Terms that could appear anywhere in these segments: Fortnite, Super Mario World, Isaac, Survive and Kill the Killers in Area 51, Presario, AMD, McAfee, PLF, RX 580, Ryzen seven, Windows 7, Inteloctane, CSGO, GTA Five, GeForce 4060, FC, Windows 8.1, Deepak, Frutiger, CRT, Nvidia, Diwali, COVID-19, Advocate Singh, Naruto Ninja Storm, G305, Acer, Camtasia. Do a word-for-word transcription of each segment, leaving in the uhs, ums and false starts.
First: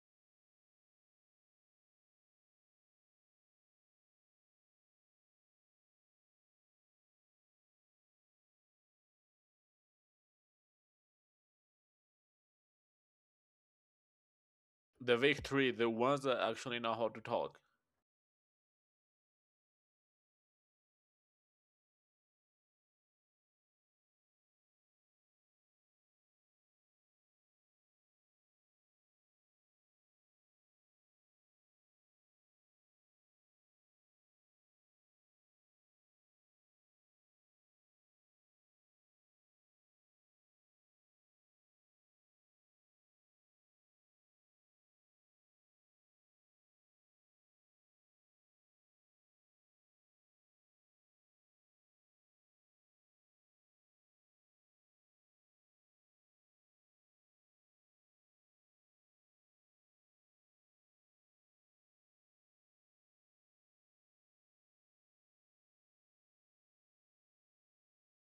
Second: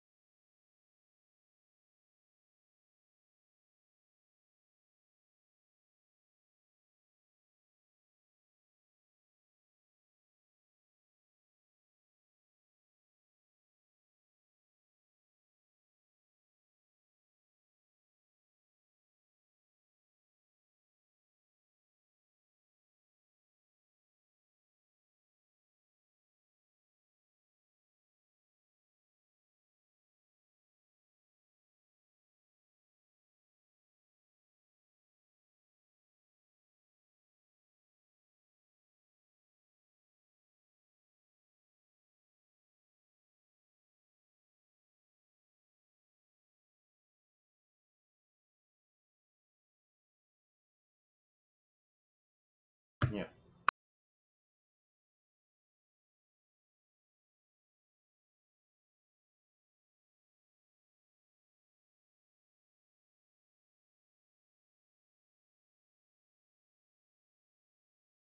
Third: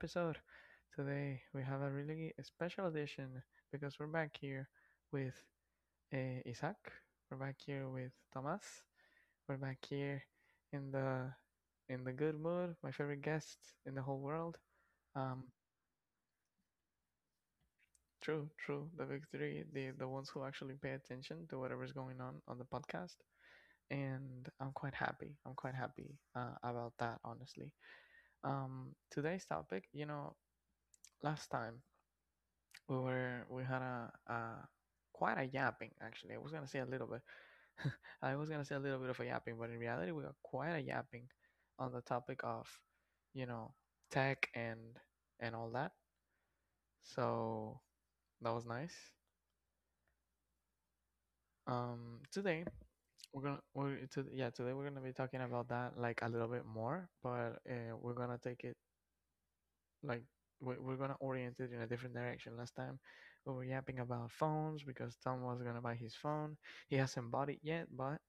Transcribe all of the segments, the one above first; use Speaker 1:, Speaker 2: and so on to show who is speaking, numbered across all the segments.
Speaker 1: episode. Today we have a really special edition because we're back here with uh, Isaac. We're back here with Thomas. We're back here in the in the good mood. My favorite guests in the whole world.
Speaker 2: The
Speaker 1: Um,
Speaker 2: victory, the ones that actually know how to talk.
Speaker 1: True, true. The big three, the the ones who actually pay attention to whatever's going on on the podcast, and I'm quite happy. I'm quite happy uh, about that, honestly. Um today's topic, you know last time we were we had a, a quite a yapping actually. I was gonna say a little bit. I was gonna say a little bit of a yapping, but in reality we got quite a yapping on the topic of, you know, tech and and all that. So that was nice. Um today
Speaker 3: Yeah.
Speaker 1: we're gonna we're to, yeah, today we're gonna be talking about that like a little bit more, but uh, we're gonna take it like we're, we're gonna orient it in a different direction. Last time we were yapping about phones because Tom was gonna buy his phone. He hasn't bought it yet, but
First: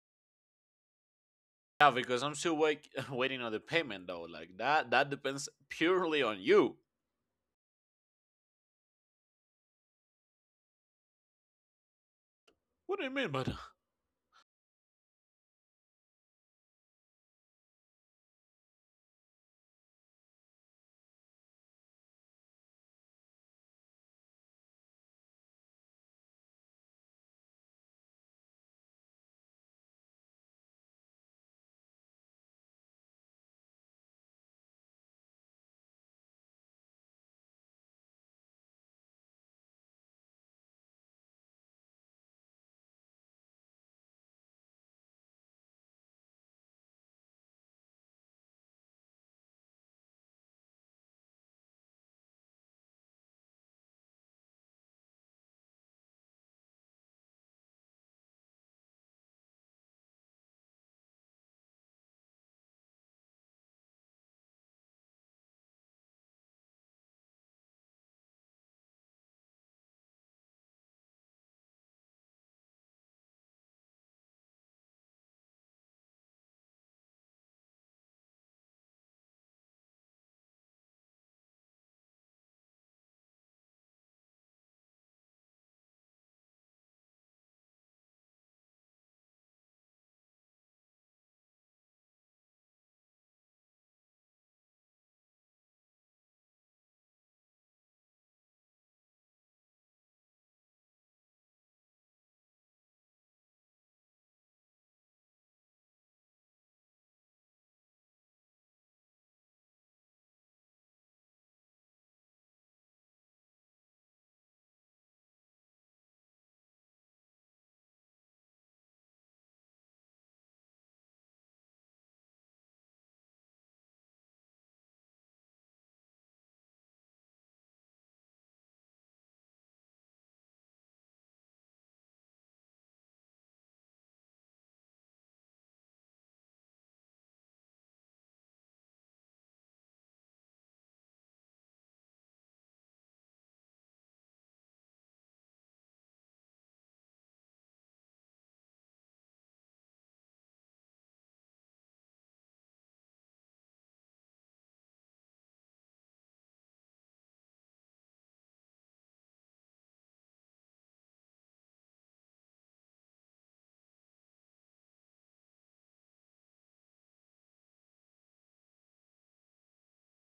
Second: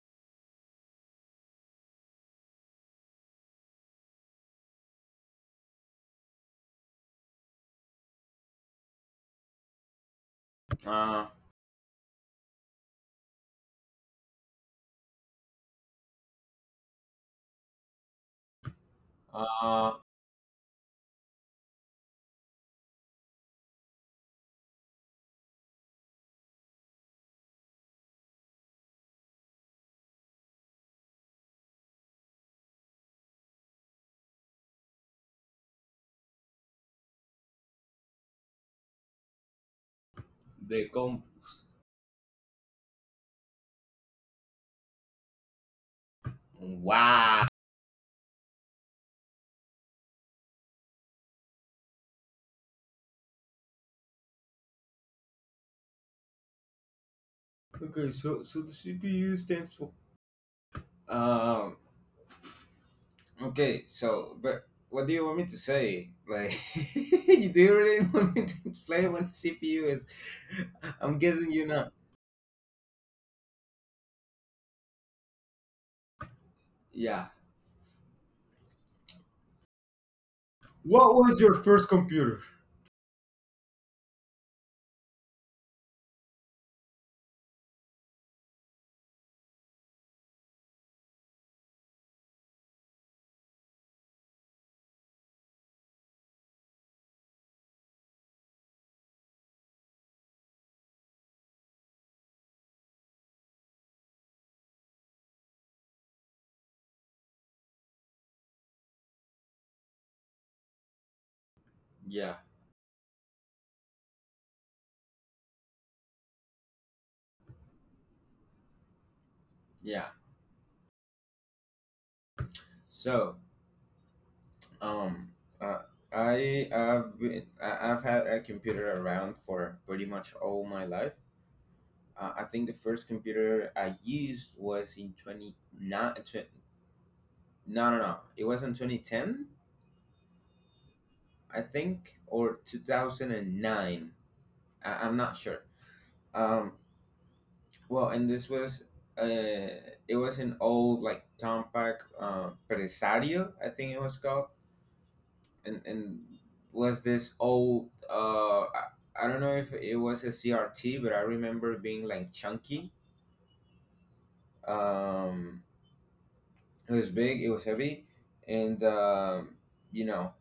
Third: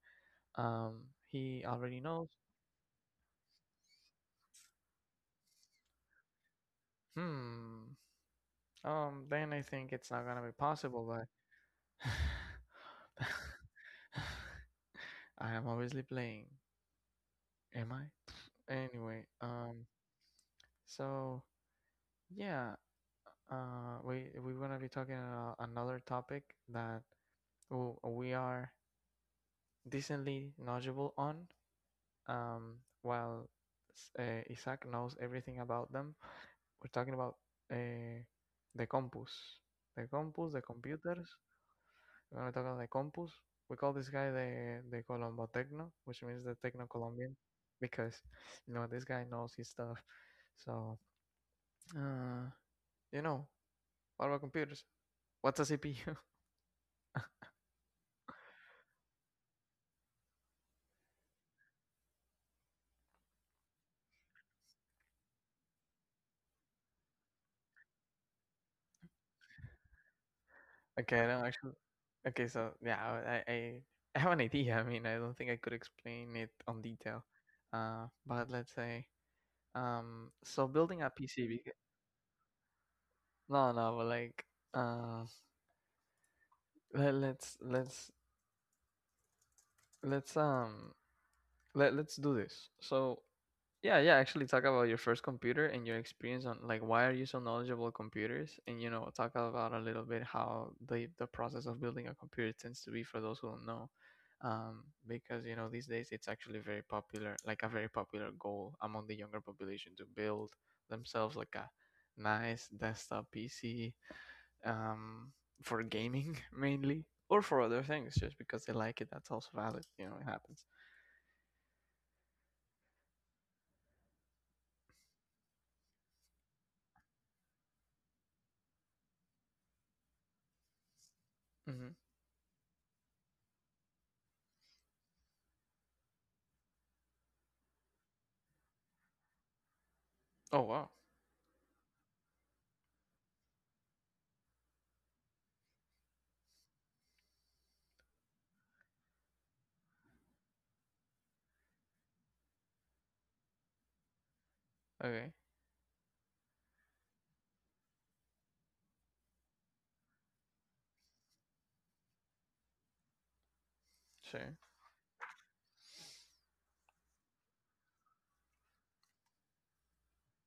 Speaker 1: um he
Speaker 2: Yeah,
Speaker 1: already
Speaker 2: because
Speaker 1: knows.
Speaker 2: I'm still wait- waiting on the payment though. Like that, that depends purely on you.
Speaker 1: hmm um then I think it's not gonna be possible,
Speaker 3: Uh,
Speaker 1: but
Speaker 2: What do you mean by
Speaker 1: I am obviously playing. Am I? Anyway, um
Speaker 3: uh,
Speaker 1: so yeah, uh we we're gonna be talking about another topic that we are decently knowledgeable on. Um, while uh, Isaac knows everything about them, we're talking about uh, the compus, the compus, the
Speaker 3: they come.
Speaker 1: computers. We're gonna talk about the compus. We call this guy the the Colombo Tecno, which means the Techno Colombian,
Speaker 3: Wow.
Speaker 1: because you know this guy knows his stuff. So uh, you know, what about computers? What's a C P U?
Speaker 3: Okay, so so the C P U stands for. Um. Okay, so but what do you want me to say? Like, you do you really want me to explain what a C P U is? I'm
Speaker 1: Okay, I don't
Speaker 3: guessing you're
Speaker 1: actually.
Speaker 3: not.
Speaker 1: Okay, so yeah, I, I I have an idea. I mean, I don't think I could explain it on detail.
Speaker 3: Yeah.
Speaker 1: Uh, but let's say. Um, so building a
Speaker 3: What was your
Speaker 1: P C,
Speaker 3: first computer?
Speaker 1: no, no, but like, uh, let, let's let's let's um let let's do this. So yeah, yeah, actually talk about your first computer and your experience on, like, why are you so knowledgeable of computers, and you know talk about a little bit how the the process of building a computer tends to be for those who don't know, um, because you know these days it's actually very popular, like a very popular goal among the younger population to build themselves like a
Speaker 3: Yeah,
Speaker 1: nice desktop P C um, for gaming mainly, or for other things, just because they like it. That's also valid. You
Speaker 3: yeah.
Speaker 1: know, it happens.
Speaker 3: So, um, uh, I have been, I- I've had a computer around for pretty much all my life.
Speaker 1: Hmm.
Speaker 3: Uh, I think the first computer I used was in twenty, not, tw- no, no, no. It was in twenty ten,
Speaker 1: Oh wow.
Speaker 3: I think, or two thousand nine. I, I'm not sure. Um, well, and this was, uh, it was an old, like, compact uh, Presario, I think it was called.
Speaker 1: Okay.
Speaker 3: And, and was this old, uh, I, I don't know if it was a C R T, but I remember being, like, chunky.
Speaker 1: Sure.
Speaker 3: Um, It was big. It was heavy, and um, you know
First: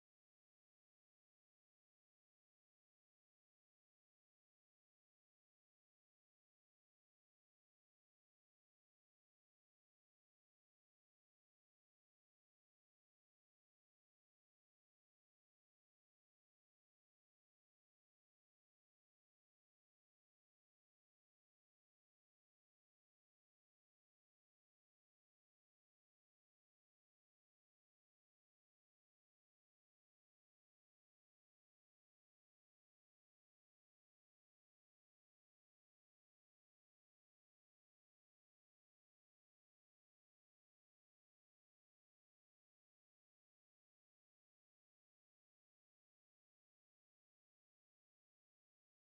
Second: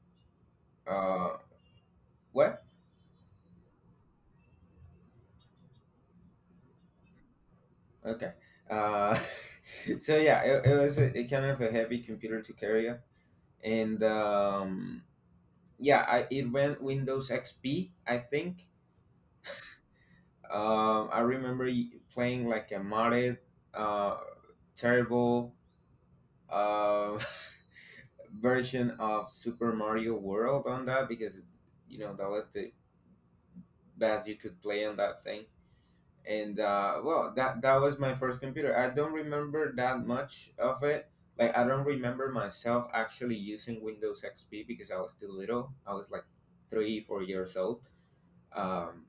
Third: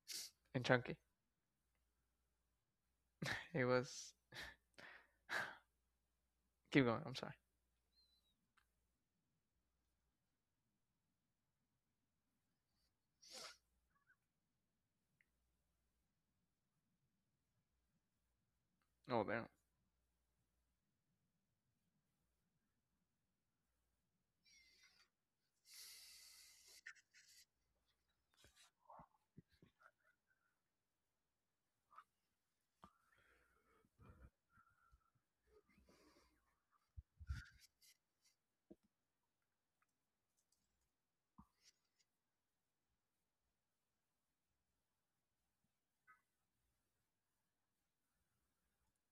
Speaker 1: And chunky.
Speaker 3: uh, what?
Speaker 1: It was. Keep going. I'm sorry.
Speaker 3: Okay. Uh, so yeah, it, it was a, a kind of a heavy computer to carry, up. And um, yeah, I, it ran Windows X P, I think.
Speaker 1: Oh damn.
Speaker 3: Um, I remember y- playing like a modded, uh, terrible uh, version of Super Mario World on that because you know that was the best you could play on that thing. And uh, well, that that was my first computer. I don't remember that much of it. Like, I don't remember myself actually using Windows XP, because I was still little. I was like three four years old. um,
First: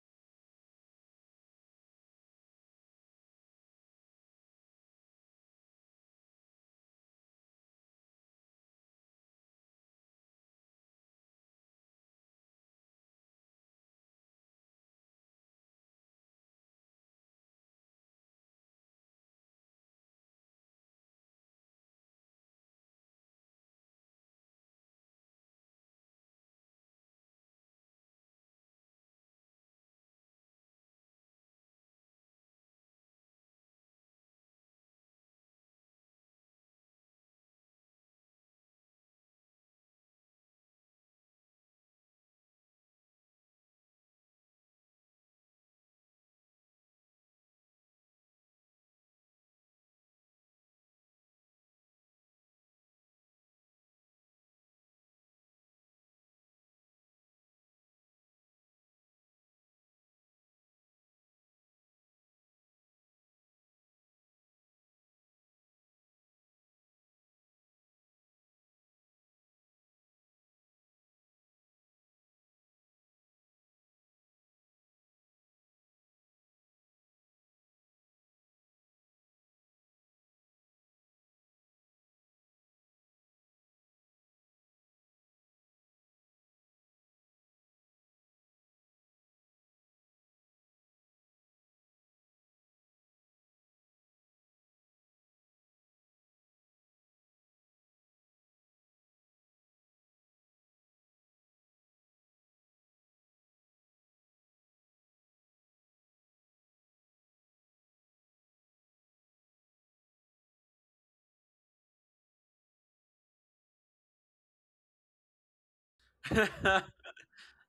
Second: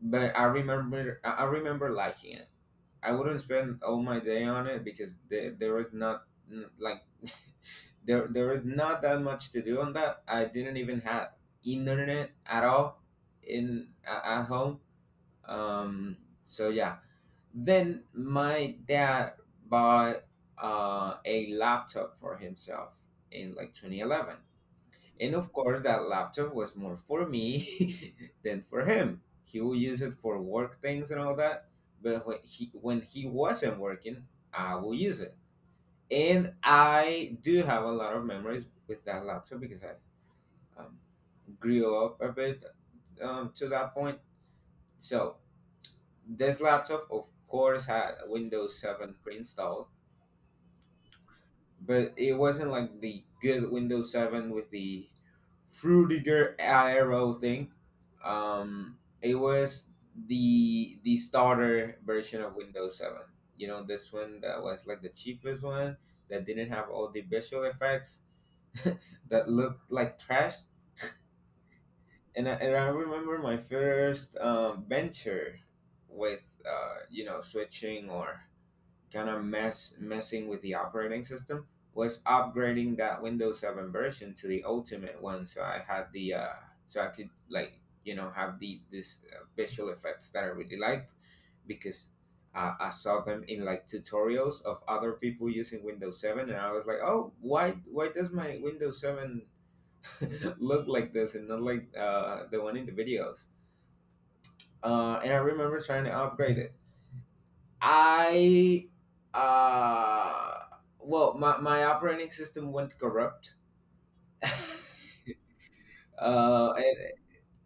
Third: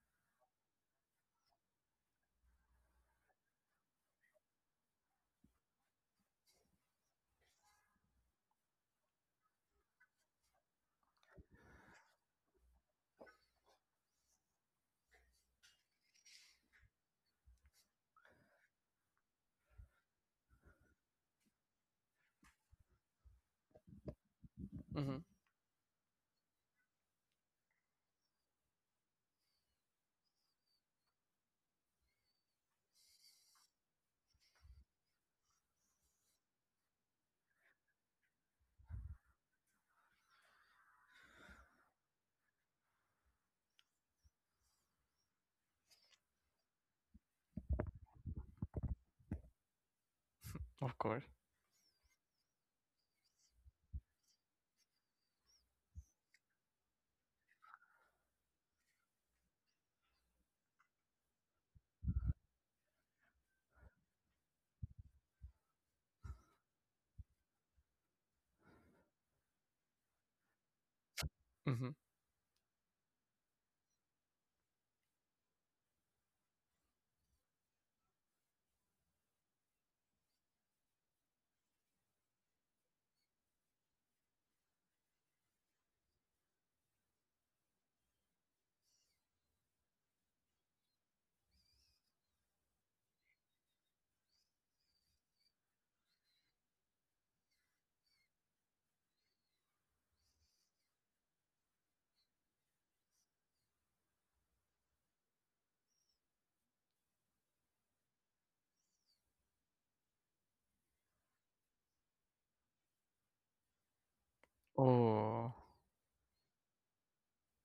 Speaker 3: but I remember i I remember liking it. I wouldn't spend all my day on it because there, there is not n- like there there is not that much to do on that. I didn't even have internet at all in at at home. um, so yeah, then my dad bought uh, a laptop for himself in like twenty eleven.
Speaker 1: Mm-hmm.
Speaker 3: And of course, that laptop was more for me than for him. He would use it for work things and all that. But when he, when he wasn't working, I will use it. And I do have a lot of memories with that laptop, because I um, grew up a bit um, to that point. So this laptop, of course, had Windows seven pre-installed,
Speaker 1: Of course.
Speaker 3: but it wasn't like the good Windows seven with the Frutiger arrow thing. Um, it was the the starter version of Windows seven. You know, this one that was like the cheapest one, that didn't have all the visual effects, that looked like trash.
Speaker 1: Mm-hmm.
Speaker 3: And I, and I remember my first um, venture with, uh, you know switching, or kind of mess messing with the operating system, was upgrading that Windows seven version to the ultimate one, so I had the uh so I could, like, you know have the this uh, visual effects that I really liked, because uh, I saw them in like tutorials of other people using Windows seven. And I was like, oh, why why does my Windows seven look like this, and not like uh the one in the videos? uh and I remember trying to upgrade it. I uh well, my, my operating system went corrupt.
Speaker 1: Oh.
Speaker 3: uh
Speaker 2: that?
Speaker 3: and,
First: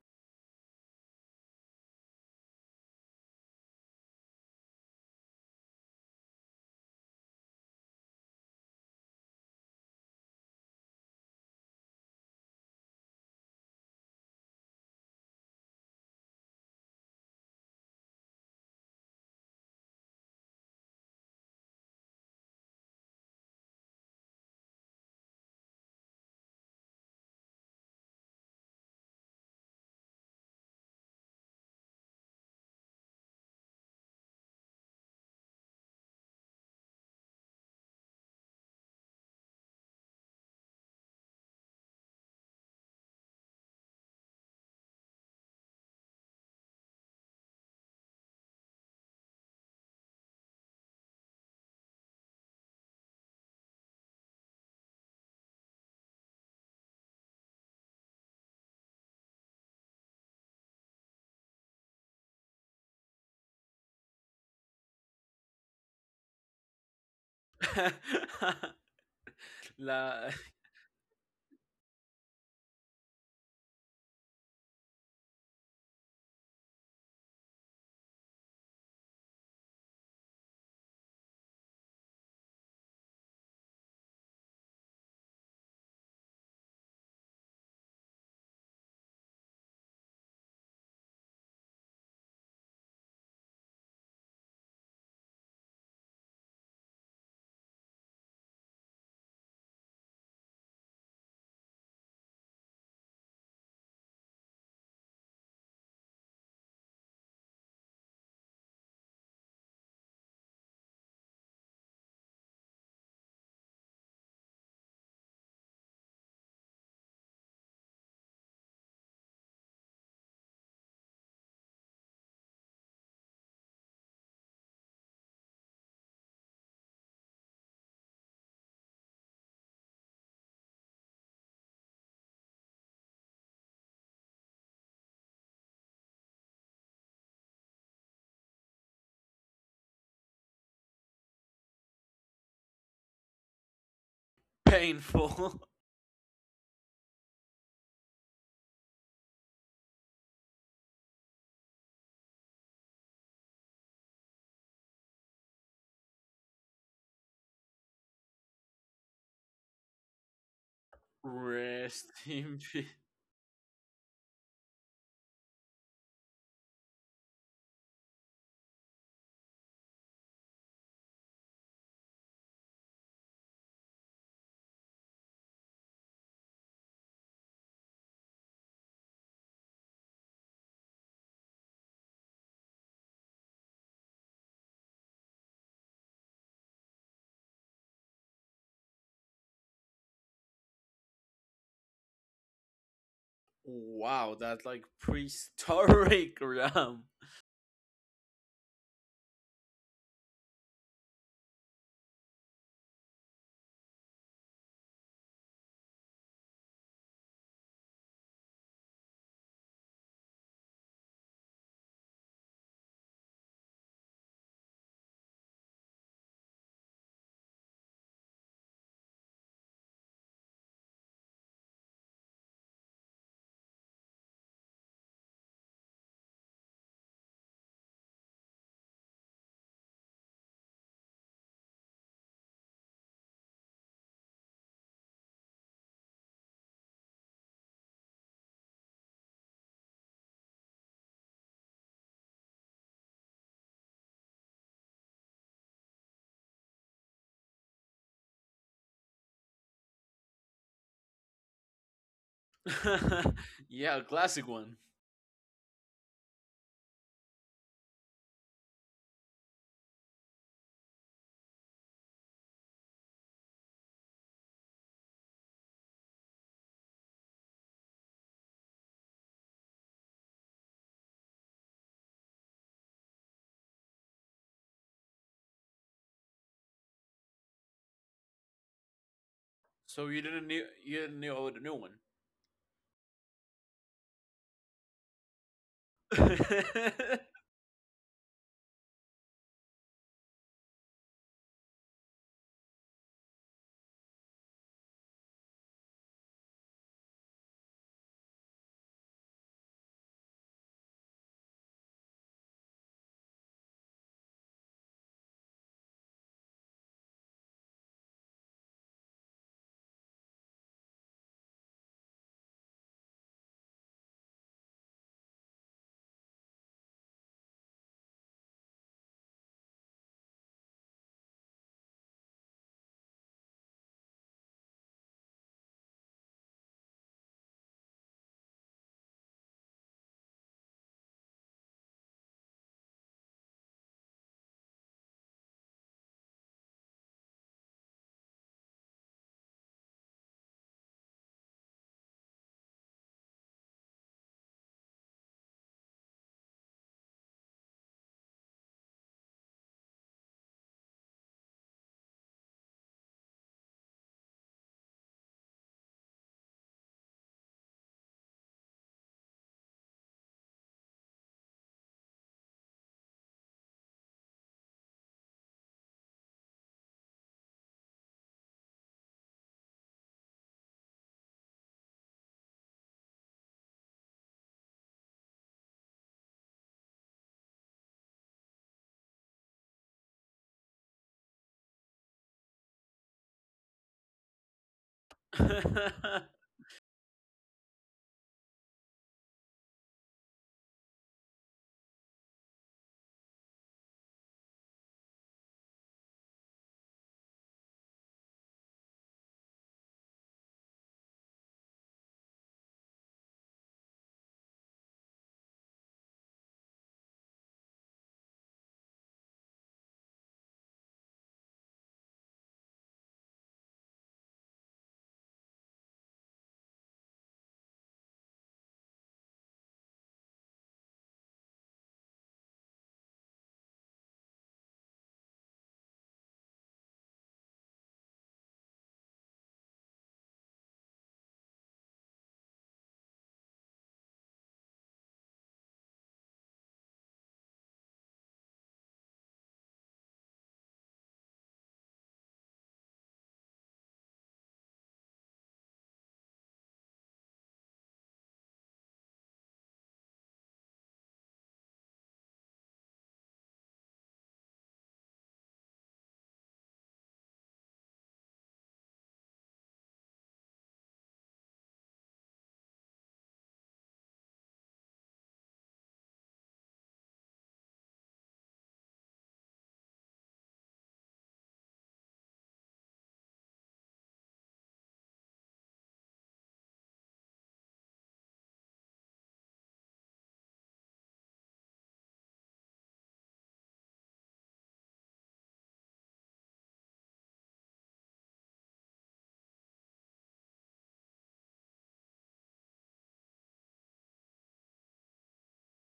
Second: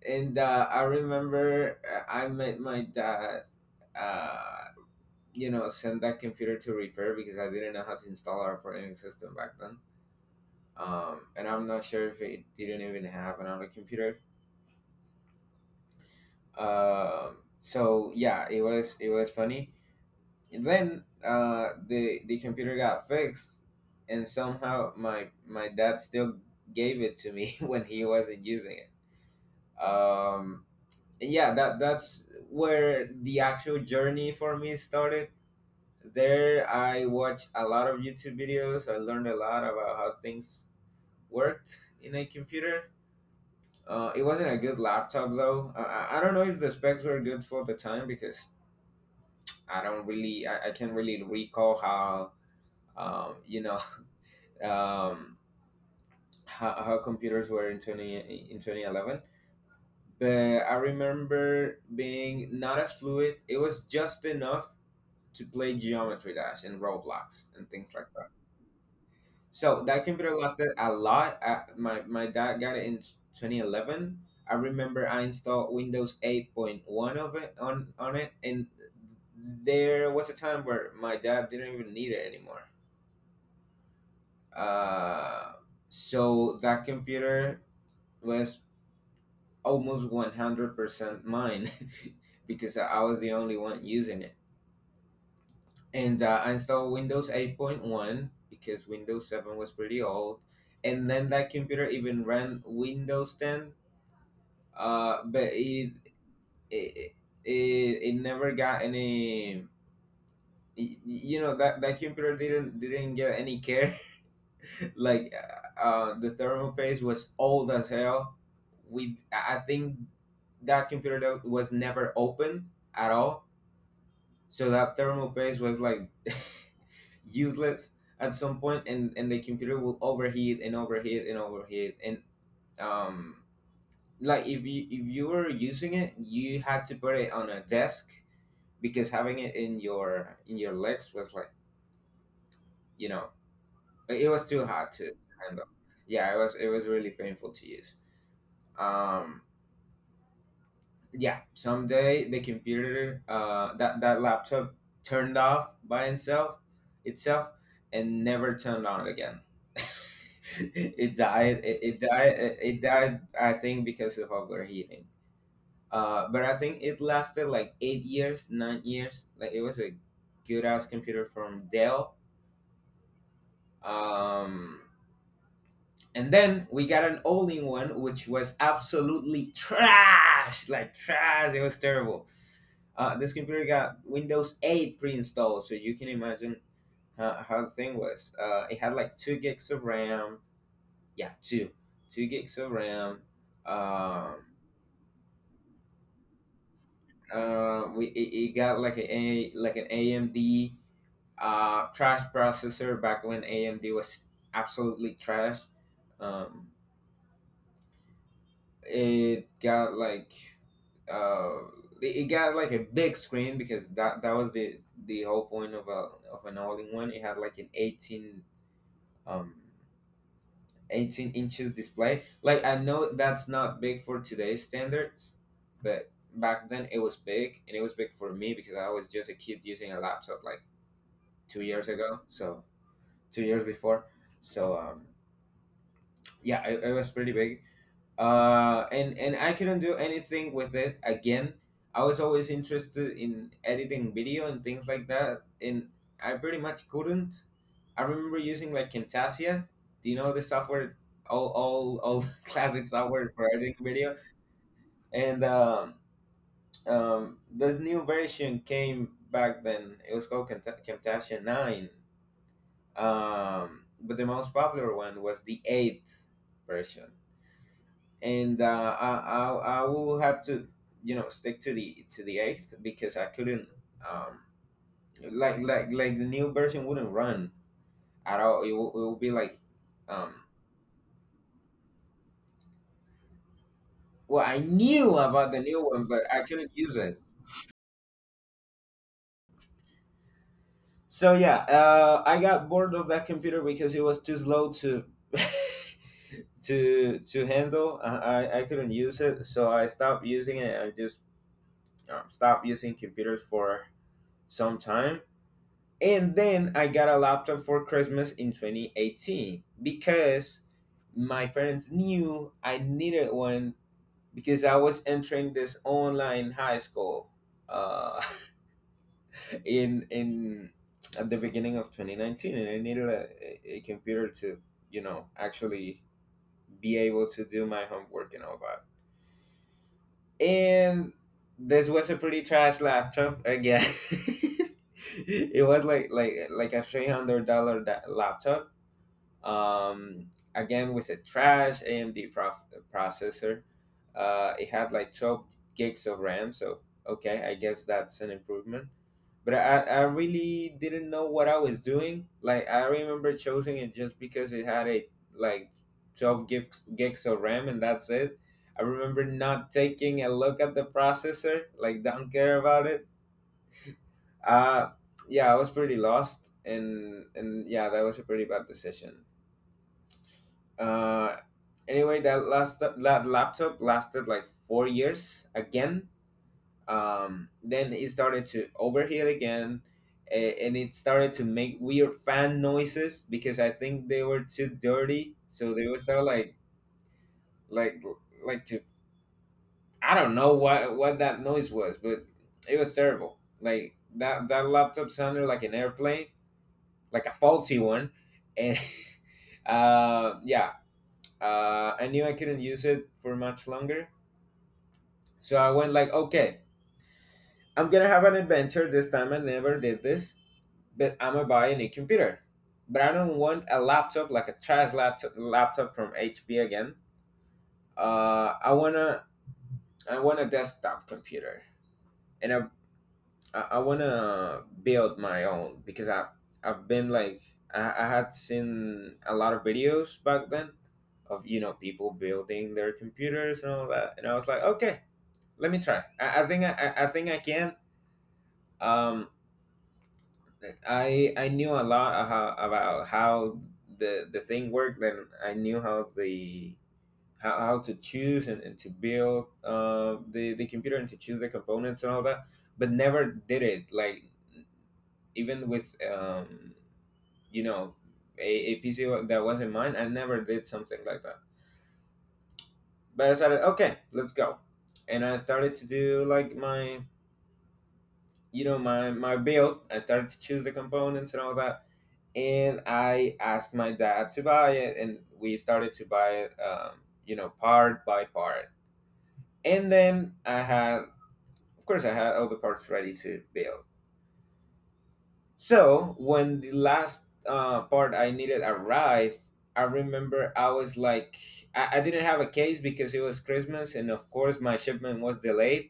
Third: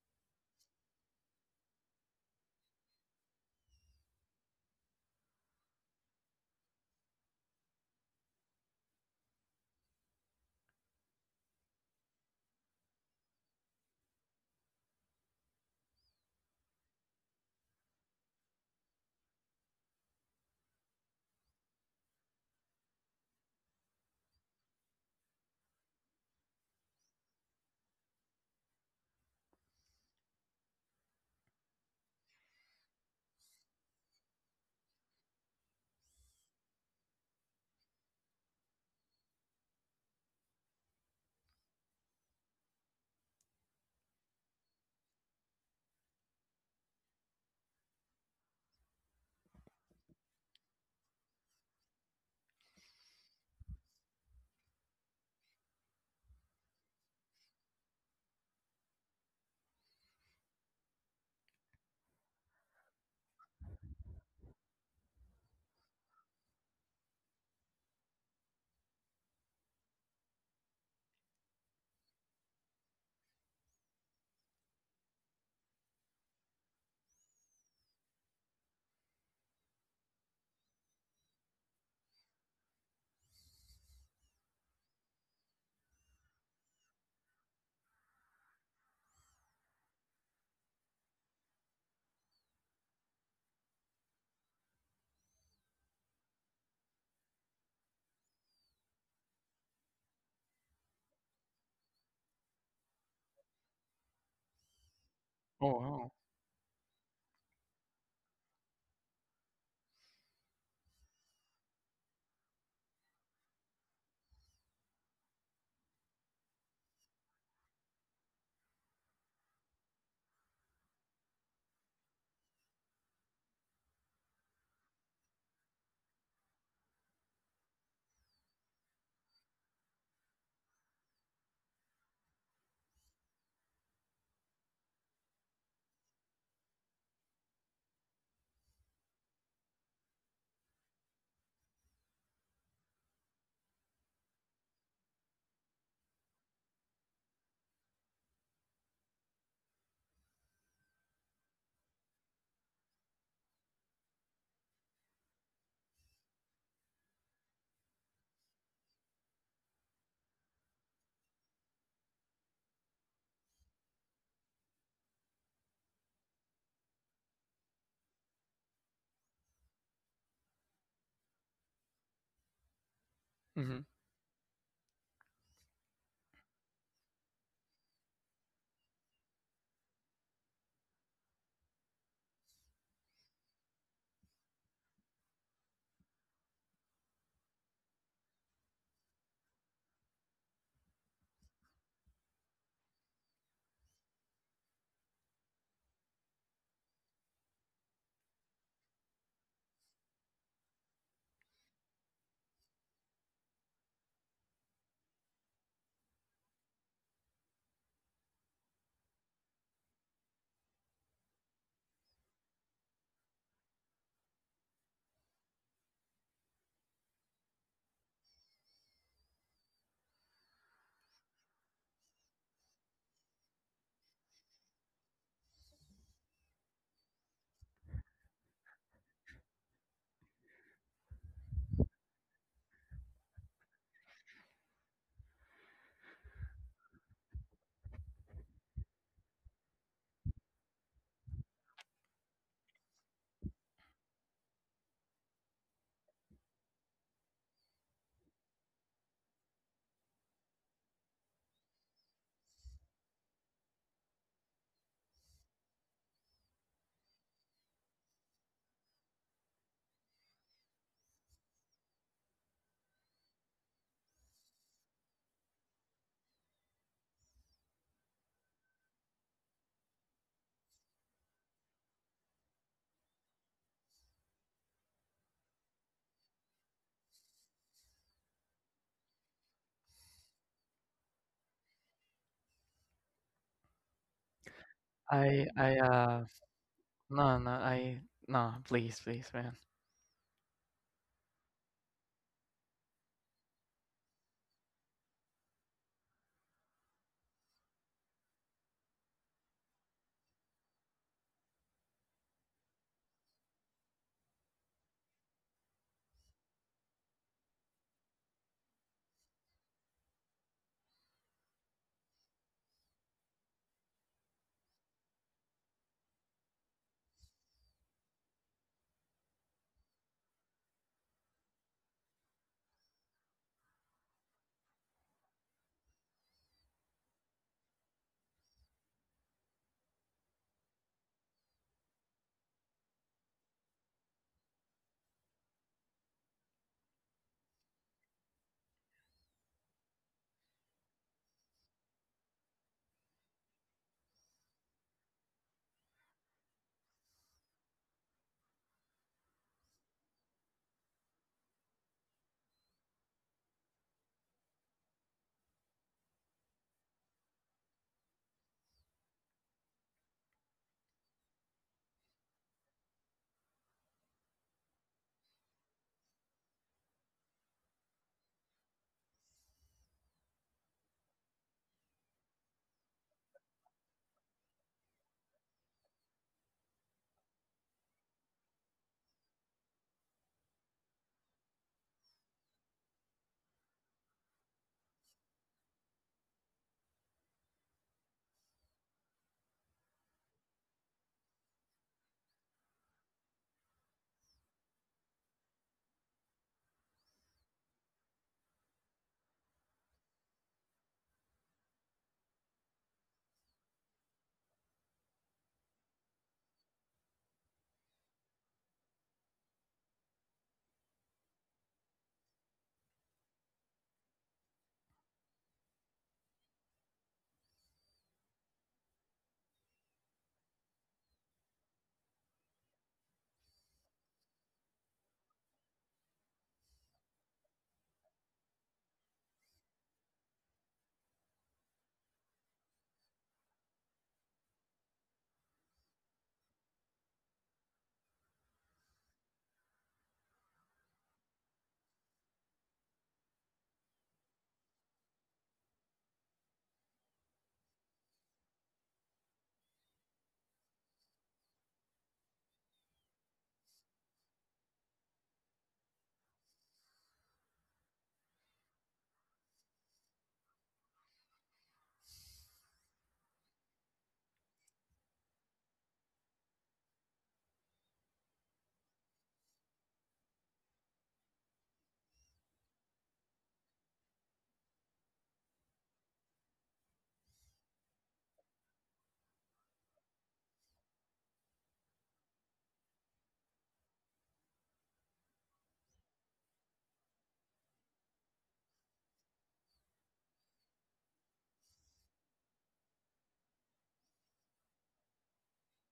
Speaker 3: and uh, I remember, uh, I made my dad, uh you know send that computer to repair, because I didn't know how to install our operating system back then. Um and I'm not sure if it didn't even have another computer. Um so yeah, it was it was funny. Then uh, the the computer got fixed, and somehow my my dad still gave it to me when he wasn't using it. Um, and yeah, that that's where the actual journey for me started. There, I watched a lot of YouTube videos. I learned a lot about how things worked in a computer. Uh, it wasn't a good laptop though. I, I I don't know if the specs were good for the time, because I don't really, I, I can't really recall how, um, you know um, how, how computers were in twenty in twenty eleven. But I remember being not as fluid. It was just enough to play Geometry Dash and Roblox and things like that. So that
Speaker 2: La-
Speaker 3: computer lasted a lot. I, my, my dad got it in twenty eleven. I remember I installed Windows eight point one of it on, on it. And there was a time where my dad didn't even need it anymore. uh, so that computer was almost one hundred percent mine because I was the only one using it. And uh, I installed Windows eight point one because Windows seven was pretty old. And then that computer even ran Windows ten. Uh, but
Speaker 1: Oh
Speaker 3: it,
Speaker 1: wow.
Speaker 3: it, it, it never got any. y- You know, that, that computer didn't didn't get any care. Like, uh, uh, the thermal paste was old as hell. We I I think that computer that was never opened at all. So that thermal paste was like useless at some point, and and the computer will overheat, and overheat, and overheat. And um, like, if you if you were using it, you had to put it on a desk, because having it in your in your legs was like, you know it was too hot to
Speaker 2: painful.
Speaker 3: handle. Yeah, it was it was really painful to use. Um, yeah, someday the computer uh that that laptop turned off by itself itself, and never turned on again. it died it, it
Speaker 2: Rest
Speaker 3: died
Speaker 2: in
Speaker 3: it
Speaker 2: peace.
Speaker 3: died I think, because of overheating. uh but I think it lasted like eight years, nine years. Like, it was a good ass computer from Dell.
Speaker 1: Mm-hmm.
Speaker 3: um and then we got an older one, which was absolutely trash. Like, trash. It was terrible. Uh, this computer got Windows eight pre-installed, so you can imagine how, how the thing was. Uh, it had like two gigs of RAM. Yeah, two, two gigs of RAM. Um,
Speaker 2: Wow, that's like prehistoric RAM.
Speaker 3: uh, we it, it got like a, a, like, an A M D uh trash processor, back when A M D was absolutely trash. Um, it got, like, uh it it got like a big screen, because that that was the the whole point of a of an all-in-one. It had like an eighteen, um eighteen inches display. Like, I know that's not big for today's standards, but back then it was big. And it was big for me, because I was just a kid using a laptop like two years ago, so two years before. So um yeah, it, it was pretty big. uh and and I couldn't do anything with it again. I was always interested in editing video and things like that. And I pretty much couldn't. I remember using like Camtasia. Do you know the software? all all all classic software for editing
Speaker 2: Yeah,
Speaker 3: video.
Speaker 2: classic one.
Speaker 3: And um um this new version came, back then. It was called Camta- Camtasia nine. um but the most popular one was the eighth version. And uh, I, I I will have to, you know stick to the to the eighth, because I couldn't, um like, like like the new version wouldn't run at all. It will, it will be like.
Speaker 2: So you
Speaker 3: um
Speaker 2: didn't knew you didn't know the new one.
Speaker 3: well, I knew
Speaker 1: I.
Speaker 3: about the
Speaker 1: I.
Speaker 3: new one, but
Speaker 1: Uh.
Speaker 3: I couldn't use it.
Speaker 1: No. No. I. No. Please. Please, man.
Speaker 3: So yeah, uh, I got bored of that computer because it was too slow to to to handle. I, I I couldn't use it, so I stopped using it. I just um, stopped using computers for some time. And then I got a laptop for Christmas in twenty eighteen, because my parents knew I needed one, because I was entering this online high school, uh, in in at the beginning of twenty nineteen, and I needed a, a computer to, you know actually be able to do my homework and all that. And this was a pretty trash laptop again. It was like, like like a three hundred dollar da- laptop. um, again with a trash A M D prof- processor. Uh, it had like twelve gigs of RAM, so okay, I guess that's an improvement. But I, I really didn't know what I was doing. Like, I remember choosing it just because it had a like twelve gigs gigs of RAM, and that's it. I remember not taking a look at the processor, like, don't care about it. Uh yeah, I was pretty lost. And and yeah, that was a pretty bad decision. uh anyway, that last that laptop lasted like four years again. um then it started to overheat again. A- and it started to make weird fan noises, because I think they were too dirty. So they would start, like, like like to I don't know what what that noise was. But it was terrible. Like, that that laptop sounded like an airplane, like a faulty one. And uh yeah. uh, I knew I couldn't use it for much longer. So I went like, okay, I'm gonna have an adventure this time. I never did this, but I'm gonna buy a new computer. But I don't want a laptop like a trash laptop, laptop from H P again. Uh, I wanna I want a desktop computer, and I I I wanna build my own because I I've been like I, I had seen a lot of videos back then of you know people building their computers and all that, and I was like, okay, let me try. I, I think I, I I think I can. Um, I I knew a lot of how, about how the the thing worked, and I knew how the how, how to choose and, and to build uh, the the computer and to choose the components and all that, but never did it. Like even with um, you know a, a P C that wasn't mine, I never did something like that. But I started, okay, let's go, and I started to do like my you know my my build. I started to choose the components and all that, and I asked my dad to buy it, and we started to buy it, um, you know part by part. And then I had Of course I had all the parts ready to build. So when the last uh, part I needed arrived, I remember I was like, I, I didn't have a case because it was Christmas, and of course my shipment was delayed.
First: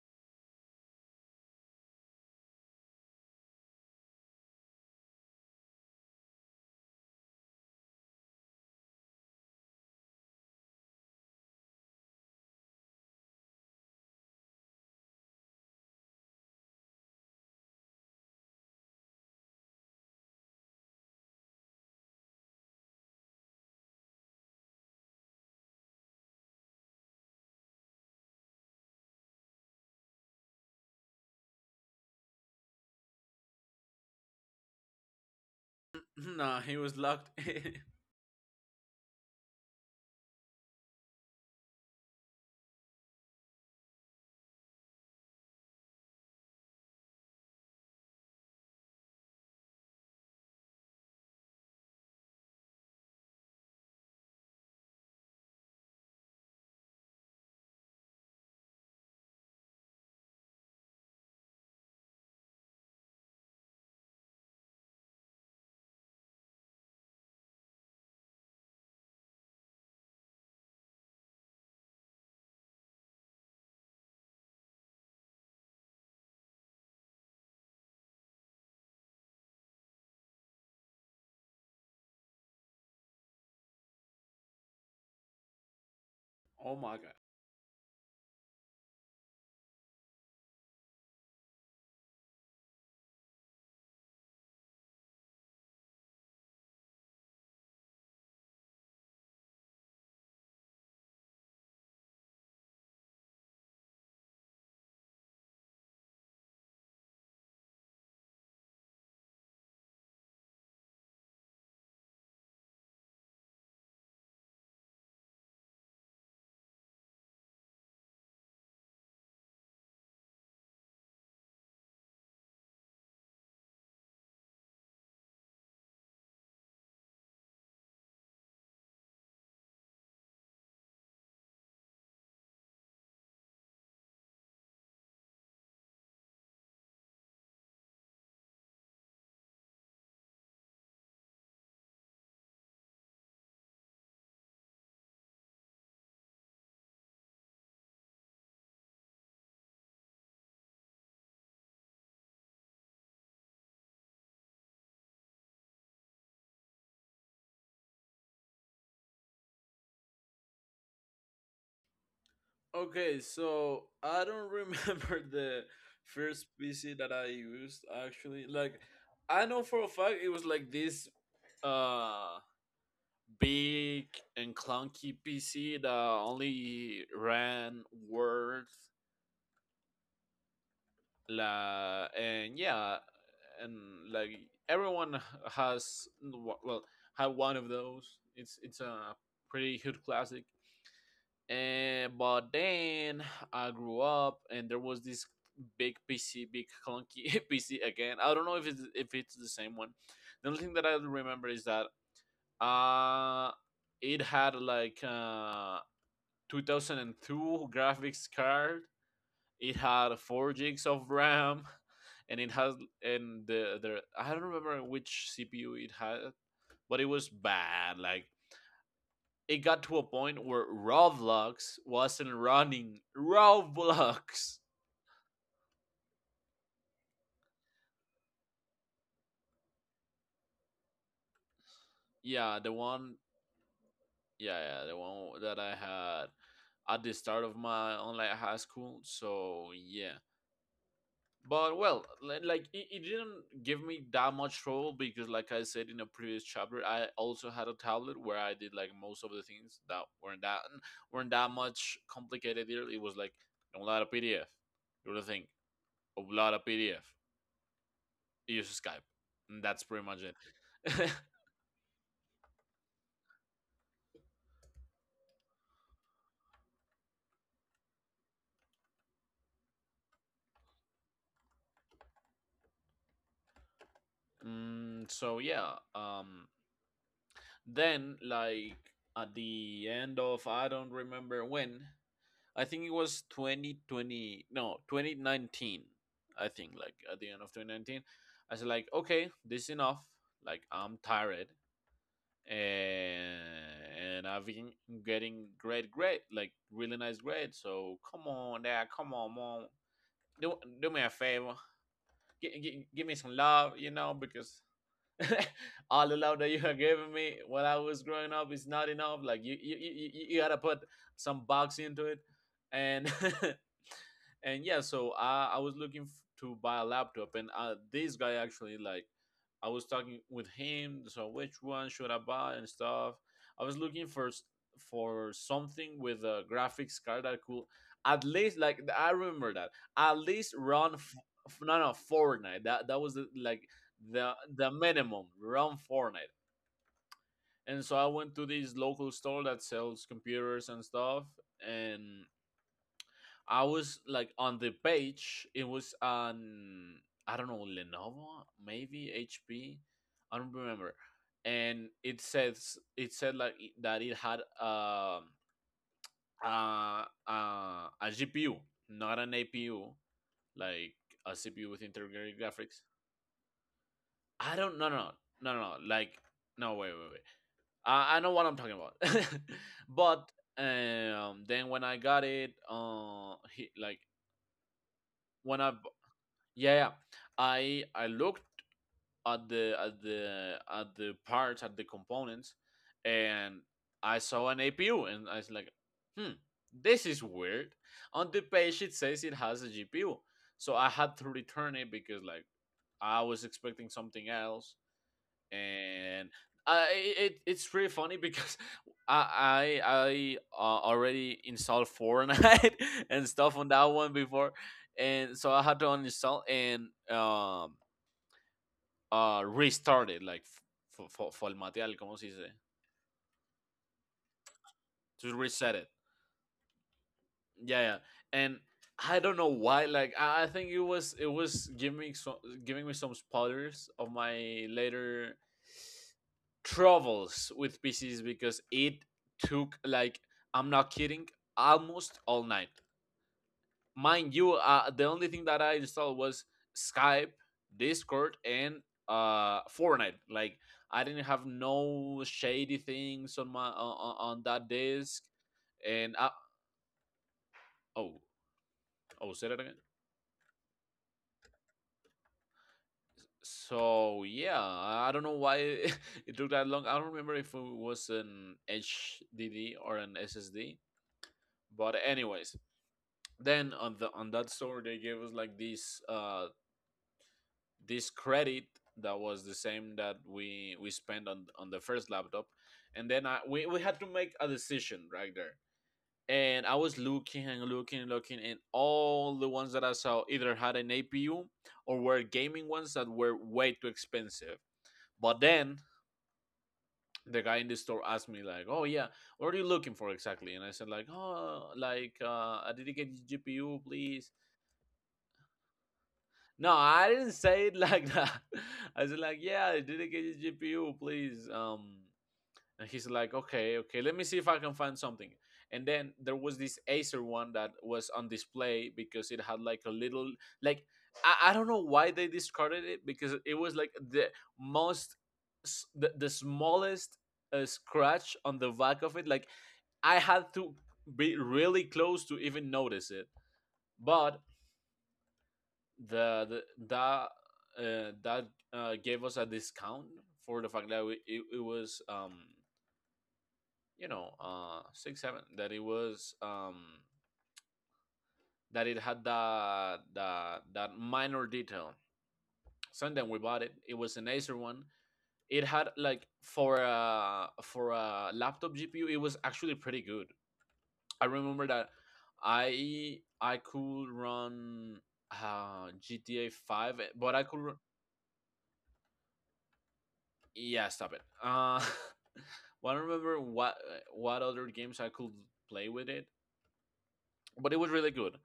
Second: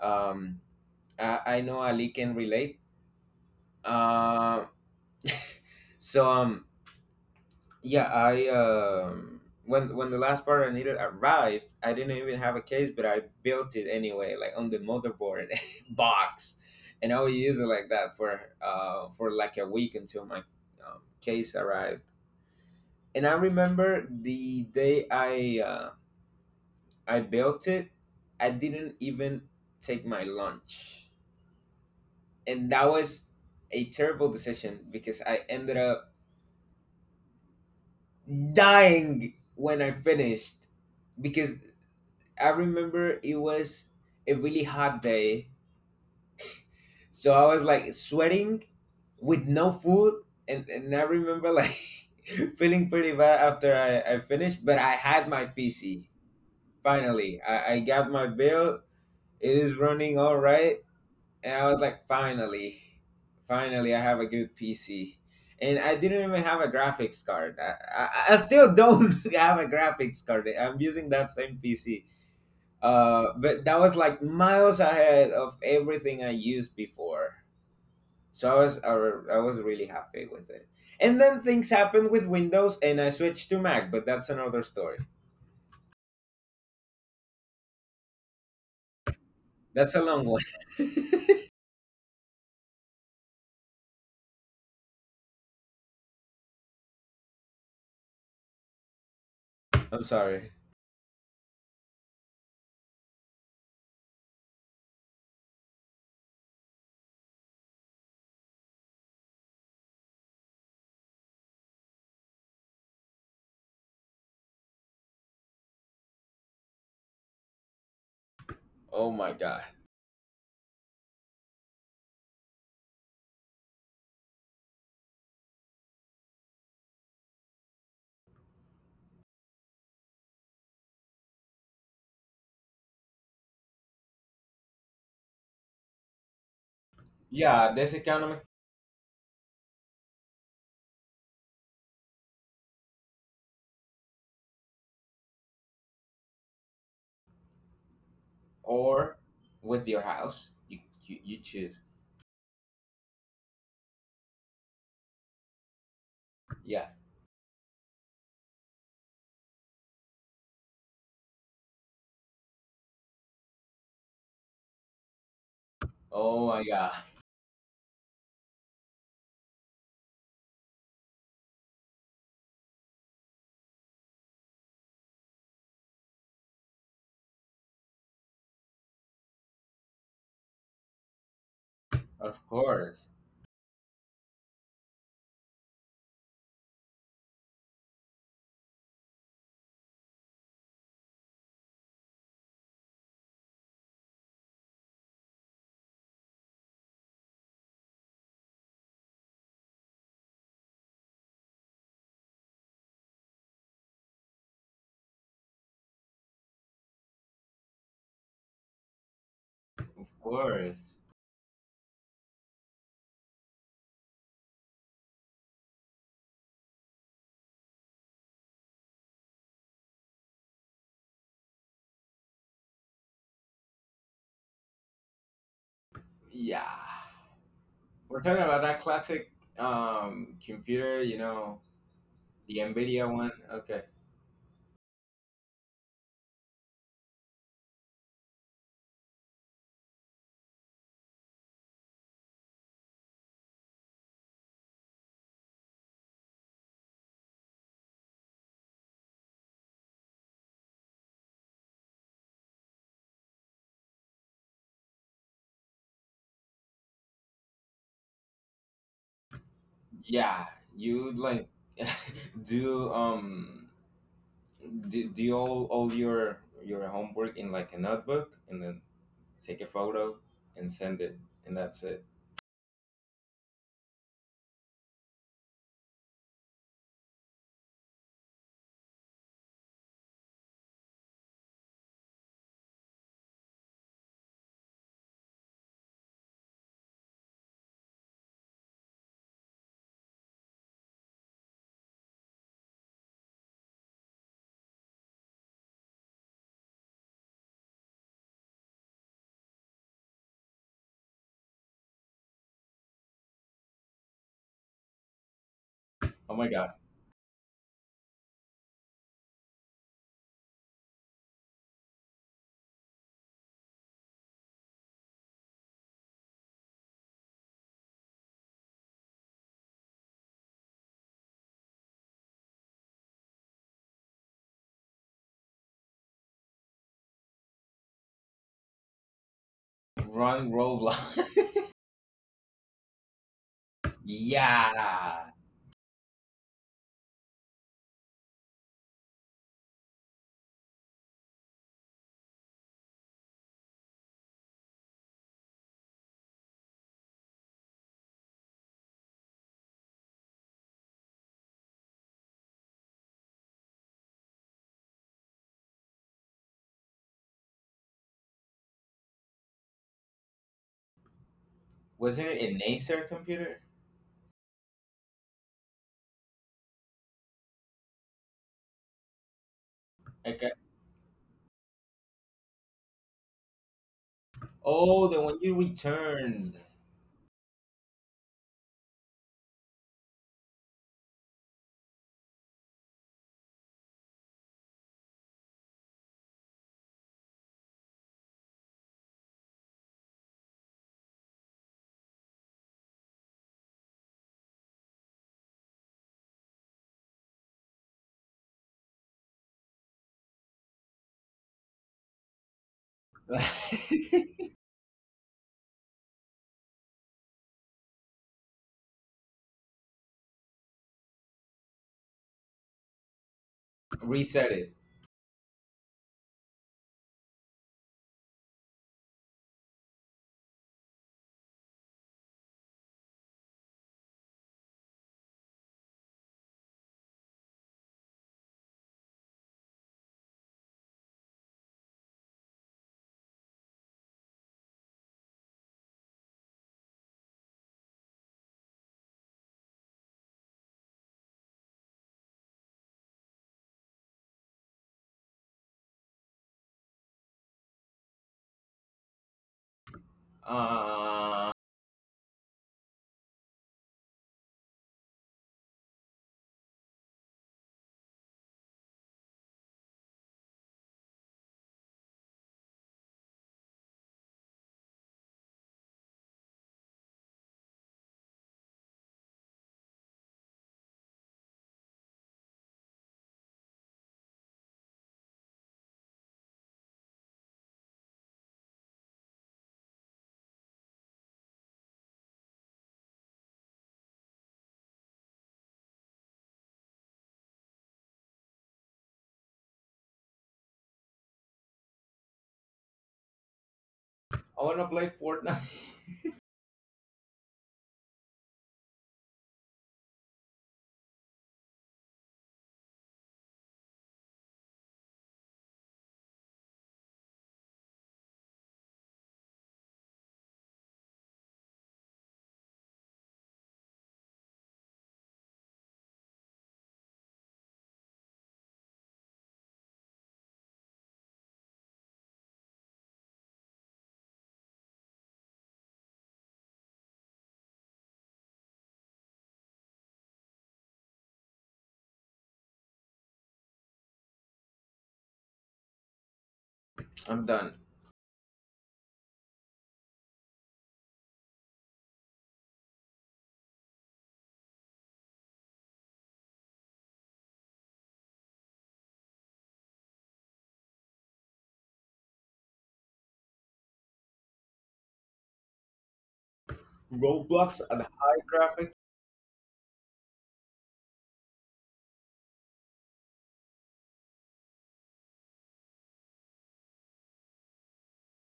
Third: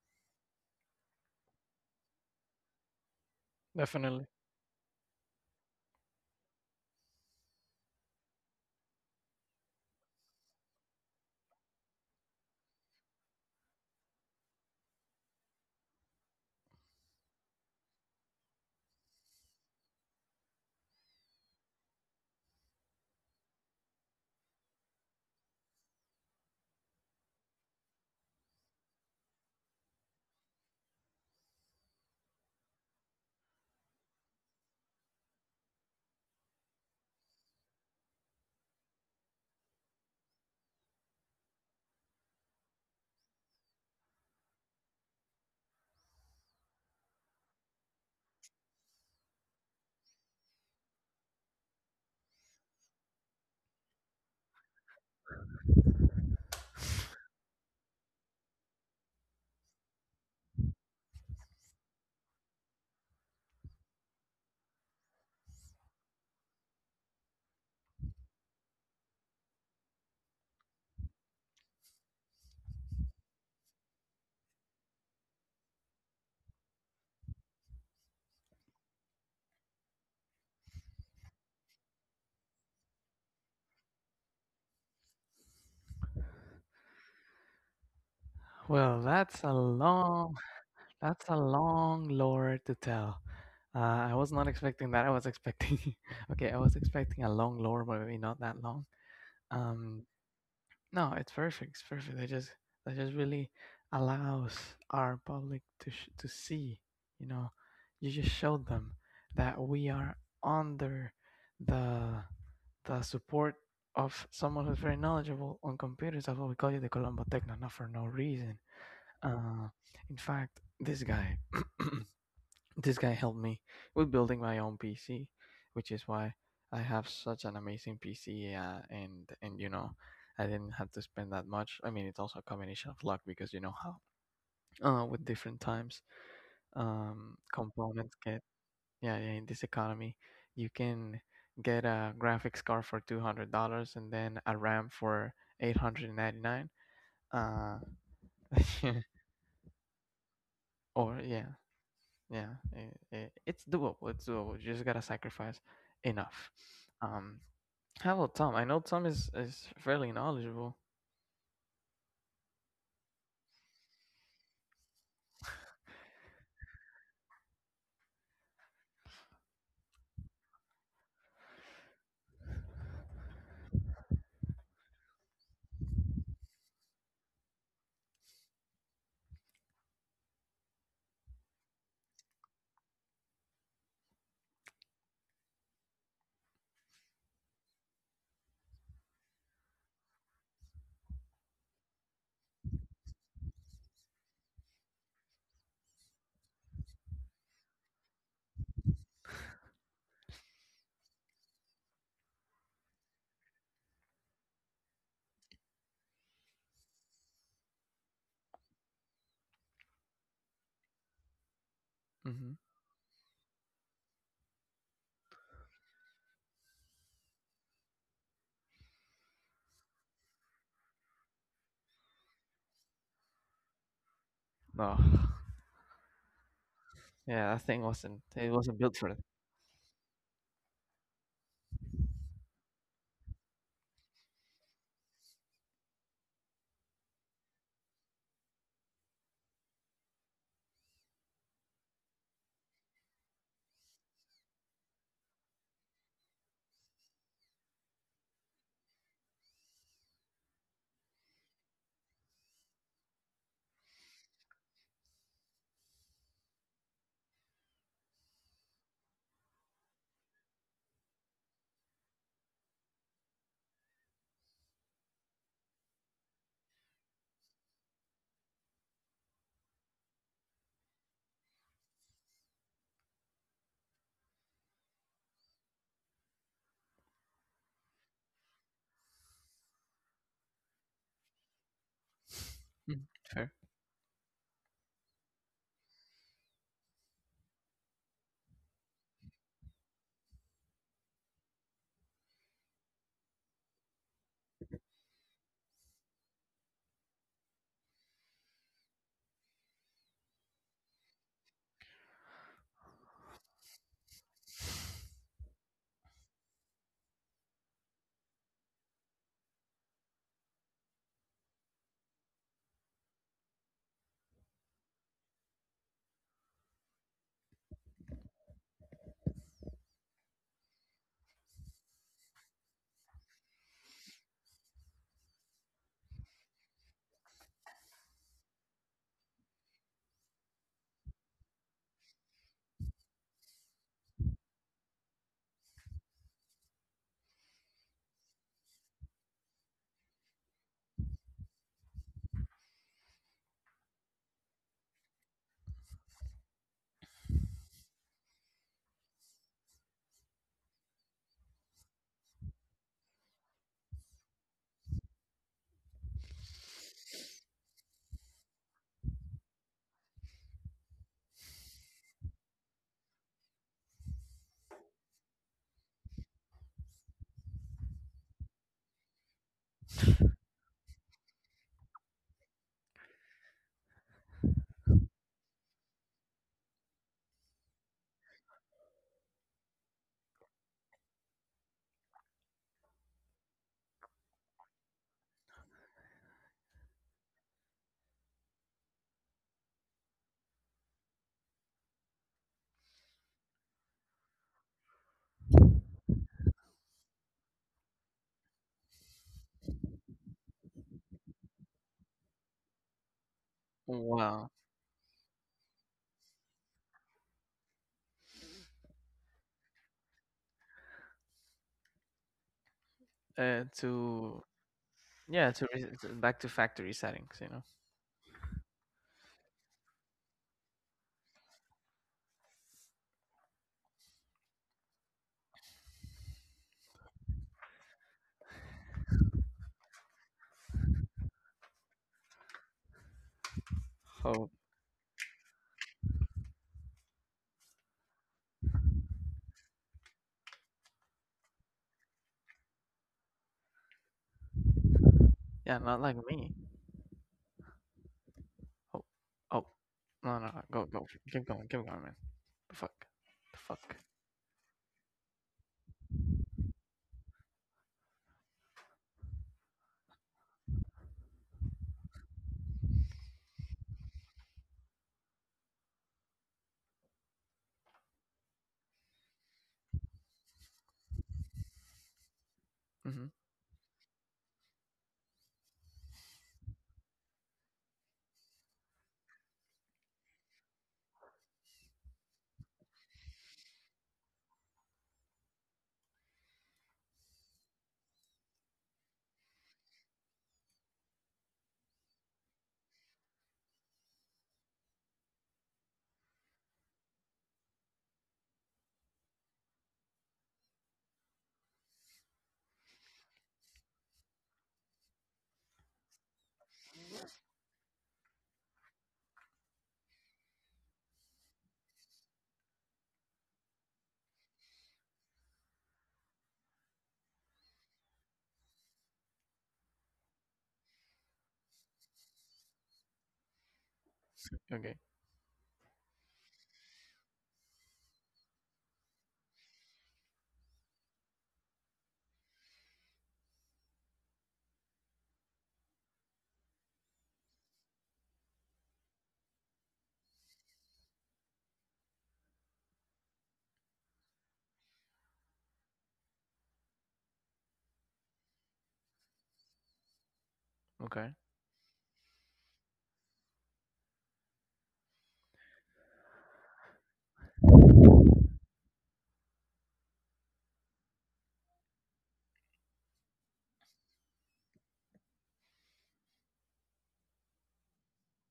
Speaker 3: um, I, I know Ali can relate.
Speaker 1: Definitely.
Speaker 3: uh, so um, Yeah, I um when when the last part I needed arrived, I didn't even have a case, but I built it anyway, like on the motherboard box, and I would use it like that for uh for like a week until my um, case arrived. And I remember the day I uh, I built it. I didn't even take my lunch, and that was a terrible decision because I ended up
Speaker 2: Nah, he was locked in.
Speaker 3: dying when I finished. Because I remember it was a really hot day, so I was like sweating with no food, and, and I remember like feeling pretty bad after I, I finished, but I had my P C finally. I, I got my bill, it is running all right, and I was like, finally, finally, I have a good P C. And I didn't even have a graphics card. I, I, I still don't have a graphics card. I'm using that same P C. Uh, but that was like miles ahead of everything I used before. So I was I, I was really happy with it. And then things happened with Windows, and I switched to Mac, but that's another story.
Speaker 2: Oh my god.
Speaker 1: Well, that's a
Speaker 3: That's a long
Speaker 1: long
Speaker 3: one.
Speaker 1: That's a long lore to tell. Uh, I was not expecting that. I was expecting, okay, I was expecting a long lore, but maybe not that long. Um,
Speaker 3: I'm sorry.
Speaker 1: no, it's perfect. It's perfect. They just that just really allows our public to sh- to see. You know, you just showed them that we are under the the support of someone who's very knowledgeable on computers. That's why we call you the Colombo Techno, not for no reason.
Speaker 3: Oh my god.
Speaker 1: Uh, in fact, this guy. This guy helped me with building my own P C, which is why I have such an amazing P C. Uh, and and you know, I didn't have to spend that much. I mean, it's also a combination of luck because you know how uh, with different times um,
Speaker 3: Yeah, this
Speaker 1: components
Speaker 3: economy,
Speaker 1: get. Yeah, yeah, in this economy you can get a graphics card for two hundred dollars and then a RAM for eight hundred ninety nine. Uh,
Speaker 3: or with your house. You
Speaker 1: or
Speaker 3: you, you
Speaker 1: yeah.
Speaker 3: choose.
Speaker 1: Yeah, it, it's doable. It's doable. You just gotta sacrifice enough.
Speaker 3: Yeah.
Speaker 1: Um, how about Tom? I know Tom is is fairly knowledgeable.
Speaker 2: Okay, so I don't remember the first
Speaker 3: Oh my god.
Speaker 2: P C that I used actually. Like, I know for a fact it was like this uh big and clunky P C that only ran Word, la,
Speaker 3: Of
Speaker 2: and yeah,
Speaker 3: course.
Speaker 2: and like everyone has well had one of those. It's it's a pretty huge classic. And but then I grew up, and there was this big P C, big clunky P C again. I don't know if it's if it's the same one. The only thing that I remember is that uh it had like uh two thousand two graphics card. It
Speaker 3: Of
Speaker 2: had four gigs
Speaker 3: course.
Speaker 2: of RAM, and
Speaker 1: Mm-hmm.
Speaker 2: it has and the the I don't remember which C P U it had, but it was bad. Like it got to a point where Roblox wasn't running. Roblox.
Speaker 1: No,
Speaker 3: Yeah.
Speaker 1: yeah, that thing wasn't
Speaker 3: We're talking
Speaker 1: it
Speaker 3: about
Speaker 1: wasn't
Speaker 3: that
Speaker 1: built for that.
Speaker 3: classic um computer, you know, the
Speaker 2: Yeah, the
Speaker 3: Nvidia
Speaker 2: one.
Speaker 3: one. Okay.
Speaker 2: Yeah, yeah, the one that I had at the start of my online high school. So yeah, but well, like it, it didn't give me that much trouble because, like I said in a previous chapter, I also had a tablet where I did like most of the things that weren't that weren't that much complicated either. It was like download a P D F, do the thing, upload a P D F, use Skype. Mm, that's pretty much
Speaker 3: Yeah, you
Speaker 2: it.
Speaker 3: like do um do, do all all your your homework in like a notebook, and then take a photo and send it, and that's it.
Speaker 2: Mm, so yeah, um, then, like at the end of, I don't remember when. I think it
Speaker 1: Mhm.
Speaker 2: was
Speaker 1: Fair.
Speaker 2: twenty twenty, no, twenty nineteen. I think like at the end of twenty nineteen, I said like, okay, this is enough. Like I'm tired, and, and I've been getting great, great, like really nice grades. So come on, dad, come on, mom, do do me a favor, gi- gi- give me some love, you know, because all the
Speaker 3: Oh
Speaker 2: love
Speaker 3: my
Speaker 2: that you
Speaker 3: god.
Speaker 2: have given me when I was growing up is not enough. Like you, you, you, you you gotta put some box into it, and and yeah, so i i was looking f- to buy a laptop. And uh, this guy actually, like I was talking with him, so which one should I buy and stuff. I was looking for s- for something with a graphics card that could at least, like I remember that, at
Speaker 3: Run
Speaker 2: least
Speaker 3: Roblox.
Speaker 2: run f- f- no, no, Fortnite. That that was the, like the the
Speaker 3: Yeah.
Speaker 2: minimum, run Fortnite. And so I went to this local store that sells computers and stuff, and I was like on the page. It was on, I don't know, Lenovo, maybe H P. I don't remember. And it says it said like that it had uh, uh, uh, a G P U, not an A P U, like a C P U with
Speaker 3: Was it
Speaker 2: integrated
Speaker 3: an
Speaker 2: graphics.
Speaker 3: Acer computer?
Speaker 2: I don't, no no no no no, like no, wait wait wait. I, I know what I'm talking about. But
Speaker 3: Okay.
Speaker 2: um, then when I got it, uh, he, like
Speaker 3: Oh, the one you
Speaker 2: when I
Speaker 3: returned.
Speaker 2: Yeah, yeah. I I looked at the at the at the parts, at the components, and I saw an A P U, and I was like, "Hmm, this is weird." On the page, it says it has a G P U, so I had to return it because like I was expecting something else, and uh, it it's really funny because I I, I uh, already installed Fortnite and stuff on that one
Speaker 1: Wow.
Speaker 2: before, and so I had to uninstall and um uh restart it, like for for formatear, como se dice,
Speaker 1: Uh, to
Speaker 3: Reset it.
Speaker 2: to
Speaker 1: Yeah, to, re-
Speaker 2: reset it.
Speaker 1: to back to factory settings, you know.
Speaker 2: Yeah, yeah, and I don't know why. Like I, I think it was it was giving me some, giving me some spoilers of my later travels with P Cs because it took like, I'm not kidding, almost all night. Mind
Speaker 1: Oh,
Speaker 2: you, uh, the only thing that I installed was Skype, Discord, and uh, Fortnite. Like I didn't have no shady things on my on, on that disk,
Speaker 1: yeah, not like
Speaker 2: and I,
Speaker 1: me.
Speaker 2: oh,
Speaker 1: Oh,
Speaker 2: oh, say that
Speaker 1: oh,
Speaker 2: again.
Speaker 1: no, no,
Speaker 3: uh
Speaker 1: no, go, go, keep
Speaker 3: I
Speaker 1: going, keep going, man. The fuck, the fuck.
Speaker 2: So yeah, I don't know why it it took that long. I don't remember if it was an H D D or an S S D. But anyways, then on the on that store they gave us like this uh this credit that was the same that we we spent on on the first laptop. And
Speaker 1: Mm-hmm.
Speaker 2: then i we, we had to make a decision right there. And I was looking and looking and looking, and all the ones that I saw either had an APU or were gaming ones that were way too expensive. But then the guy in the store asked me like, oh yeah, what are you looking for exactly? And I said like, oh, like uh a dedicated GPU, please.
Speaker 3: want to play Fortnite.
Speaker 2: No, I didn't say it like that. I said like, yeah, I did not get the G P U, please. Um, and he's like, okay, okay, let me see if I can find something. And then there was this Acer one that was on display because it had like a little, like I, I don't know why they discarded it, because it was like the most s- the, the smallest uh, scratch on the back of it. Like I had to be really close to even notice it. But
Speaker 1: Okay,
Speaker 2: the, the that uh, that uh, gave us a discount for the fact that we, it, it was, um you know uh six seven, that it was, um
Speaker 3: I'm done.
Speaker 2: that it had the the that minor detail. So then we bought it, it was an Acer one. It had like, for a, for a laptop GPU, it was actually pretty good.
Speaker 1: okay.
Speaker 2: I remember that i i could run uh GTA five, but I could—
Speaker 3: Roblox at high graphic.
Speaker 2: yeah, stop it. Uh well, I don't remember what what other games I could play with it, but it was really good.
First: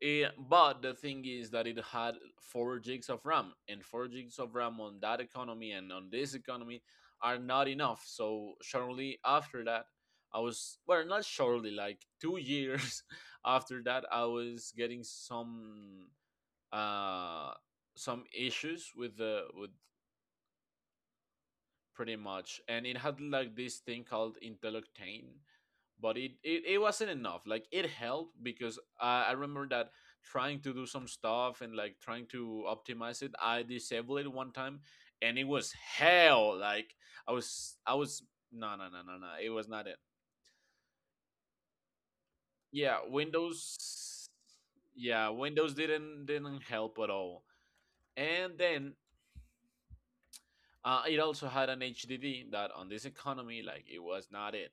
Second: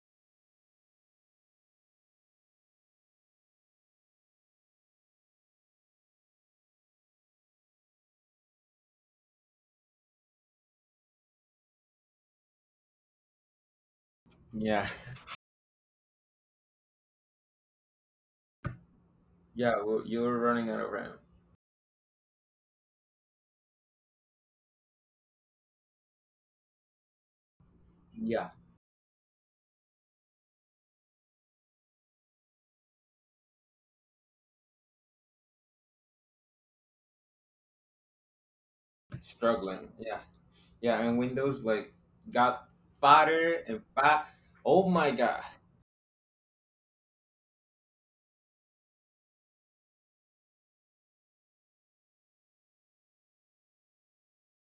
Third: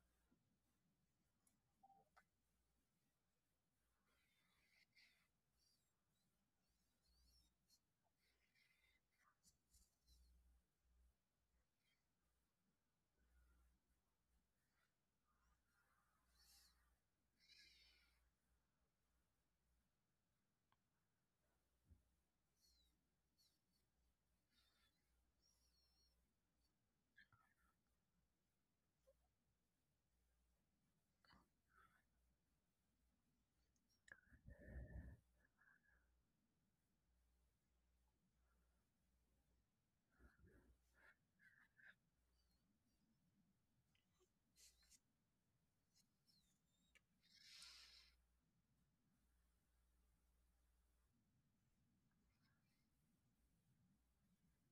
Speaker 2: Eh, but the thing is that it had four gigs of ram, and four gigs of ram on that economy, and on this economy, are not enough. So shortly after that I was, well, not shortly, like two years after that I was
Speaker 3: Yeah.
Speaker 2: getting some uh some issues with the with.
Speaker 3: Yeah, well, you were running out of RAM.
Speaker 2: Pretty much. And it had like this thing called Inteloctane, but it, it, it wasn't enough. Like it helped
Speaker 3: Yeah,
Speaker 2: because I, I remember that trying to do some stuff, and like trying to optimize it, I disabled it one time, and it was hell. Like I was, I was, no, no, no, no, no, it was not
Speaker 3: struggling.
Speaker 2: it.
Speaker 3: Yeah, yeah, and Windows like got
Speaker 2: Yeah,
Speaker 3: fatter and
Speaker 2: Windows,
Speaker 3: fat. Oh my
Speaker 2: yeah,
Speaker 3: god.
Speaker 2: Windows didn't, didn't help at all. And then uh, it also had an H D D that on this economy, like it was not it.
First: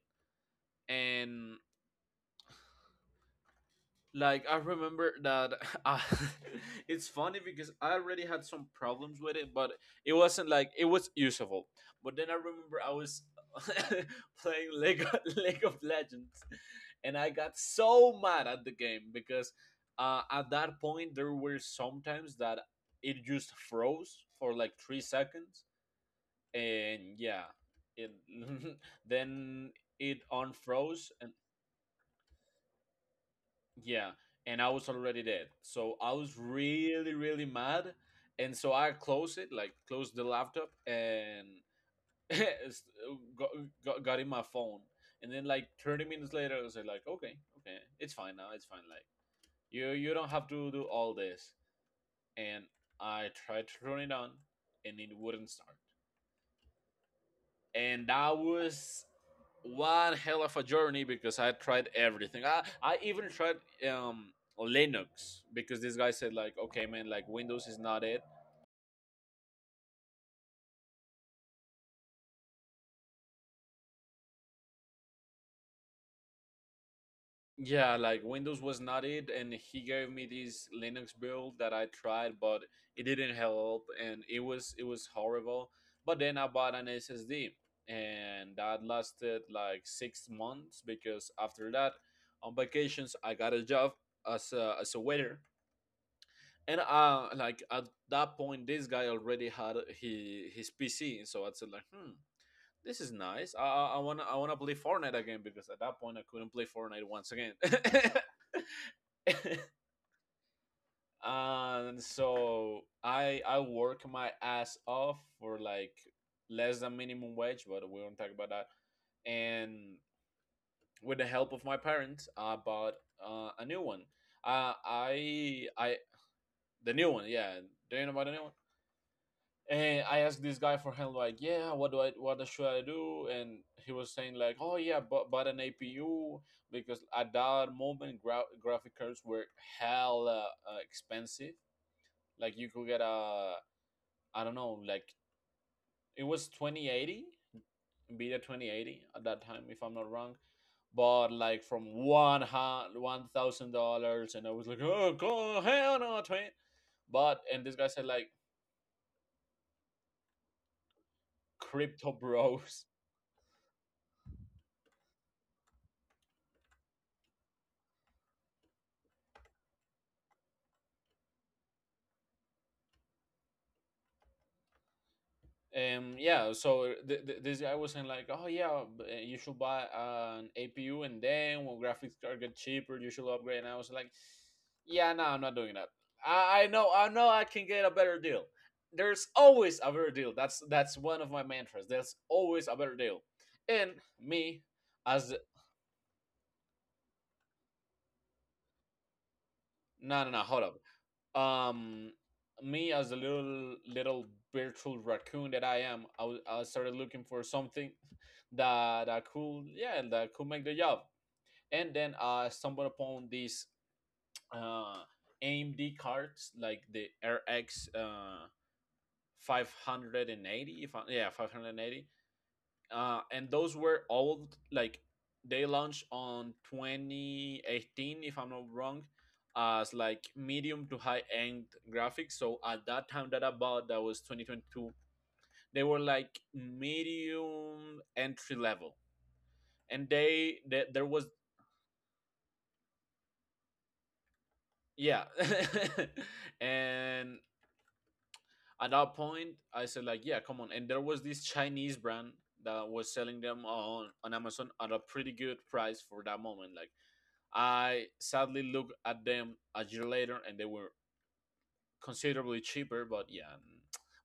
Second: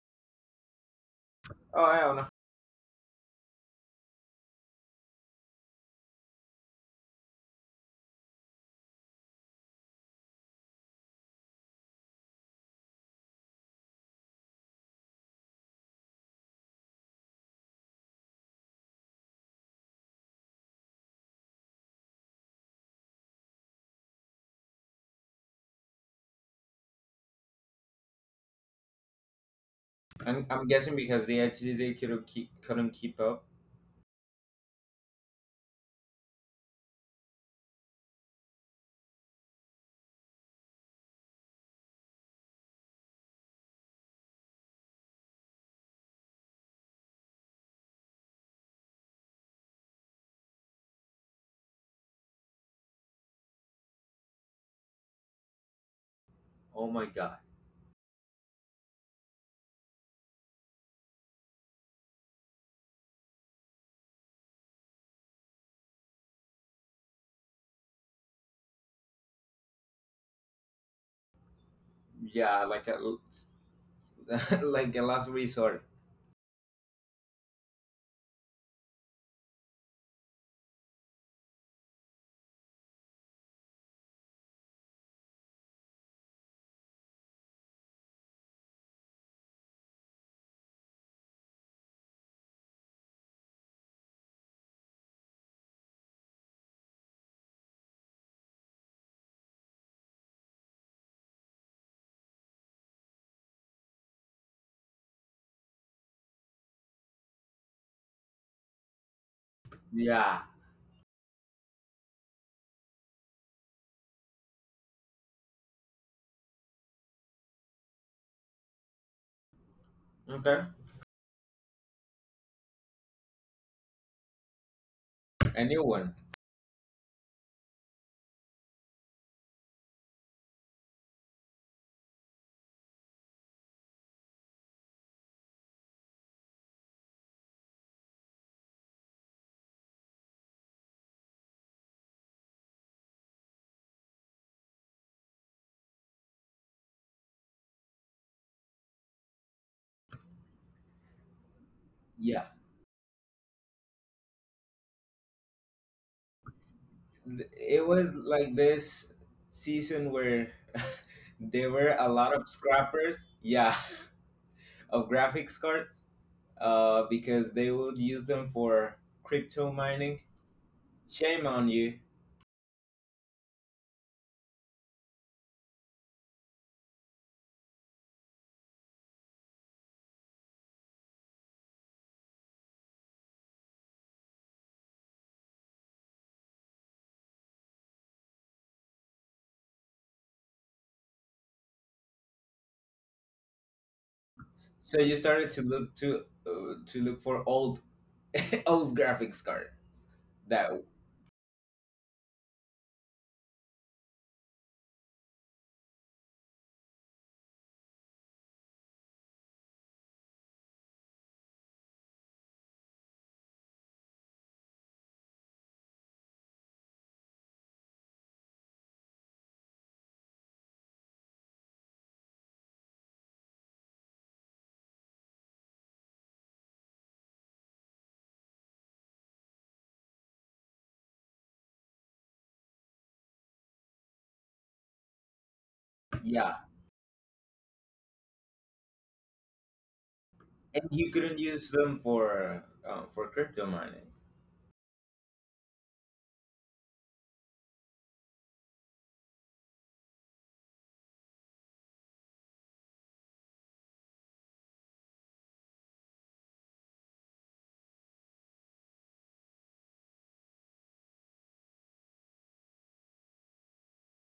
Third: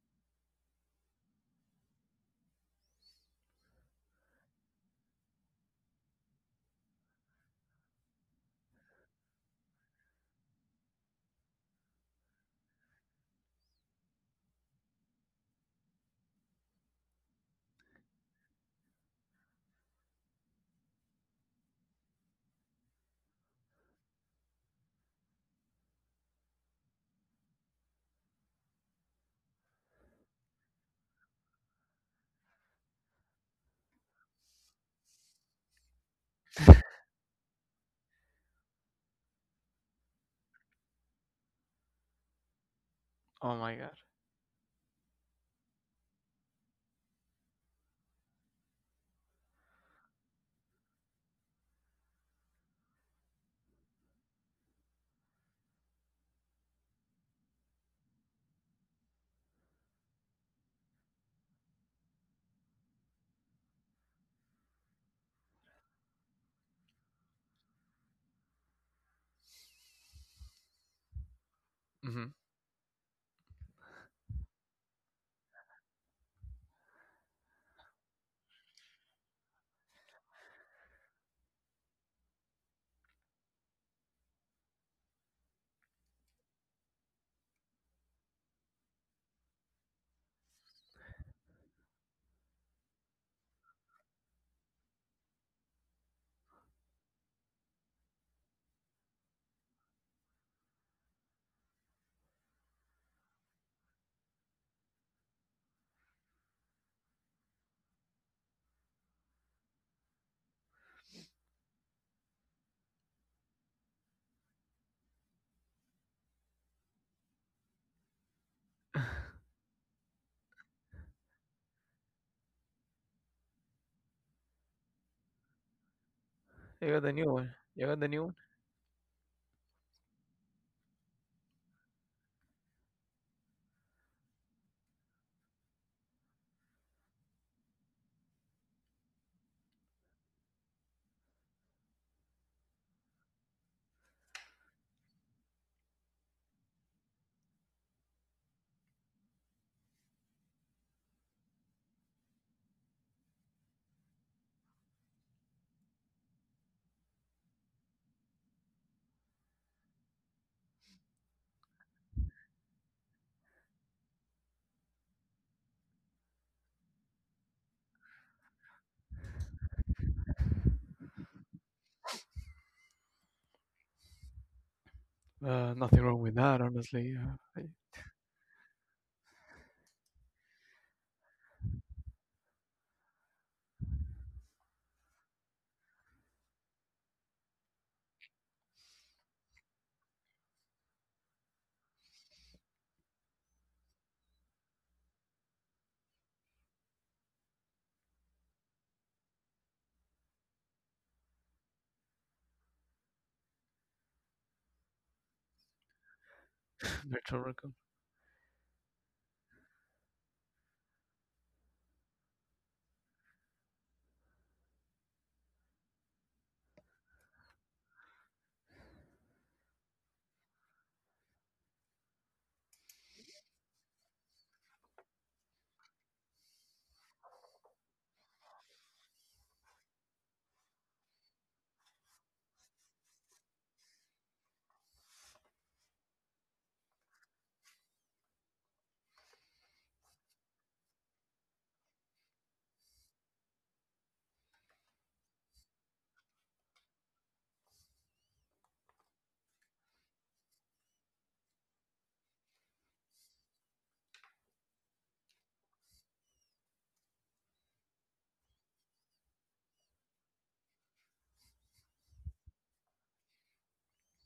Speaker 2: And
Speaker 3: Oh, I don't know.
Speaker 2: like I remember that I, it's funny because I already had some problems with it, but it wasn't, like, it was usable. But then I remember I was playing Lego League of Legends, and I got so mad at the game because uh, at that point there were some times that it just froze for like three seconds, and yeah, it then it
Speaker 3: I'm, I'm guessing
Speaker 2: unfroze,
Speaker 3: because
Speaker 2: and
Speaker 3: they actually they couldn't keep couldn't keep up.
Speaker 2: yeah, and I was already dead. So I was really, really mad. And so I closed it, like closed the laptop, and s- got,
Speaker 1: Oh my god.
Speaker 2: got, got in my phone. And then like thirty minutes later, I was like, okay, okay, it's fine now. It's fine. Like you, you don't have to do all this. And I tried to turn it on, and it wouldn't start.
Speaker 3: Oh my god.
Speaker 2: And that was one hell of a journey, because I tried everything. I, I even tried um Linux because this guy said like, okay man, like Windows is not it.
Speaker 1: Mm-hmm.
Speaker 3: Yeah, like a like a last resort.
Speaker 2: Yeah, like Windows was not it, and he gave me this Linux build that I tried, but it didn't help, and it was, it was horrible. But then I bought an S S D, and that lasted like six months because after that, on vacations I got a job as a, as a waiter. And uh like at that point this guy already had he his pc, so I said like, hmm, this is nice, i i want to I want to play Fortnite again because at that point I couldn't play Fortnite once again.
Speaker 3: Yeah.
Speaker 2: And so i i work my ass off for like less than minimum wage, but we won't talk about that. And
Speaker 3: Okay.
Speaker 2: with the help of my parents I bought uh, a new one. Uh,
Speaker 3: A
Speaker 2: I
Speaker 3: new
Speaker 2: I
Speaker 3: one.
Speaker 1: You
Speaker 2: The
Speaker 1: got
Speaker 2: new
Speaker 1: the
Speaker 2: one,
Speaker 1: new
Speaker 2: yeah.
Speaker 1: one. You
Speaker 2: Do
Speaker 1: got
Speaker 2: you
Speaker 1: the
Speaker 2: know about the
Speaker 1: new
Speaker 2: new one? And I asked this guy for help, like, yeah, what do I, what should I do? And he was saying like, oh yeah, but but an A P U because at that moment gra- graphic cards were hella uh, expensive. Like you could get a, I don't know, like it was twenty eighty, Nvidia twenty eighty at that time, if I'm not wrong. But like from
Speaker 3: Yeah.
Speaker 2: one hundred one thousand dollars, and I was like, oh god, hell no, twenty.
Speaker 3: Th-
Speaker 2: But and
Speaker 3: It
Speaker 2: this guy
Speaker 3: was
Speaker 2: said like,
Speaker 3: like this season where there were a
Speaker 2: crypto
Speaker 3: lot of
Speaker 2: bros.
Speaker 3: scrappers. Yeah, of graphics cards, uh, because they would use them for crypto mining. Shame on you.
Speaker 1: one. Uh, nothing wrong
Speaker 2: Um,
Speaker 1: with that,
Speaker 2: yeah, so
Speaker 1: honestly.
Speaker 2: th- th-
Speaker 1: Uh,
Speaker 2: this guy was saying like, oh yeah, b- uh, you should buy an A P U, and then when graphics card get cheaper, you should upgrade. And I was like, yeah, no, I'm not doing that. I, I know, I know, I can get a better deal. There's always a better deal. That's that's one of my mantras. There's always a better deal. And me,
Speaker 3: So you
Speaker 2: as,
Speaker 3: started to look to uh, to look for old old graphics card
Speaker 2: no, no, no, hold
Speaker 3: that—
Speaker 2: up. um Me as a little little virtual raccoon that I am, i, w- I
Speaker 1: I-
Speaker 2: started looking
Speaker 1: virtual
Speaker 2: for
Speaker 1: record.
Speaker 2: something that that could, yeah, that could make the job. And then I stumbled upon these uh AMD cards, like the RX uh five eighty, if I, yeah, five eighty. Uh, and those were old. Like they launched on twenty eighteen, if I'm not wrong, as like medium to high end graphics. So at that time that I bought, that was twenty twenty-two. They were like
Speaker 3: Yeah,
Speaker 2: medium entry level, and they,
Speaker 3: and
Speaker 2: they
Speaker 3: you
Speaker 2: there was,
Speaker 3: couldn't use them for uh, for crypto mining.
Speaker 2: yeah. And at that point I said like, yeah, come on. And there was this Chinese brand that was selling them on on Amazon at a pretty good price for that moment. Like, I sadly looked at them a year later and they were considerably cheaper, but yeah,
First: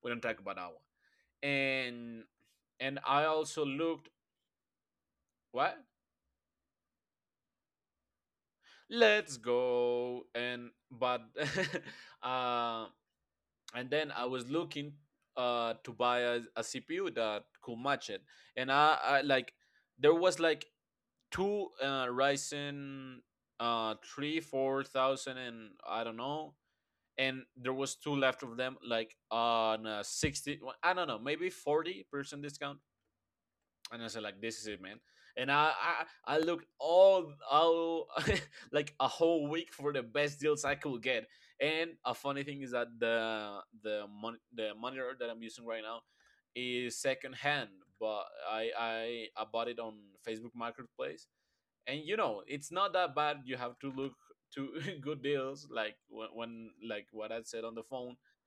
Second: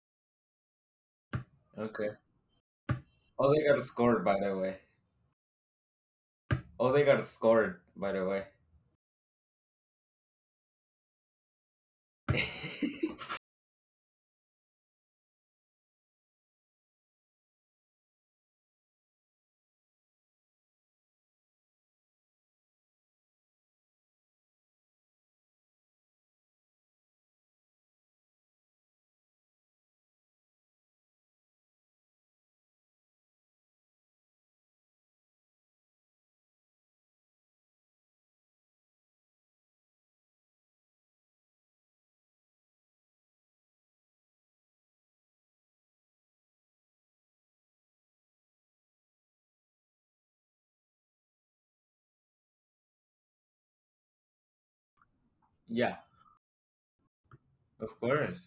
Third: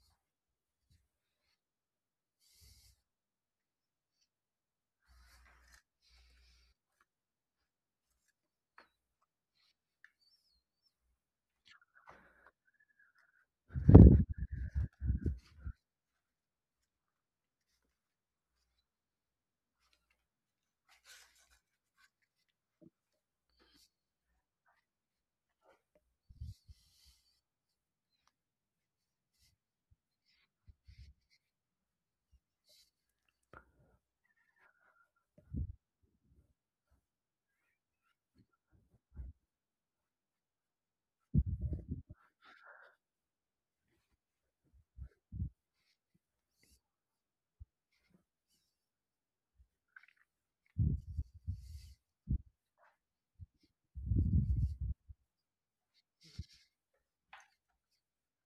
Speaker 2: we don't talk about that one.
Speaker 3: Okay.
Speaker 2: And and I
Speaker 3: Oh, they
Speaker 2: also
Speaker 3: got
Speaker 2: looked.
Speaker 3: scored, by the way.
Speaker 2: What?
Speaker 3: Oh, they got scored, by the way.
Speaker 2: Let's go, and but uh and then I was looking uh to buy a, a C P U that could match it. And I, I like, there was like two uh Ryzen uh three, four thousand, and I don't know, and there was two left of them, like on a sixty, I don't know, maybe forty percent discount. And I said like, this is it, man. And I I, I looked all all like a whole week for the best deals I could get. And a funny thing is that the the mon- the monitor that I'm using right now is second hand. But I, I I bought it on Facebook Marketplace. And you know, it's not that bad, you have to look to good deals, like
Speaker 3: Yeah,
Speaker 2: when, when like what I said on the
Speaker 3: of
Speaker 2: phone.
Speaker 3: course.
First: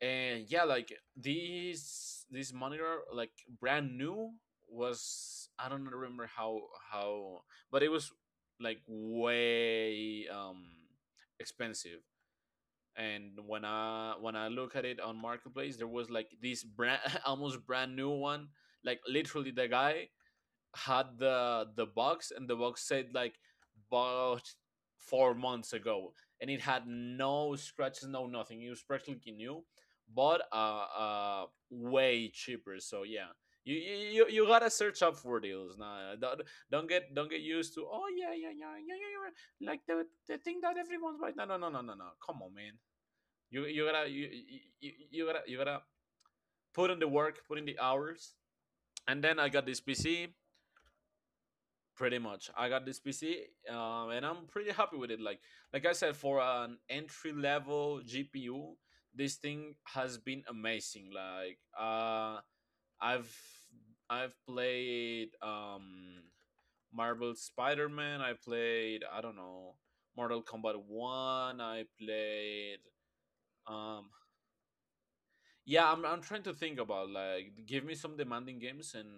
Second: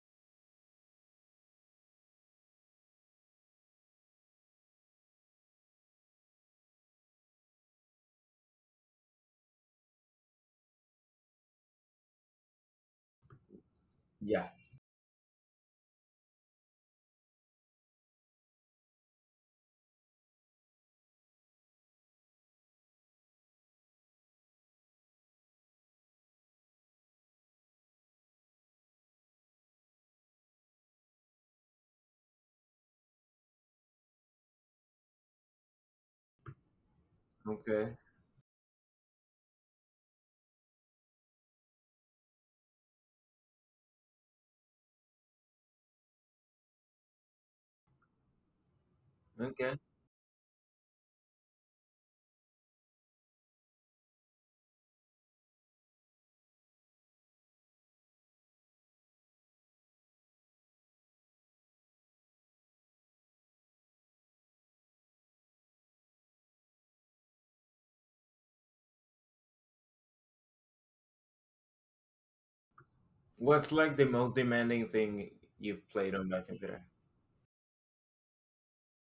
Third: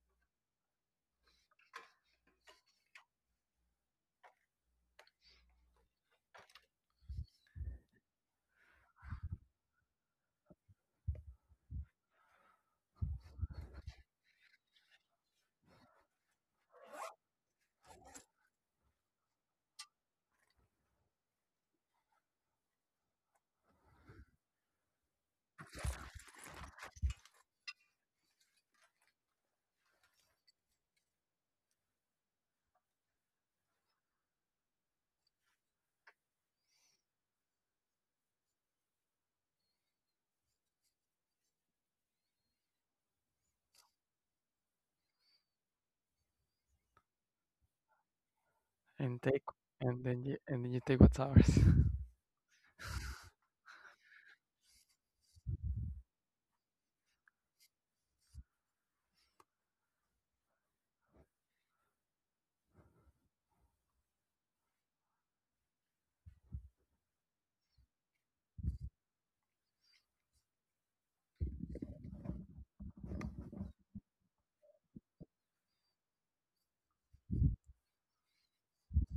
Speaker 2: And yeah, like this this monitor, like, brand new, was, I don't remember how how but it was like way um expensive. And when i when I
Speaker 3: Yeah.
Speaker 2: look at it on Marketplace, there was like this brand, almost brand new one. Like, literally the guy had the the box, and the box said like, bought four months ago, and it had no scratches, no nothing, it was practically new. But uh, uh way cheaper. So yeah, you you, you gotta search up for deals now. don't, don't get, don't get used to,
Speaker 3: Okay.
Speaker 2: "Oh yeah yeah yeah yeah yeah, yeah. Yeah," like the, the thing that everyone's buying. No no no no no no, come on, man. You you gotta, you, you, you gotta, you gotta put in the work, put in the hours.
Speaker 1: And
Speaker 2: And then
Speaker 1: take,
Speaker 2: I got
Speaker 3: Okay.
Speaker 2: this
Speaker 1: and then
Speaker 2: PC.
Speaker 1: you, and then you take what's ours.
Speaker 2: Pretty much I got this PC. um, and I'm pretty happy with it. like like I said, for an entry level GPU, this thing has been amazing. Like, uh i've I've played um Marvel Spider-Man. I played, I don't know, Mortal Kombat one. I played
Speaker 3: What's like
Speaker 2: um
Speaker 3: the most demanding thing you've
Speaker 2: yeah, I'm,
Speaker 3: played
Speaker 2: I'm
Speaker 3: on
Speaker 2: trying
Speaker 3: that
Speaker 2: to think
Speaker 3: computer?
Speaker 2: about, like, give me some demanding games, and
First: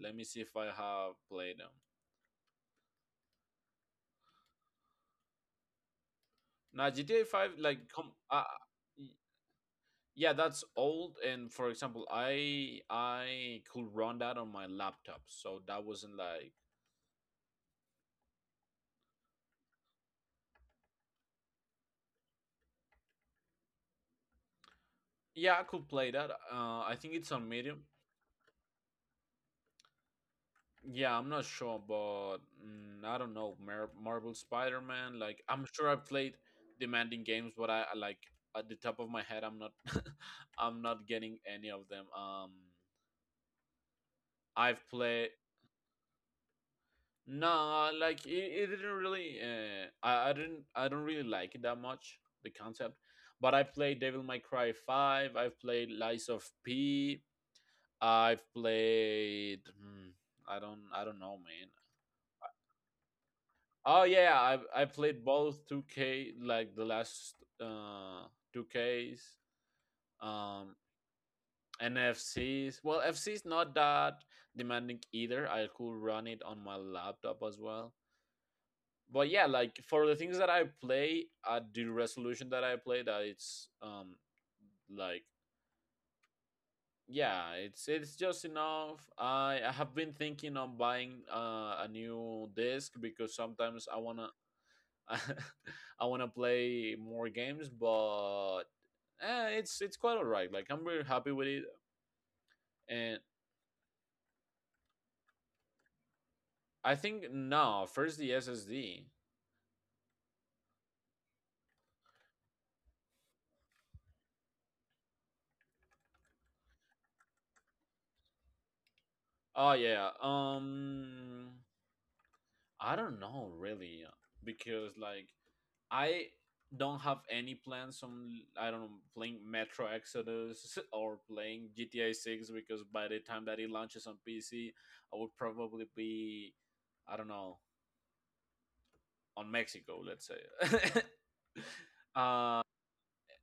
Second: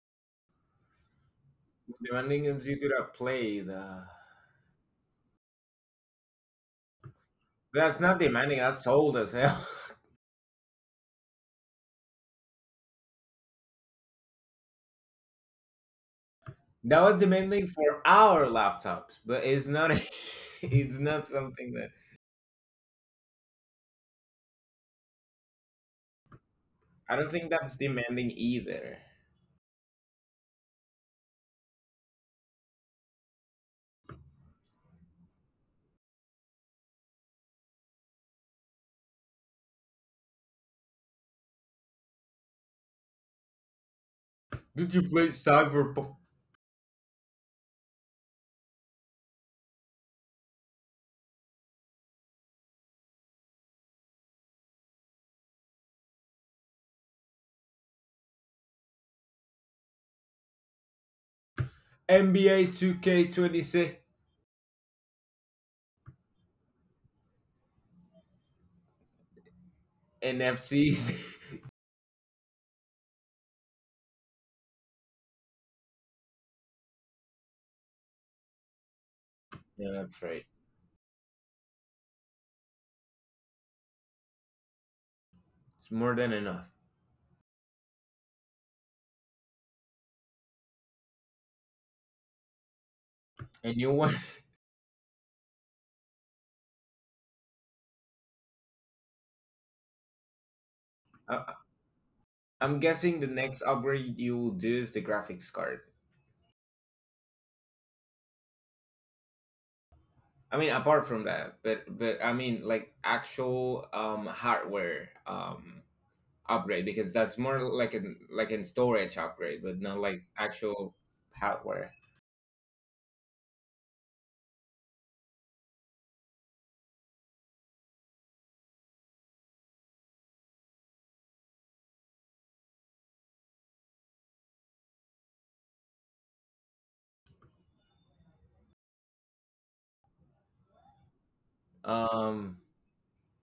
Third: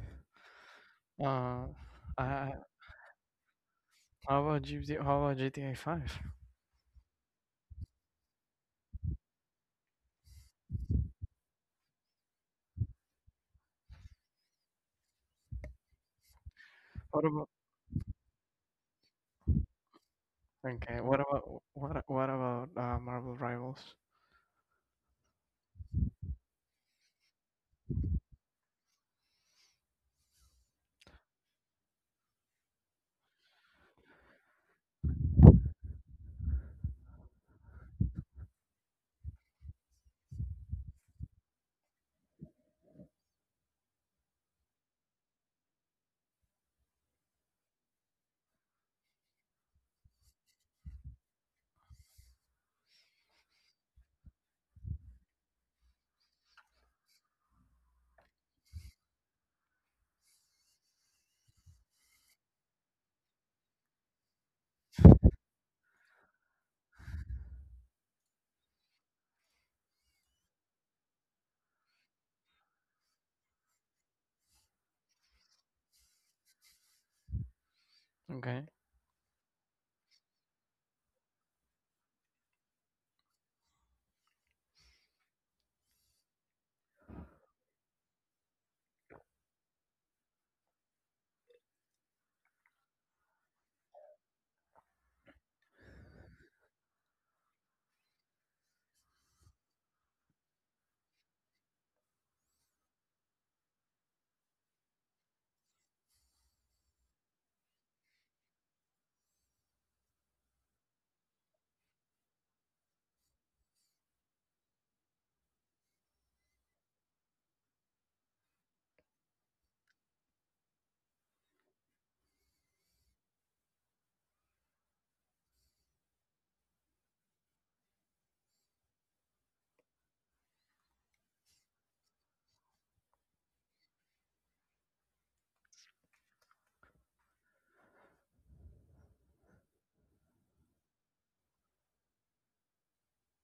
Speaker 2: let me see if I have played
Speaker 1: uh,
Speaker 2: them.
Speaker 3: Demanding
Speaker 1: I,
Speaker 3: games you could have played. Uh,
Speaker 1: how about G T How about G T A five?
Speaker 2: Now GTA five, like,
Speaker 3: That's
Speaker 2: come
Speaker 3: not
Speaker 2: uh,
Speaker 3: demanding. That's old as hell.
Speaker 2: yeah, that's old. And for example, I I could run that on my laptop, so that wasn't like,
Speaker 3: That was
Speaker 1: What about
Speaker 3: demanding for our laptops, but it's not. It's
Speaker 1: okay? What
Speaker 3: not
Speaker 1: about
Speaker 3: something that—
Speaker 1: what? a- What about uh, Marvel Rivals?
Speaker 2: yeah, I could play that. Uh, I think
Speaker 3: I don't
Speaker 2: it's on
Speaker 3: think that's
Speaker 2: Medium.
Speaker 3: demanding either.
Speaker 2: Yeah, I'm not sure, but, mm, I don't know. Mar- Marvel Spider Man, like, I'm sure I played demanding games, but I I, like, at the top of my head, I'm not I'm not getting any of them. Um, I've
Speaker 3: Did you play
Speaker 2: played,
Speaker 3: Cyberpunk,
Speaker 2: no, like, it, it didn't really. Uh, I, I didn't. I don't really like it that much. The concept, but I played Devil May Cry Five. I've played Lies of P. I've played. Hmm, I don't. I don't know, man.
Speaker 3: N B A Two K Twenty Six,
Speaker 2: Oh yeah, I I played both Two K, like, the last uh two Ks,
Speaker 3: and
Speaker 2: um
Speaker 3: F Cs?
Speaker 2: and F Cs. Well, F Cs, not that demanding either. I could run it on my laptop as well,
Speaker 1: Okay.
Speaker 2: but yeah, like,
Speaker 3: Yeah,
Speaker 2: for the
Speaker 3: that's
Speaker 2: things
Speaker 3: right.
Speaker 2: that I play at the resolution that I play, that it's um like,
Speaker 3: It's more than enough.
Speaker 2: yeah, it's it's just enough. I I have been thinking on buying uh, a new disc because
Speaker 3: And
Speaker 2: sometimes
Speaker 3: you
Speaker 2: I
Speaker 3: want?
Speaker 2: wanna I wanna play more games, but, eh, it's it's quite alright. Like, I'm really happy
Speaker 3: I-
Speaker 2: with it,
Speaker 3: I'm guessing
Speaker 2: and
Speaker 3: the next upgrade you will do is the graphics card.
Speaker 2: I think, no, first the S S D.
Speaker 3: I mean, apart from that, but but I mean, like actual um hardware um upgrade, because that's more like an like an storage upgrade,
Speaker 2: Oh
Speaker 3: but not
Speaker 2: yeah,
Speaker 3: like actual
Speaker 2: um,
Speaker 3: hardware,
Speaker 2: I don't know really, uh, because like, I don't have any plans on, I don't know, playing Metro Exodus or playing G T A six, because by the time that it launches on P C, I would probably be, I don't know, on Mexico, let's say.
Speaker 3: um
Speaker 2: uh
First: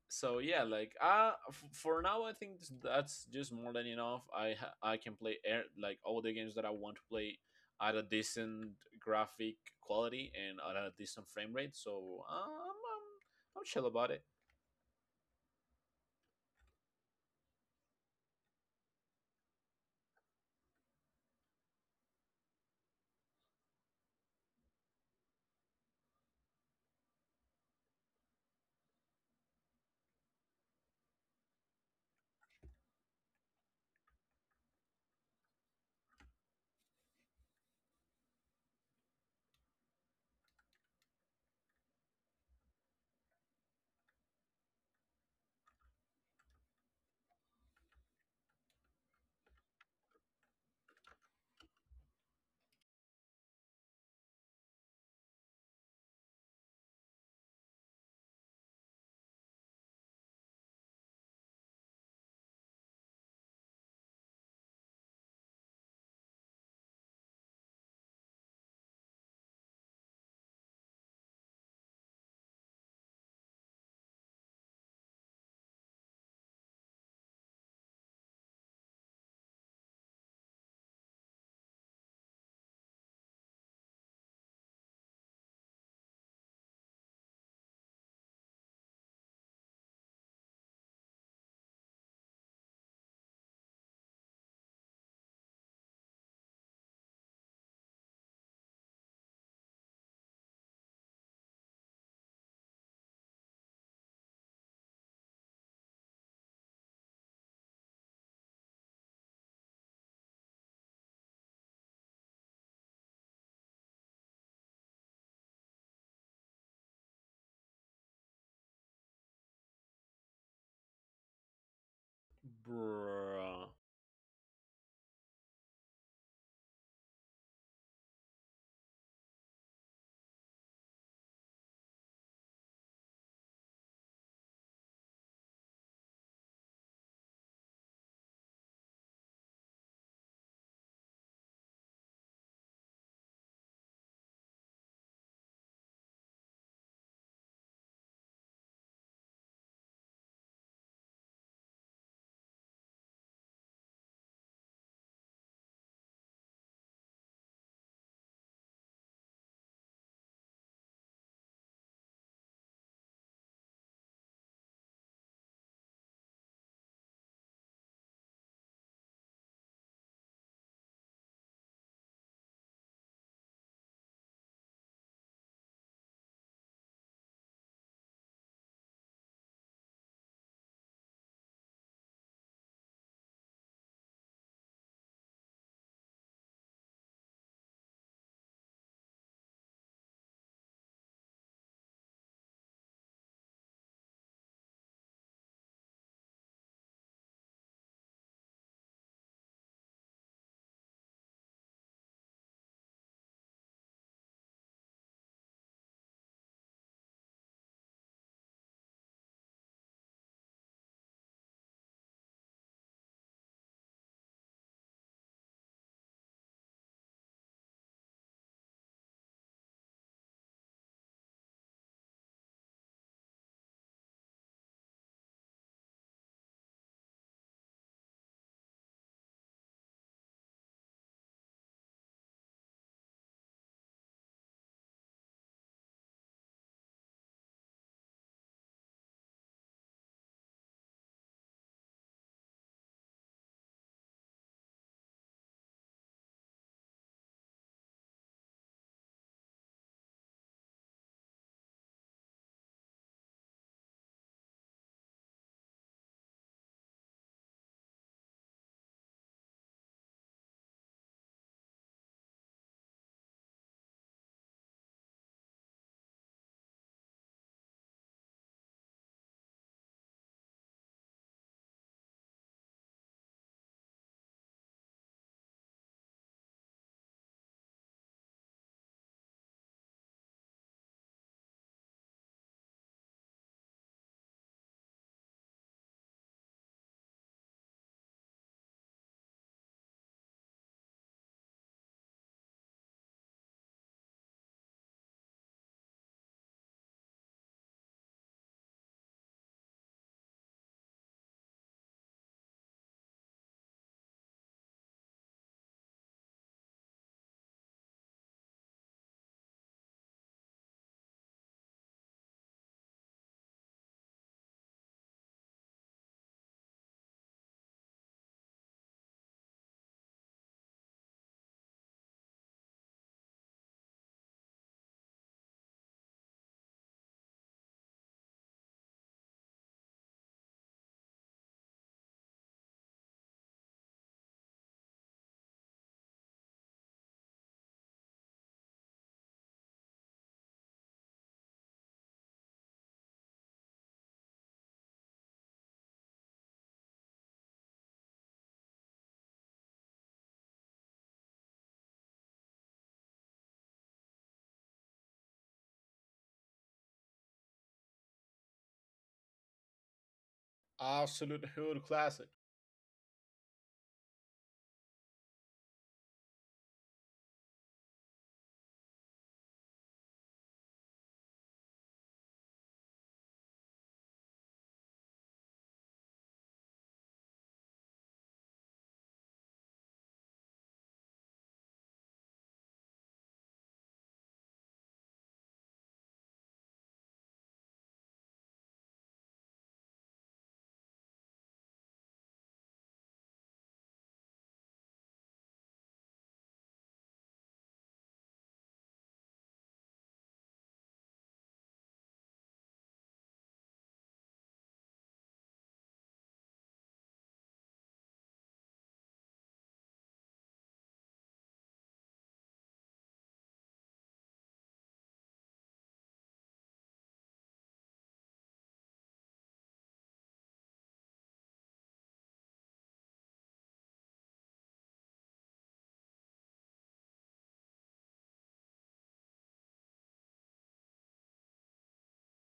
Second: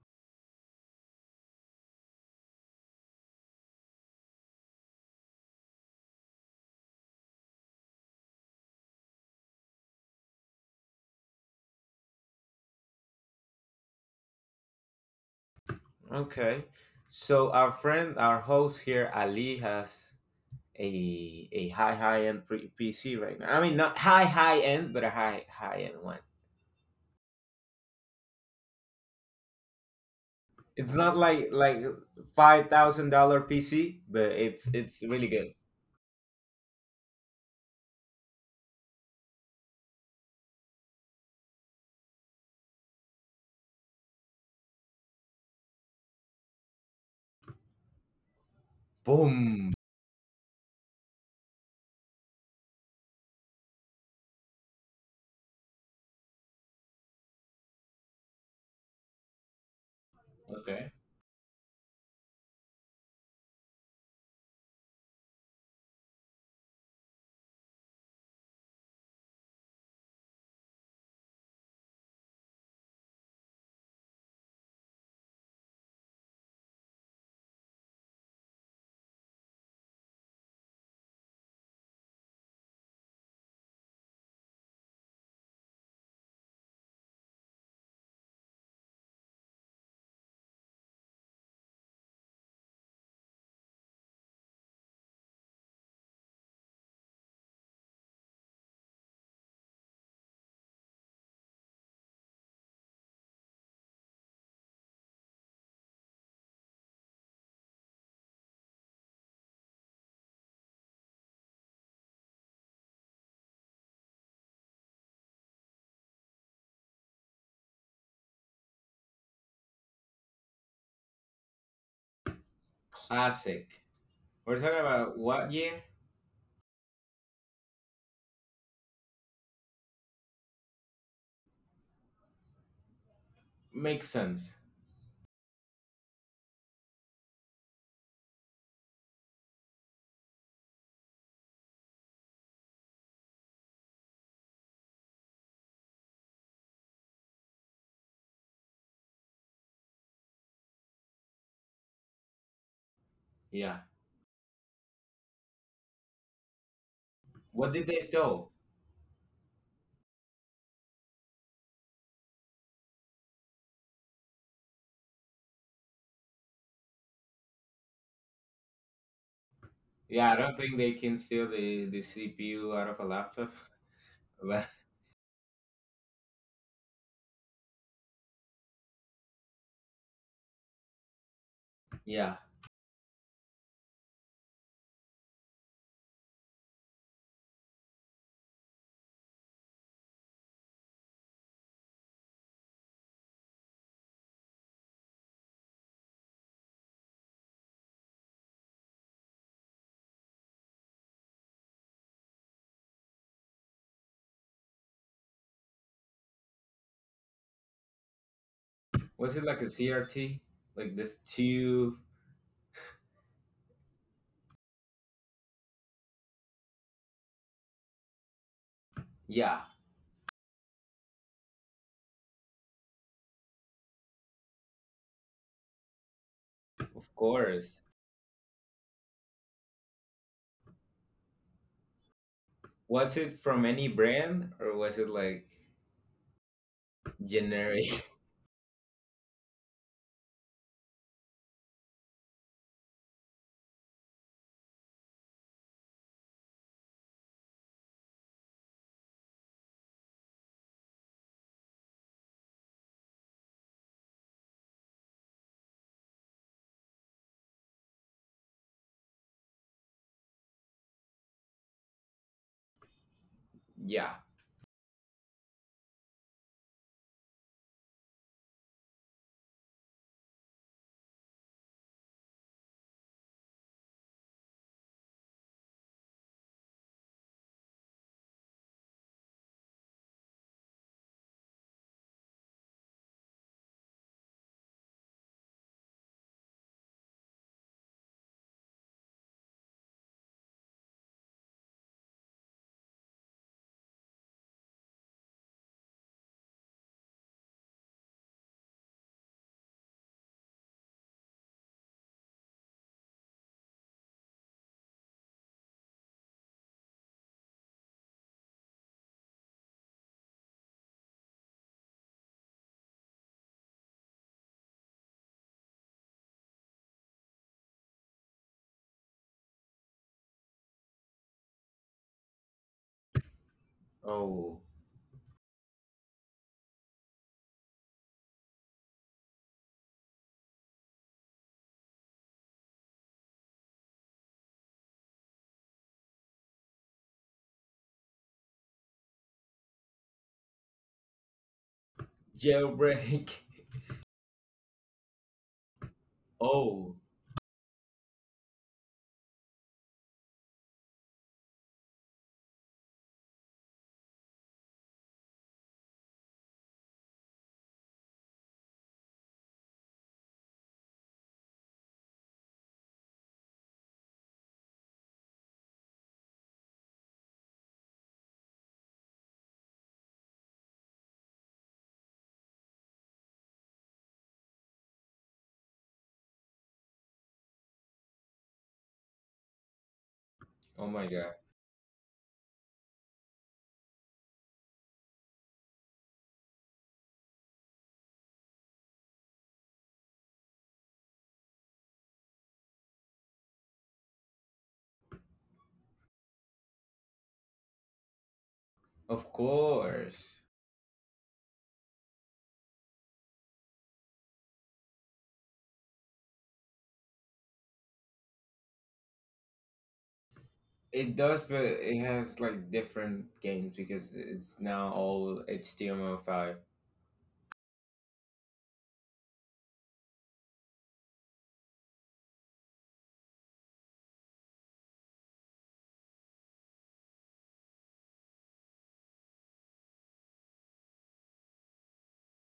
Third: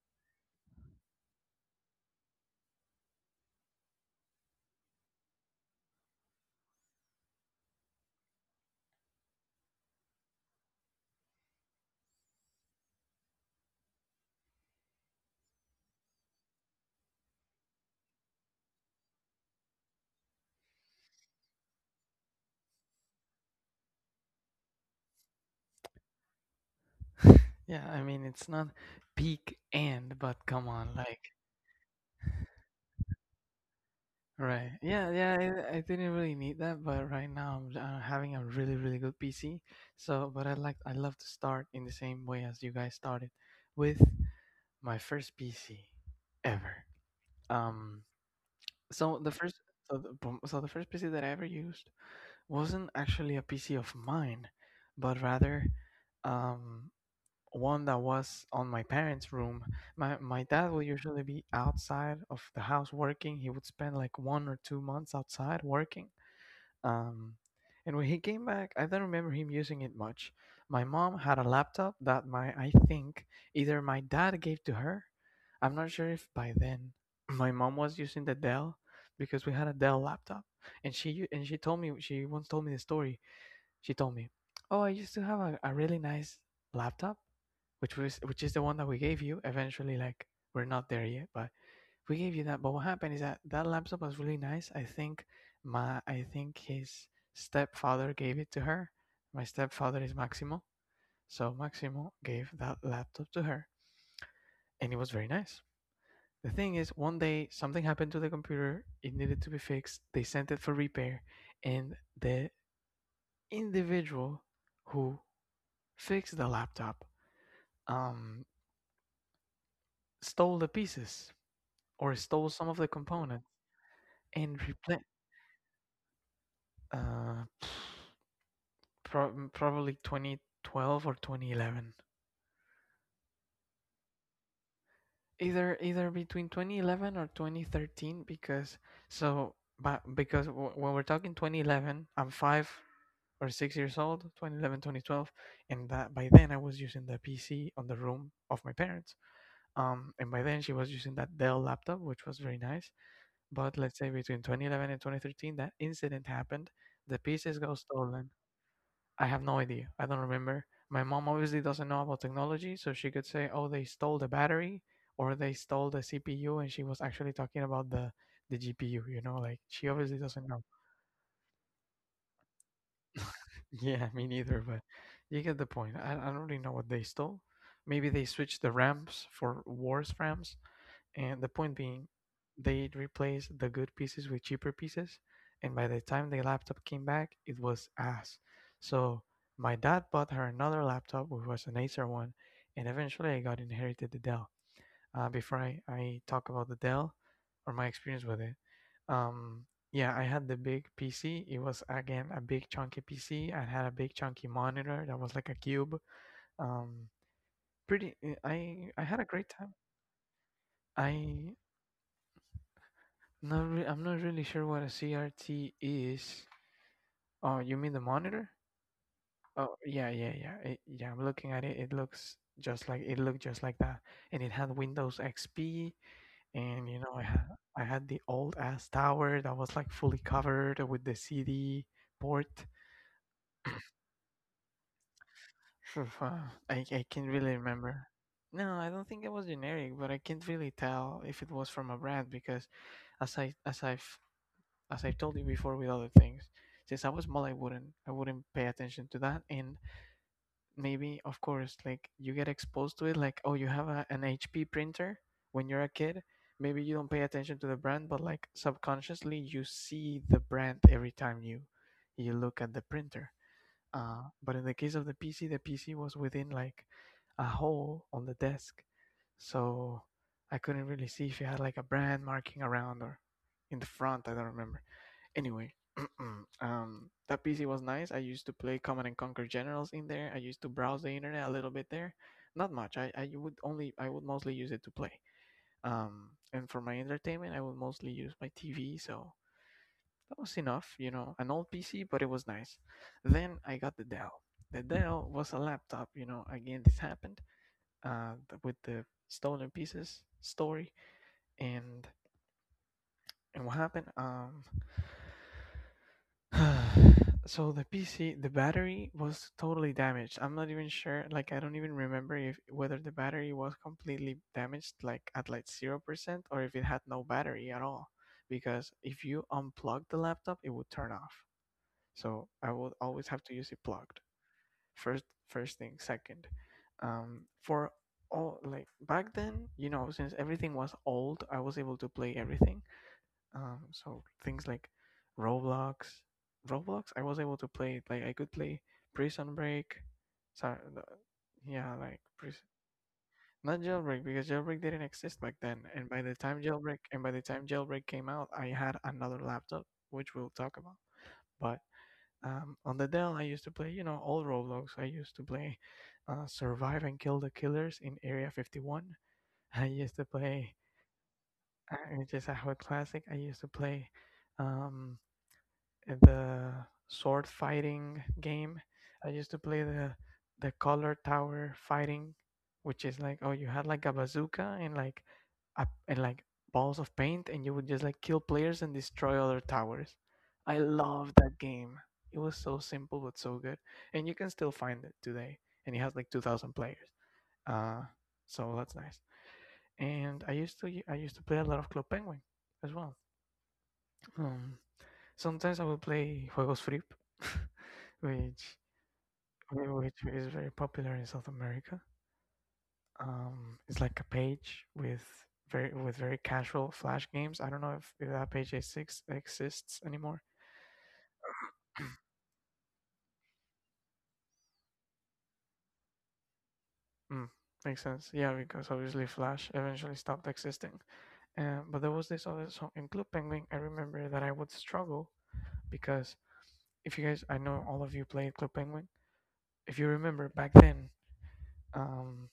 Speaker 2: so yeah, like, uh f- for now I think that's just more than enough. i ha- I can play air, like, all the games that I want to play at a decent graphic quality and at a decent frame rate. So um, i'm i'm chill about it.
Speaker 3: okay. So our friend, our host here Ali, has a a high high end pre- PC right now. I mean, not high high end, but a high high end one.
Speaker 1: Yeah, I mean it's not peak end, but come on,
Speaker 3: It's not
Speaker 1: like.
Speaker 3: like like five thousand dollar PC, but it's
Speaker 1: Right.
Speaker 3: it's
Speaker 1: Yeah,
Speaker 3: really
Speaker 1: yeah,
Speaker 3: good.
Speaker 1: I, I didn't really need that, but right now I'm uh, having a really, really good P C. So, but I like I love to start in the same way as you guys started with my first P C ever. Um so the first
Speaker 3: Boom.
Speaker 1: so the, boom- so the first P C that I ever used wasn't actually a P C of mine, but rather um one that was on my parents' room. My my dad would
Speaker 3: Okay.
Speaker 1: usually be outside of the house working. He would spend like one or two months outside working, um, and when he came back, I don't remember him using it much. My mom had a laptop that my I think either my dad gave to her. I'm not sure if by then my mom was using the Dell because we had a Dell laptop, and she u- and she told me. She once told me the story. She told me, "Oh, I used to have a, a really nice laptop, which was which is the one that we gave you. Eventually, like, we're not there yet, but we gave you that, but what happened is that that laptop was really nice. I think. My i think his stepfather gave it to her. My stepfather is Maximo, so Maximo gave that laptop to her, and it was very nice. The thing is, one day something happened to the computer. It needed to be fixed. They sent it for repair, and the individual who fixed the laptop, um, stole the pieces, or stole some of the components,
Speaker 2: Bruh.
Speaker 3: Classic. We're
Speaker 1: and
Speaker 3: talking
Speaker 1: repla-
Speaker 3: about what year?
Speaker 1: uh, Pro probably twenty twelve or twenty eleven.
Speaker 3: Makes sense.
Speaker 1: Either either between twenty eleven or twenty thirteen, because, so but because w- when we're talking twenty eleven, I'm five or six years old, twenty eleven, twenty twelve, and that by then I was using the P C on the room of my parents. Um and by then she was using that Dell laptop, which was very nice, but
Speaker 3: Yeah.
Speaker 1: let's say between twenty eleven and twenty thirteen that incident happened, the pieces
Speaker 3: What
Speaker 1: got
Speaker 3: did they
Speaker 1: stolen.
Speaker 3: steal?
Speaker 1: I have no idea. I don't remember. My mom obviously doesn't know about technology, so she could say, "Oh, they stole the battery or they stole the C P U," and she was actually talking about the the G P U, you know, like, she obviously
Speaker 3: Yeah, I
Speaker 1: doesn't
Speaker 3: don't
Speaker 1: know.
Speaker 3: think they can steal the the C P U out of a laptop.
Speaker 1: Yeah, me neither,
Speaker 3: But
Speaker 1: but you get the point. I, I don't really know what they stole. Maybe they switched the RAMs for wars RAMs. And the point being,
Speaker 3: yeah,
Speaker 1: they'd replace the good pieces with cheaper pieces. And by the time the laptop came back, it was ass. So my dad bought her another laptop, which was an Acer one. And eventually I got inherited the Dell. Uh, before I, I talk about the Dell or my experience with it, um, yeah, I had the big P C. It was again a big chunky P C. I had a big chunky monitor that was like a cube. Um, Pretty. eh, I I had a
Speaker 3: was it
Speaker 1: great
Speaker 3: like a
Speaker 1: time.
Speaker 3: C R T? Like this
Speaker 1: I
Speaker 3: tube?
Speaker 1: Not re- I'm not really sure what a C R T is. Oh, you mean the monitor?
Speaker 3: Yeah,
Speaker 1: Oh, yeah, yeah, yeah. It, yeah, I'm looking at it. It looks just like it looked just like that. And it had Windows X P, and you
Speaker 3: of
Speaker 1: know, I had I
Speaker 3: course.
Speaker 1: had the old ass tower that was like fully covered with the C D port.
Speaker 3: Was it from any brand, or was it like
Speaker 1: Oof, uh, I I can't really
Speaker 3: generic?
Speaker 1: remember. No, I don't think it was generic, but I can't really tell if it was from a brand because, as I as I've as I've told you before, with other things. Since I was small, I wouldn't, I wouldn't pay attention to that. And maybe, of course, like, you get exposed to it, like, oh, you have a, an H P printer when you're a kid. Maybe you don't pay attention to the brand, but like, subconsciously, you see the brand every time you you look at the printer.
Speaker 3: Yeah.
Speaker 1: Uh, but in the case of the P C, the P C was within like a hole on the desk, so I couldn't really see if it had like a brand marking around or in the front. I don't remember. Anyway, um, that P C was nice. I used to play Command and Conquer Generals in there. I used to browse the internet a little bit there. Not much. I, I would only I would mostly use it to play. Um, and for my entertainment, I would mostly use my T V. So that was enough, you know, an old P C, but it was nice. Then I got the Dell. The Dell was a laptop, you know. Again, this happened uh, with the stolen pieces story, and and what happened? Um, so the P C, the battery was totally damaged. I'm not even sure. Like, I don't even remember if whether the battery was completely damaged, like at like zero percent, or if it had no battery at all. Because if you unplug the laptop, it would turn off. So I would always have to use it plugged.
Speaker 3: Oh,
Speaker 1: First, first thing. Second, um, for all like back then, you know, since everything was old, I was able to play everything. Um, so things like Roblox, Roblox, I was able to play it. Like I could play Prison Break. Sorry, yeah, like prison.
Speaker 3: jailbreak.
Speaker 1: Not jailbreak because jailbreak didn't exist back then. And by the time
Speaker 3: Oh,
Speaker 1: jailbreak and by the time jailbreak came out, I had another laptop, which we'll talk about. But um, on the Dell, I used to play, you know, old Roblox. I used to play uh, Survive and Kill the Killers in Area fifty-one. I used to play,
Speaker 2: Absolute hood
Speaker 1: uh,
Speaker 2: classic.
Speaker 1: which is a hood classic. I used to play um, the sword fighting game. I used to play the the color tower fighting, which is like oh you had like a bazooka and like a, and like balls of paint, and you would just like kill players and destroy other towers. I
Speaker 3: oh my
Speaker 1: love
Speaker 3: god.
Speaker 1: that game. It was so simple but so good, and you can still find it today. And it has like two thousand players. Uh, so that's nice. And I used to I used to play a lot of Club Penguin as well. Um, Sometimes I will play Juegos Free, which
Speaker 3: Of
Speaker 1: which
Speaker 3: course.
Speaker 1: is very popular in South America. Um, it's like a page with very with very casual flash games. I don't know if, if that page is six exists anymore.
Speaker 3: It does, but it has like different games because it's now all H T M L five.
Speaker 1: Mm, makes sense. Yeah, because obviously Flash eventually stopped existing. Uh, but there was this other song in Club Penguin. I remember that I would struggle because if you guys, I know all of you played Club Penguin. If you remember back then, um,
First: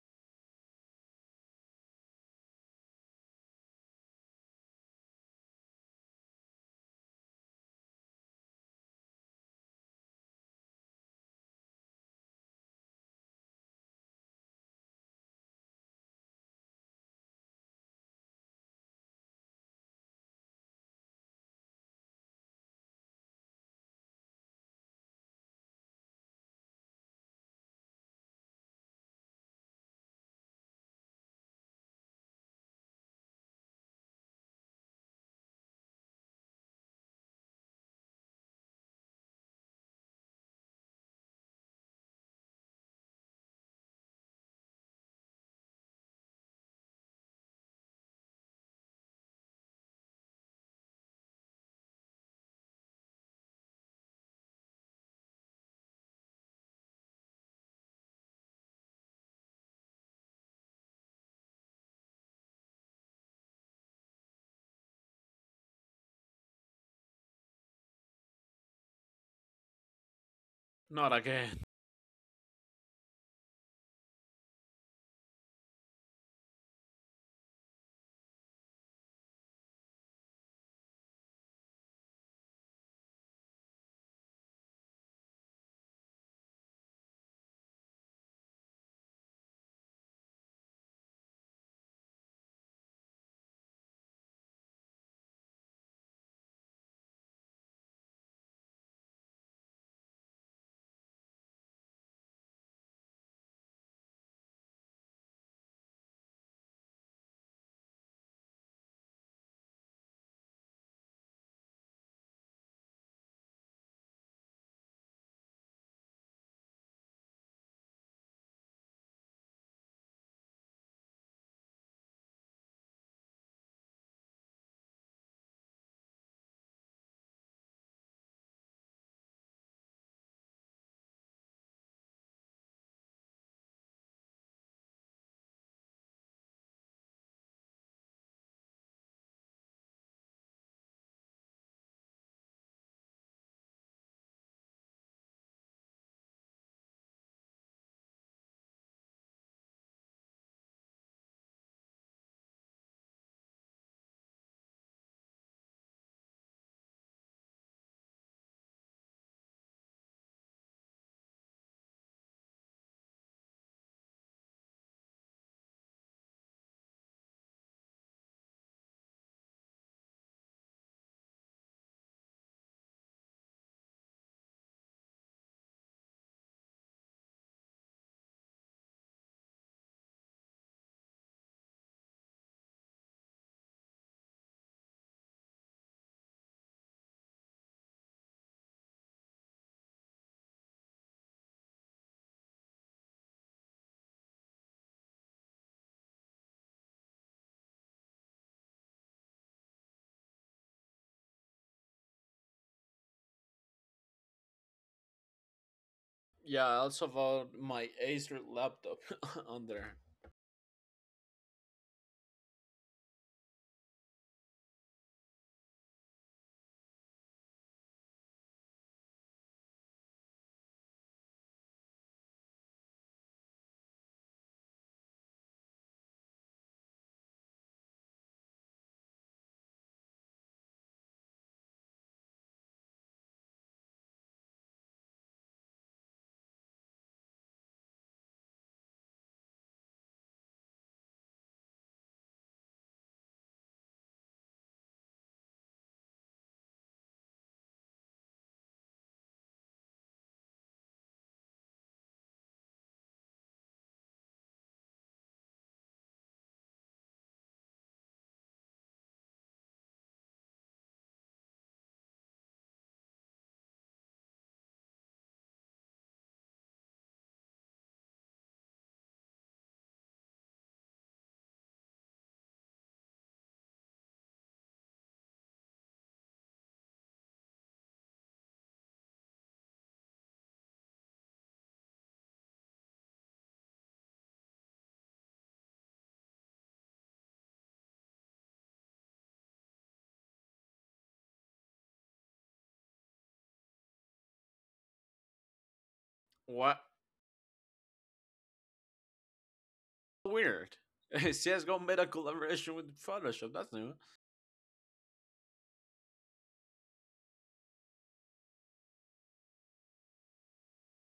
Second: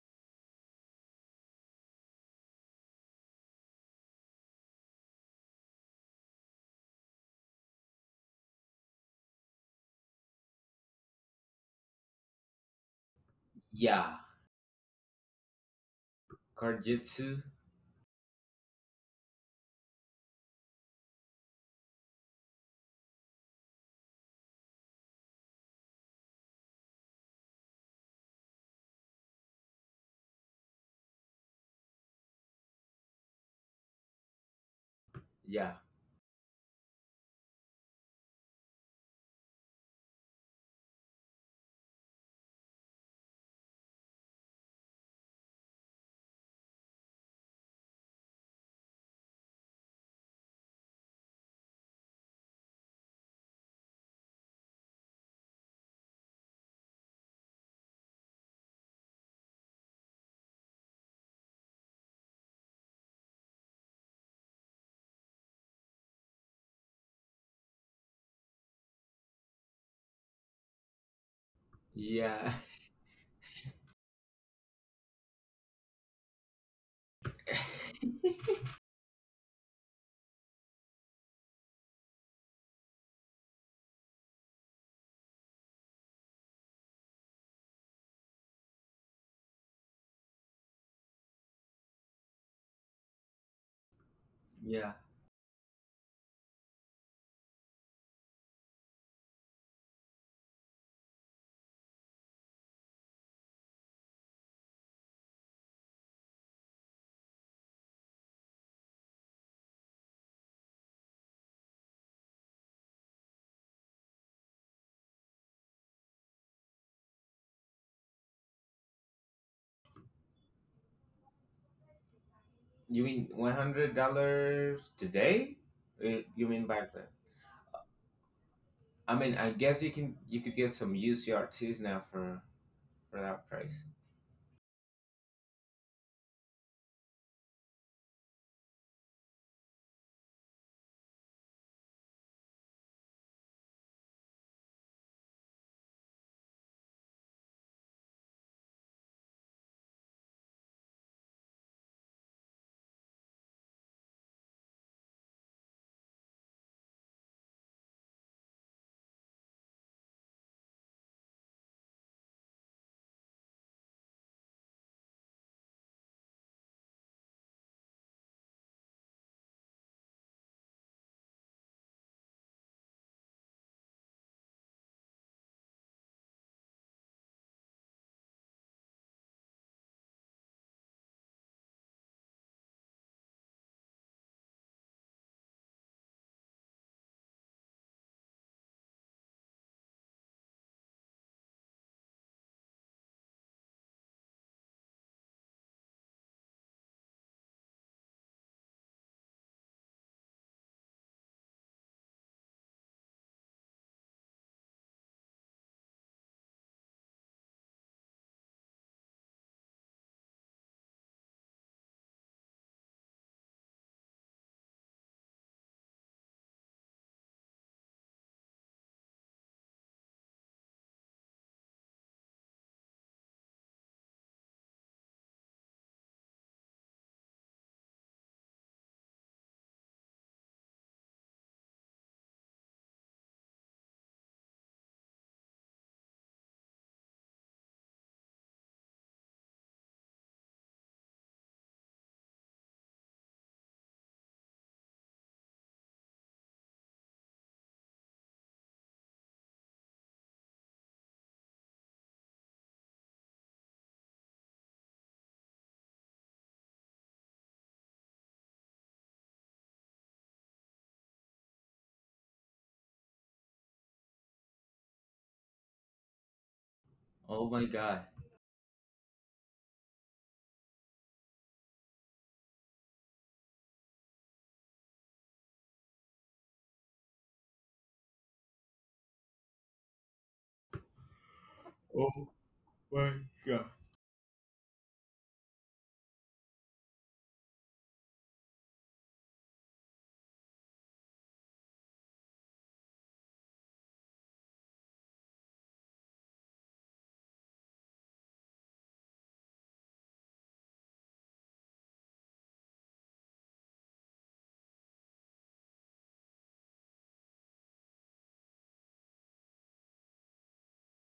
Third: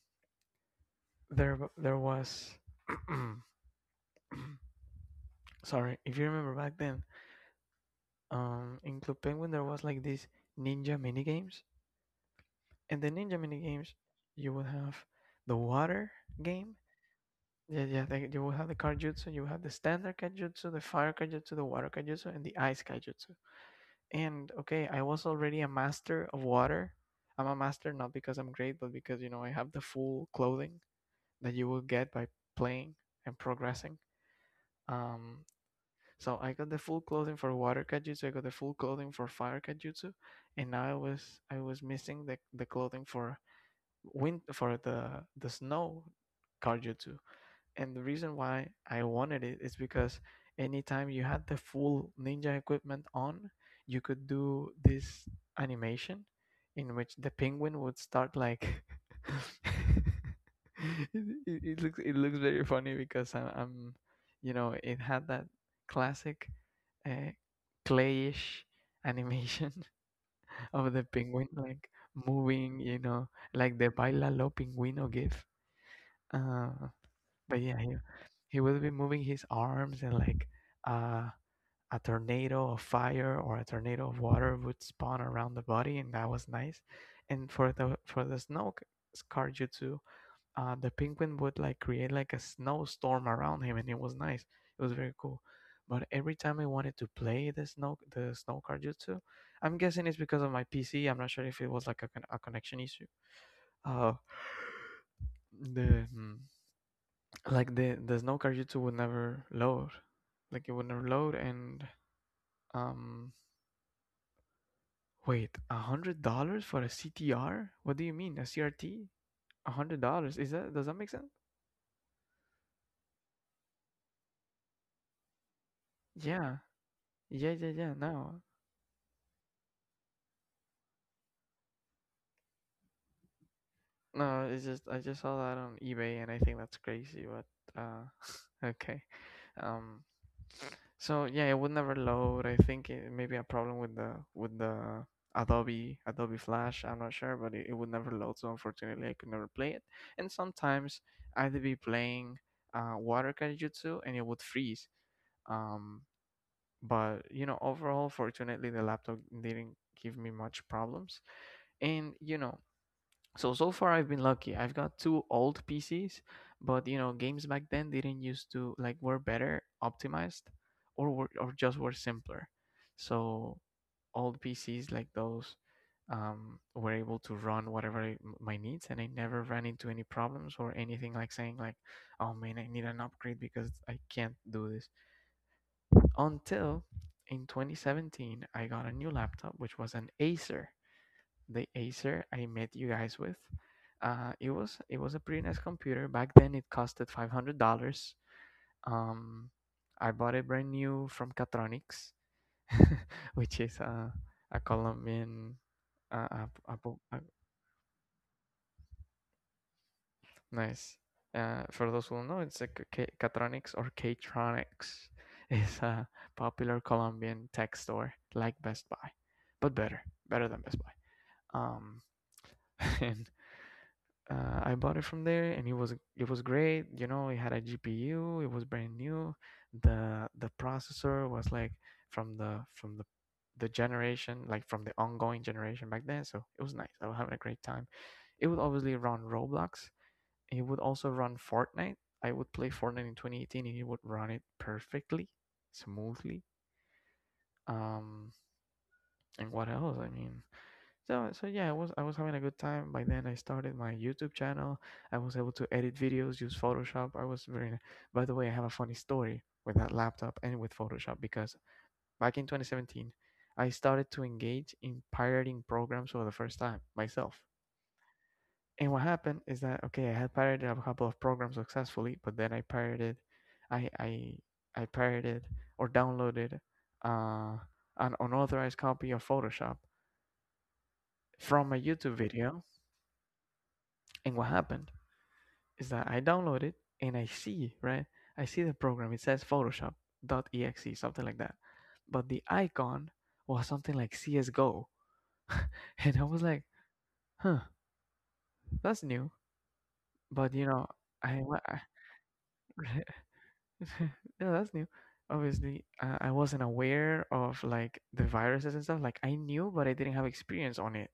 Speaker 1: there there was, sorry, if you remember back then, um, in Club Penguin there was like these ninja mini games, and the ninja mini games,
Speaker 3: Yeah.
Speaker 1: you would have the water game.
Speaker 3: Karjitsu.
Speaker 1: Yeah, yeah. They, you will have the kaijutsu. You will have the standard kaijutsu, the fire kaijutsu, the water kaijutsu, and the ice kaijutsu. And okay, I was already a master of water. I'm a master not because I'm great, but because you know I have the full clothing that you will get by playing and progressing. Um,
Speaker 3: Yeah.
Speaker 1: so I got the full clothing for water kaijutsu, I got the full clothing for fire kaijutsu, and now I was I was missing the, the clothing for wind for the the snow kaijutsu, and the reason why I wanted it is because anytime you had the full ninja equipment on, you could do this animation in which the penguin would start like it, it, it looks it looks very funny because I, I'm you know it had that classic uh, clayish animation of the
Speaker 2: Not
Speaker 1: penguin
Speaker 2: again.
Speaker 1: like
Speaker 3: Yeah.
Speaker 1: moving you know like the bailalo pingüino gif uh, but yeah, he he will be moving his arms and like uh, a tornado of fire or a tornado of water would spawn around the body, and that was nice. And for the for the snow c- scar jutsu, uh, the penguin would like create like a snowstorm around him, and it was nice. It was
Speaker 3: Yeah.
Speaker 1: very cool. But every time I wanted to play the snow the snow card jutsu, I'm guessing it's because of my P C. I'm not sure if it was like a, con- a connection issue. Uh, the hmm, like the the snow car youtube would never load, like it would never load. And um, wait, a hundred dollars for a ctr? What do you mean a crt? A hundred dollars, is that, does that make sense?
Speaker 3: You mean one hundred dollars today? Or you
Speaker 1: yeah
Speaker 3: mean back then?
Speaker 1: yeah yeah yeah no
Speaker 3: I mean, I guess you can you could get some used U C R Ts now for for that price.
Speaker 1: no, it's just I just saw that on eBay and I think that's crazy, but uh, okay. Um, so yeah, it would never load. I think it may be a problem with the with the Adobe Adobe Flash, I'm not sure, but it, it would never load, so unfortunately I could never play it. And sometimes I'd be playing uh Water Kaijutsu and it would freeze. Um but you know, overall fortunately the laptop didn't give me much problems. And you know, so so far I've been lucky, I've got two old P Cs, but you know games back then didn't used to like were better optimized, or were, or just were simpler, so old P Cs like those um, were able to run whatever I- m- my needs, and I never ran into any problems or anything like saying like, oh man, I need an upgrade because I can't do this. Until in twenty seventeen I got a new laptop which was an Acer, the Acer I met you guys with. Uh, it was it was a pretty nice computer back then. It costed five hundred dollars. Um, I bought it brand new from Catronics, which is a a Colombian uh, uh,
Speaker 2: Yeah,
Speaker 1: uh,
Speaker 2: I
Speaker 1: po-
Speaker 2: also
Speaker 1: uh,
Speaker 2: bought my Acer laptop on there.
Speaker 1: nice. Uh, for those who don't know, it's a K- K- Catronics or K-Tronics. It's a popular Colombian tech store like Best Buy, but better, better than Best Buy. Um, and uh, I bought it from there, and it was it was great. You know, it had a G P U. It was brand new. the The processor was like from the from the the generation, like from the ongoing generation back then. So it was nice. I was having a great time. It would obviously run Roblox. It would also run Fortnite. I would play Fortnite in twenty eighteen, and it would run it perfectly, smoothly. Um, and what else? I mean, so so yeah, I was I was having a good time. By then I started my YouTube channel. I was able to edit videos, use Photoshop. I was very— by the way, I have a funny story with that laptop and with Photoshop because back in twenty seventeen, I started to engage in pirating programs for the first time myself.
Speaker 3: Oh my god.
Speaker 1: And what happened is that okay, I had pirated a couple of programs successfully, but then I pirated I I I pirated or downloaded uh an unauthorized copy of Photoshop from a YouTube
Speaker 3: Oh
Speaker 1: video.
Speaker 3: my god.
Speaker 1: And what happened? Is that I download it and I see, right? I see the program. It says Photoshop dot exe, something like that. But the icon was something like C S G O. And I was like,
Speaker 2: What?
Speaker 1: huh, that's new. But, you
Speaker 2: Weird.
Speaker 1: know, I,
Speaker 2: CSGO
Speaker 1: I
Speaker 2: made a collaboration with Photoshop, that's new.
Speaker 1: yeah, that's new. Obviously, uh, I wasn't aware of like the viruses and stuff. Like I knew, but I didn't have experience on it.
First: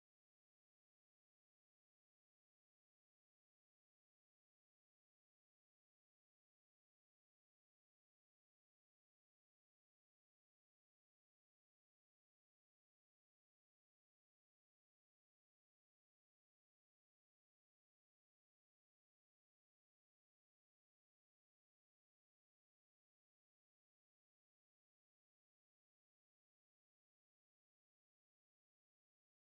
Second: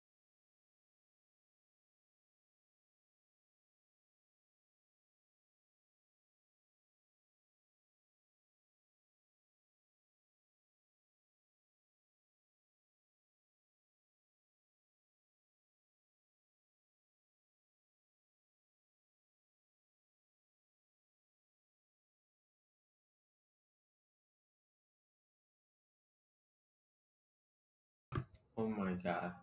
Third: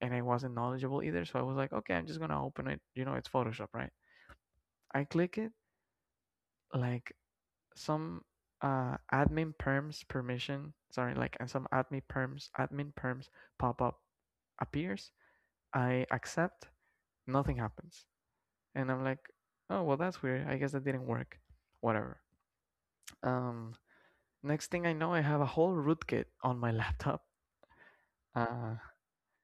Speaker 1: And I wasn't knowledgeable either. So I was like, okay, I'm just going to open it. You know, it's Photoshop, right? I click it. Like some uh admin perms permission, sorry, like, and some admin perms admin perms pop up appears. I accept, nothing happens, and I'm like, oh well, that's weird, I guess that didn't work, whatever. Um, next thing I know I have a whole rootkit on my laptop.
Speaker 3: Oh
Speaker 1: uh
Speaker 3: my god.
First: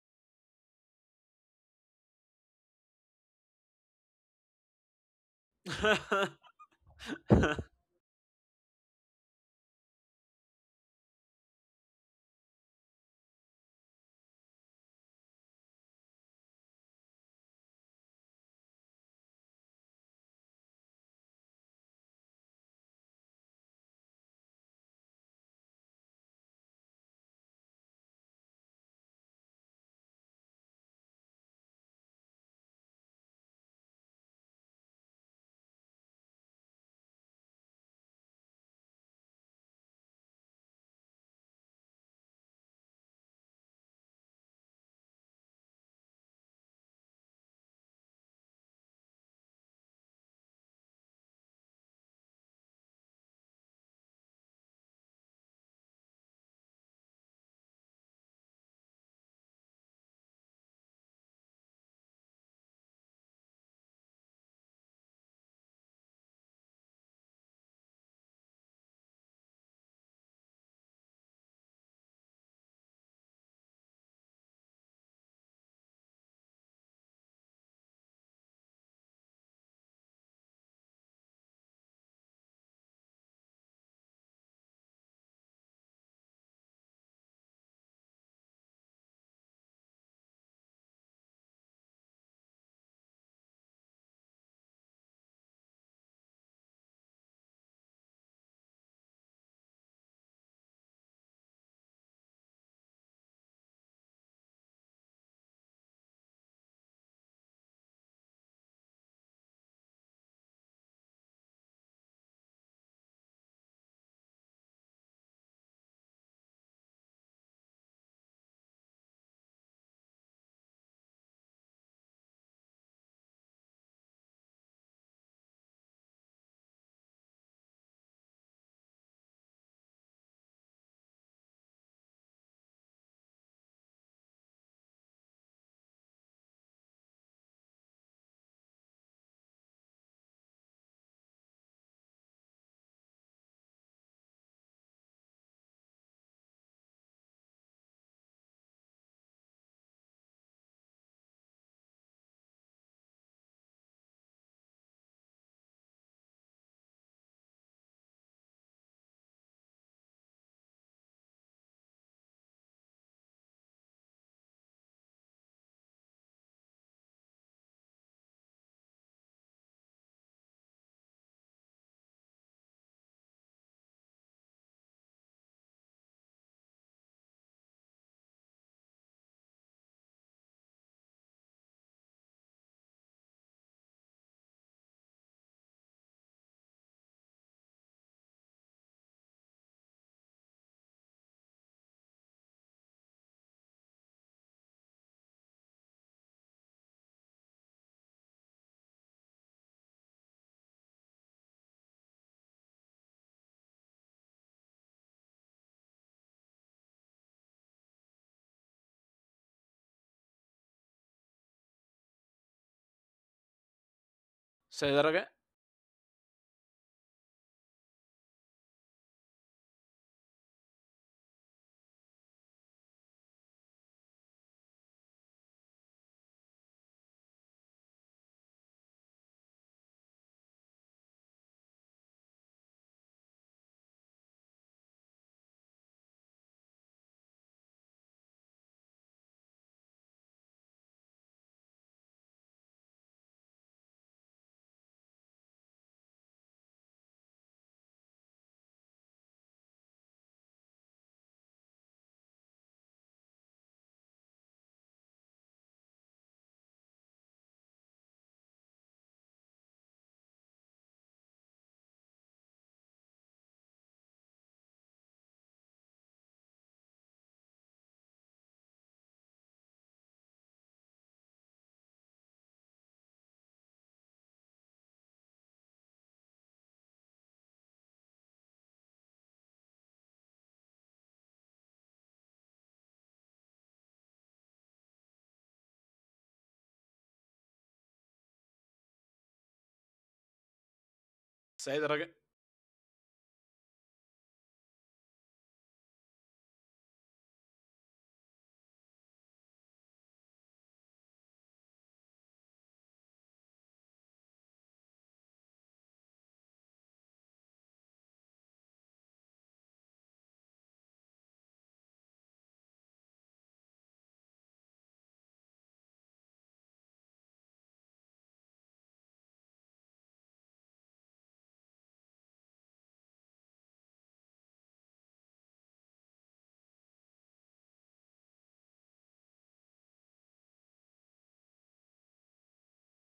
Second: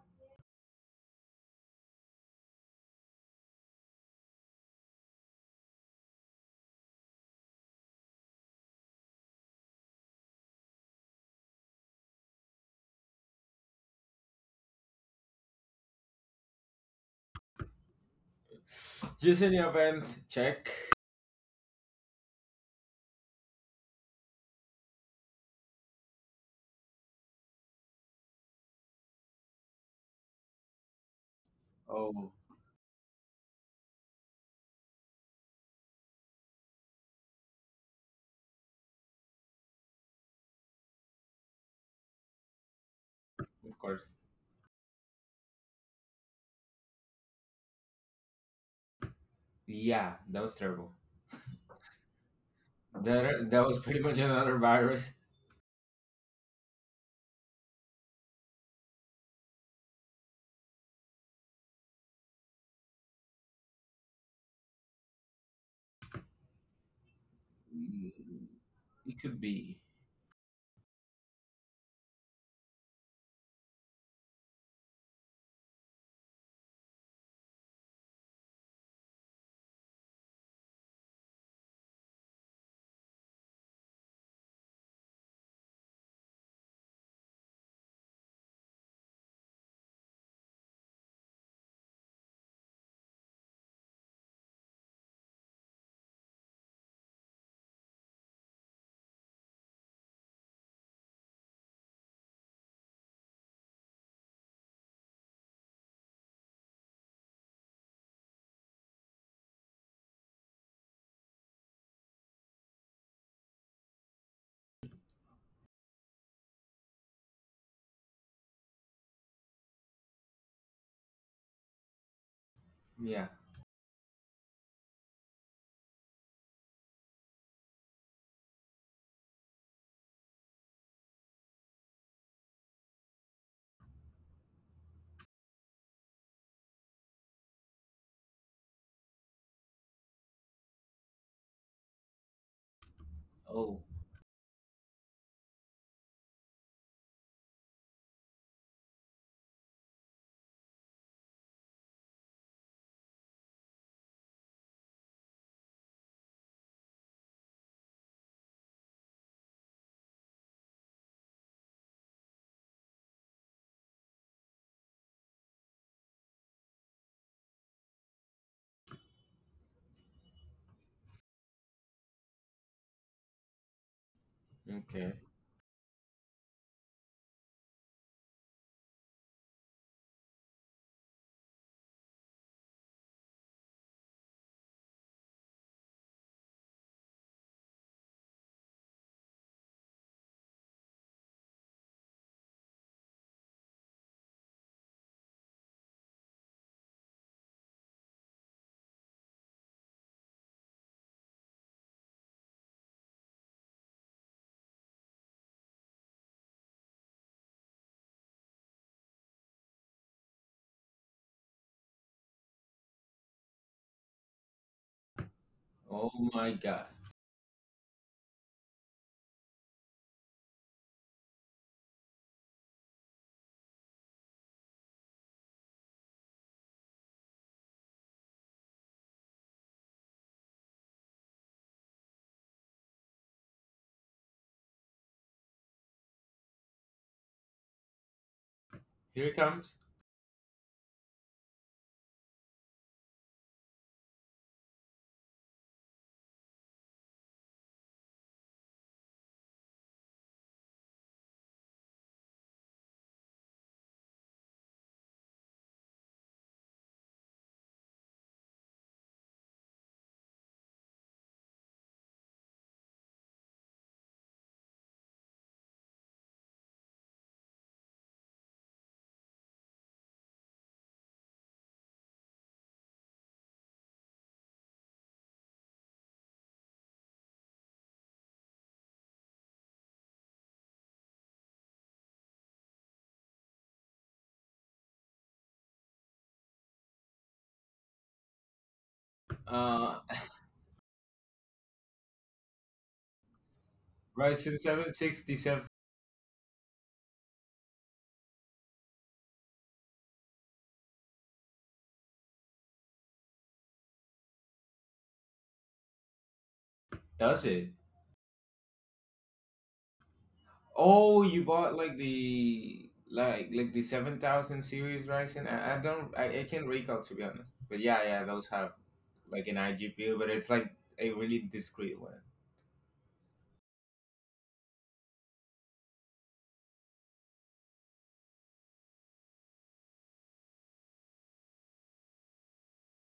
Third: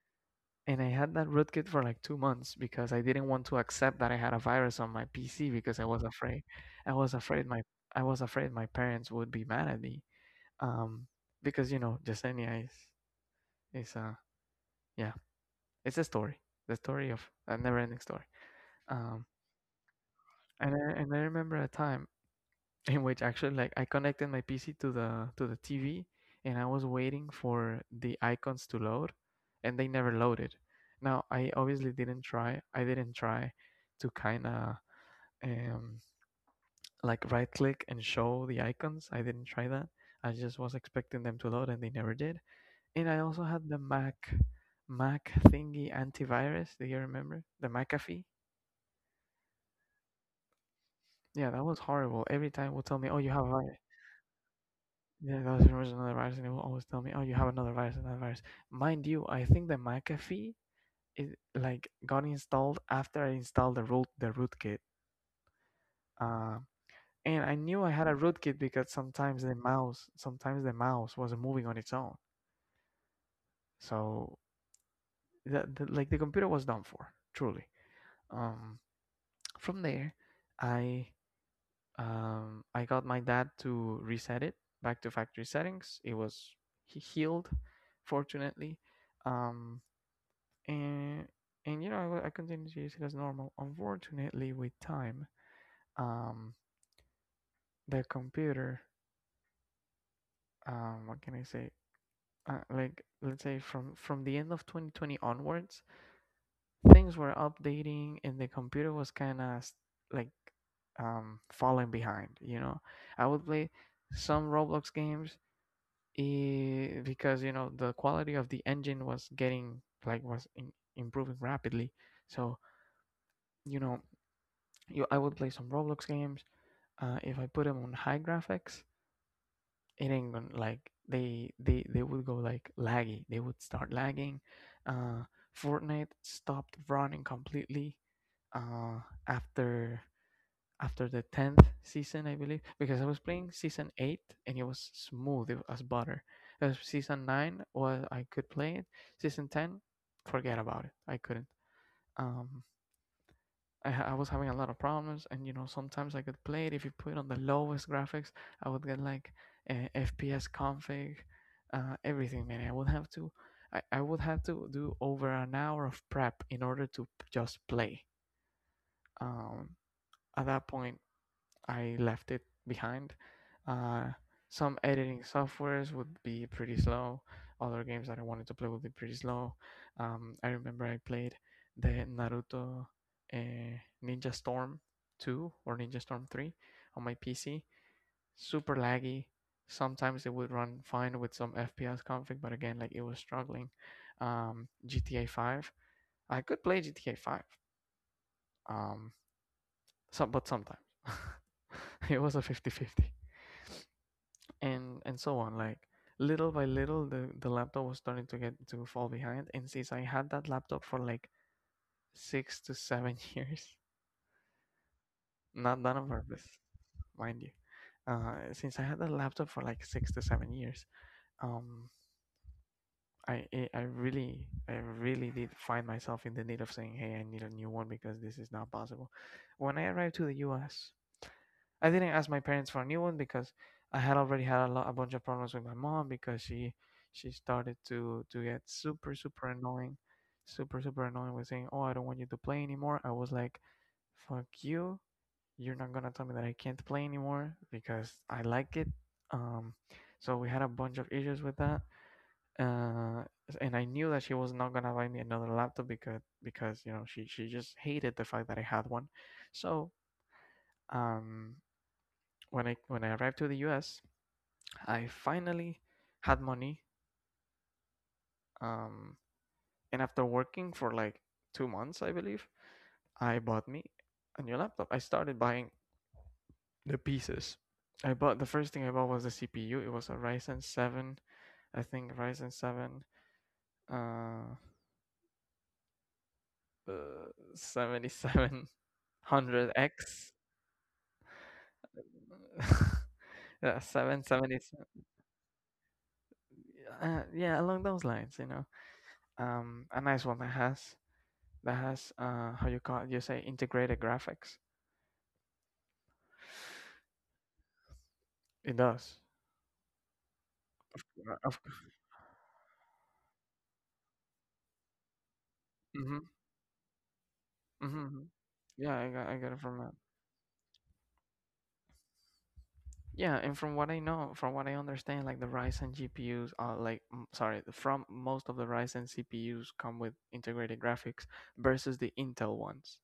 Speaker 1: and I had that rootkit for like two months because I didn't want to accept that I had a virus on my PC because I was afraid. i was afraid my I was afraid my parents would be mad at me. Um, because you know Yesenia is is uh yeah, it's a story, the story of a never ending story. Um,
Speaker 3: Just in the event check.
Speaker 1: and I, and I remember a time in which actually like I connected my P C to the to the T V, and I was waiting for the icons to load, and they never loaded. Now I obviously didn't
Speaker 3: Oh,
Speaker 1: try, I didn't try to kind of um like right click and show the icons, I didn't try that. I just was expecting them to load and they never did. And I also had
Speaker 3: of
Speaker 1: the
Speaker 3: course.
Speaker 1: Mac— Mac thingy antivirus. Do you remember? The McAfee?
Speaker 3: Yeah, that was terrible.
Speaker 1: Yeah, that was horrible. Every time it would tell me, oh, you have a
Speaker 3: That that was
Speaker 1: virus.
Speaker 3: pretty much another virus.
Speaker 1: Yeah, that was, there was another virus and it would always tell me, oh, you have another virus, another virus. Mind you, I think the McAfee it like got installed after I installed the root the rootkit. Um, and I knew I had a rootkit because
Speaker 3: It could
Speaker 1: sometimes the
Speaker 3: be.
Speaker 1: mouse sometimes the mouse was moving on its own. So the, the like the computer was done for, truly. Um from there I um, I got my dad to reset it back to factory settings. It was he healed, fortunately, um, and and you know I, I continued to use it as normal. Unfortunately, with time, um, the computer, um, What can I say? Uh, like let's say from from the end of twenty twenty onwards, things were updating, and the computer was kind of like um falling behind. You know, I would play some Roblox games eh, because you know the quality of the engine was getting like was in, improving rapidly, so
Speaker 3: Yeah.
Speaker 1: you know you I would play some Roblox games. Uh if I put them on high graphics, it ain't gonna like they they they would go like laggy they would start lagging. uh Fortnite stopped running completely uh after after the tenth season, I believe, because I was playing
Speaker 3: Oh.
Speaker 1: season eight and it was smooth it as butter. Uh, season nine was I could play it. Season ten, forget about it. I couldn't. Um I, I was having a lot of problems, and you know sometimes I could play it if you put on the lowest graphics. I would get like uh, F P S config, uh, everything, man. I would have to I, I would have to do over an hour of prep in order to p- just play. Um at that point I left it behind. Uh, some
Speaker 3: Okay.
Speaker 1: editing softwares would be pretty slow. Other games that I wanted to play would be pretty slow. Um, I remember I played the Naruto uh, Ninja Storm two or Ninja Storm three on my P C. Super laggy. Sometimes it would run fine with some F P S config, but again, like it was struggling. Um, G T A five. I could play G T A five, um, some, but sometimes it was a fifty-fifty. And and so on. Like, little by little, the the laptop was starting to get to fall behind, and since I had that laptop for like six to seven years,
Speaker 2: Say that again.
Speaker 1: not done on
Speaker 3: Oh
Speaker 1: purpose,
Speaker 3: my god.
Speaker 1: mind you. Uh since I had that laptop for like six to seven years, um i i I really i really did find myself in the need of saying, hey, I need a new one because this is not possible. When I arrived to the US, I didn't ask my parents for a new one because I had already had a, lot, a bunch of problems with my mom because she she started to to get super
Speaker 3: Here it
Speaker 1: super
Speaker 3: comes.
Speaker 1: annoying, super super annoying, with saying, "Oh, I don't want you to play anymore." I was like, "Fuck you! You're not gonna tell me that I can't play anymore because I like it." Um, so we had a bunch of issues with that. Uh, and I knew that she was not gonna buy me another laptop because because you know she she just hated the fact that I had one. So um when I when I arrived to the U S, I finally had money. Um, and after working for like two months, I believe, I bought me a new laptop. I started buying the pieces. I bought the first thing I bought was the C P U. It was a Ryzen seven, I think Ryzen seven, uh, seventy seven hundred
Speaker 3: Uh,
Speaker 1: X.
Speaker 2: Say that again.
Speaker 1: Yeah, seven
Speaker 3: Right,
Speaker 1: seventy.
Speaker 3: since seven sixty seven,
Speaker 1: Uh, yeah, along those lines, you know. Um, a nice one that has that has uh how you call it, you say, integrated graphics.
Speaker 3: does it?
Speaker 1: It does.
Speaker 3: Oh,
Speaker 1: Yeah.
Speaker 3: you
Speaker 1: Of
Speaker 3: bought like the like like the seven thousand series Ryzen. I, I don't
Speaker 1: Mm-hmm,
Speaker 3: I, I can't recall, to be honest. But
Speaker 1: mm-hmm,
Speaker 3: yeah,
Speaker 1: mm-hmm.
Speaker 3: yeah, those have
Speaker 1: Yeah, I got, I
Speaker 3: like
Speaker 1: got
Speaker 3: an
Speaker 1: it from that.
Speaker 3: iGPU, but it's like a really discreet one.
Speaker 1: Yeah, and from what I know, from what I understand, like the Ryzen G P Us are like mm, sorry, the- from most of the Ryzen C P Us come with integrated graphics versus the Intel ones.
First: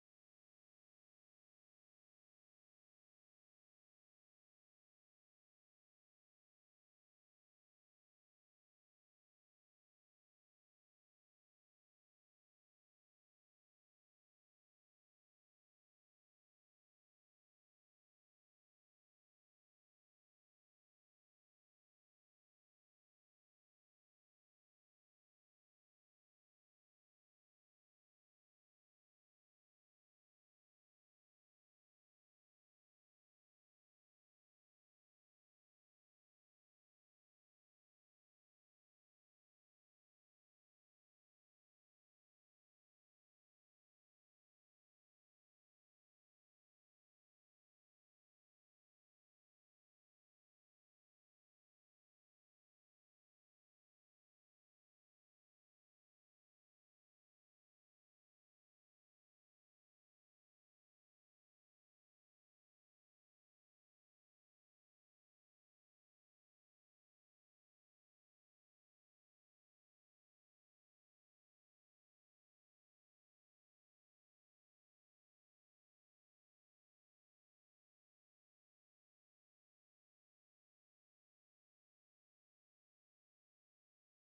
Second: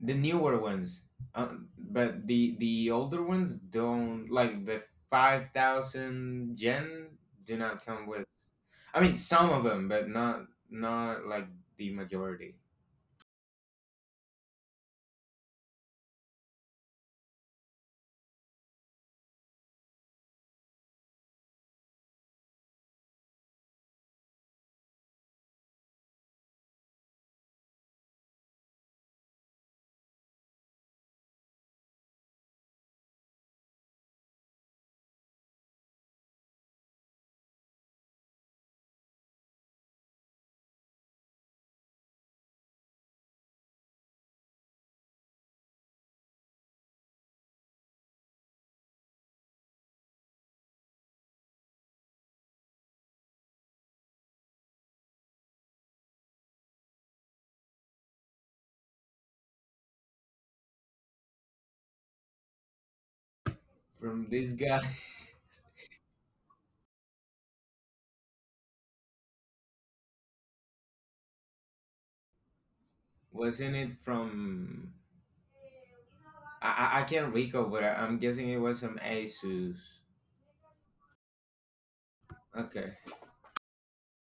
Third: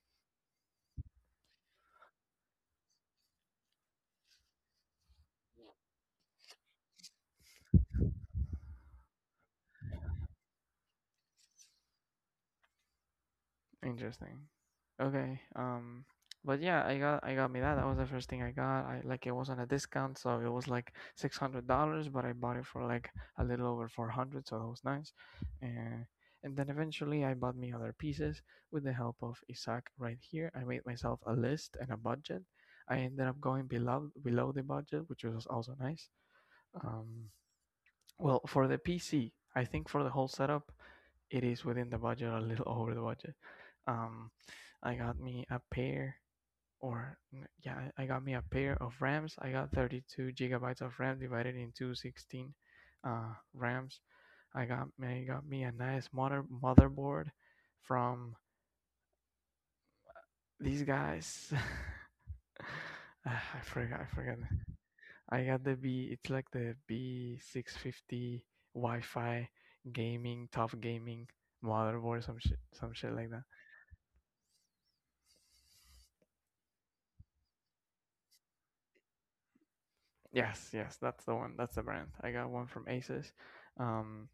Speaker 3: The newer ones, um, but the the older ones don't, like the five thousand gen do not come with. I mean, some of them, but not not like the majority.
Speaker 1: Interesting. Okay. Um, but yeah, I got, I got me that. That was the first thing I got. I like It was on a discount, so it was like six hundred dollars, but I bought it for like a little over four hundred, so that was nice. And and then eventually I bought me other pieces with the help of Isaac right here. I made myself a list and a budget. I ended up going below below the budget, which was also nice. Um, well, for the P C, I think for the whole setup, it is within the budget, a little over the budget. Um, I got me a pair, or n- yeah, I I got me a pair of RAMs. I got thirty-two gigabytes of RAM divided into sixteen uh, RAMs. I got me, I got me a nice mother motherboard from these guys. Ah, I forgot, I
Speaker 3: From
Speaker 1: forgot.
Speaker 3: this guy.
Speaker 1: I got the B. It's like the B six fifty Wi-Fi gaming, tough gaming motherboard, some shit, some shit like that.
Speaker 3: Wasn't it from? I I, I can't recall, but I, I'm guessing it was from ASUS.
Speaker 1: Yes, yes, that's the one. That's the brand. I got one from
Speaker 3: Okay.
Speaker 1: Asus, um,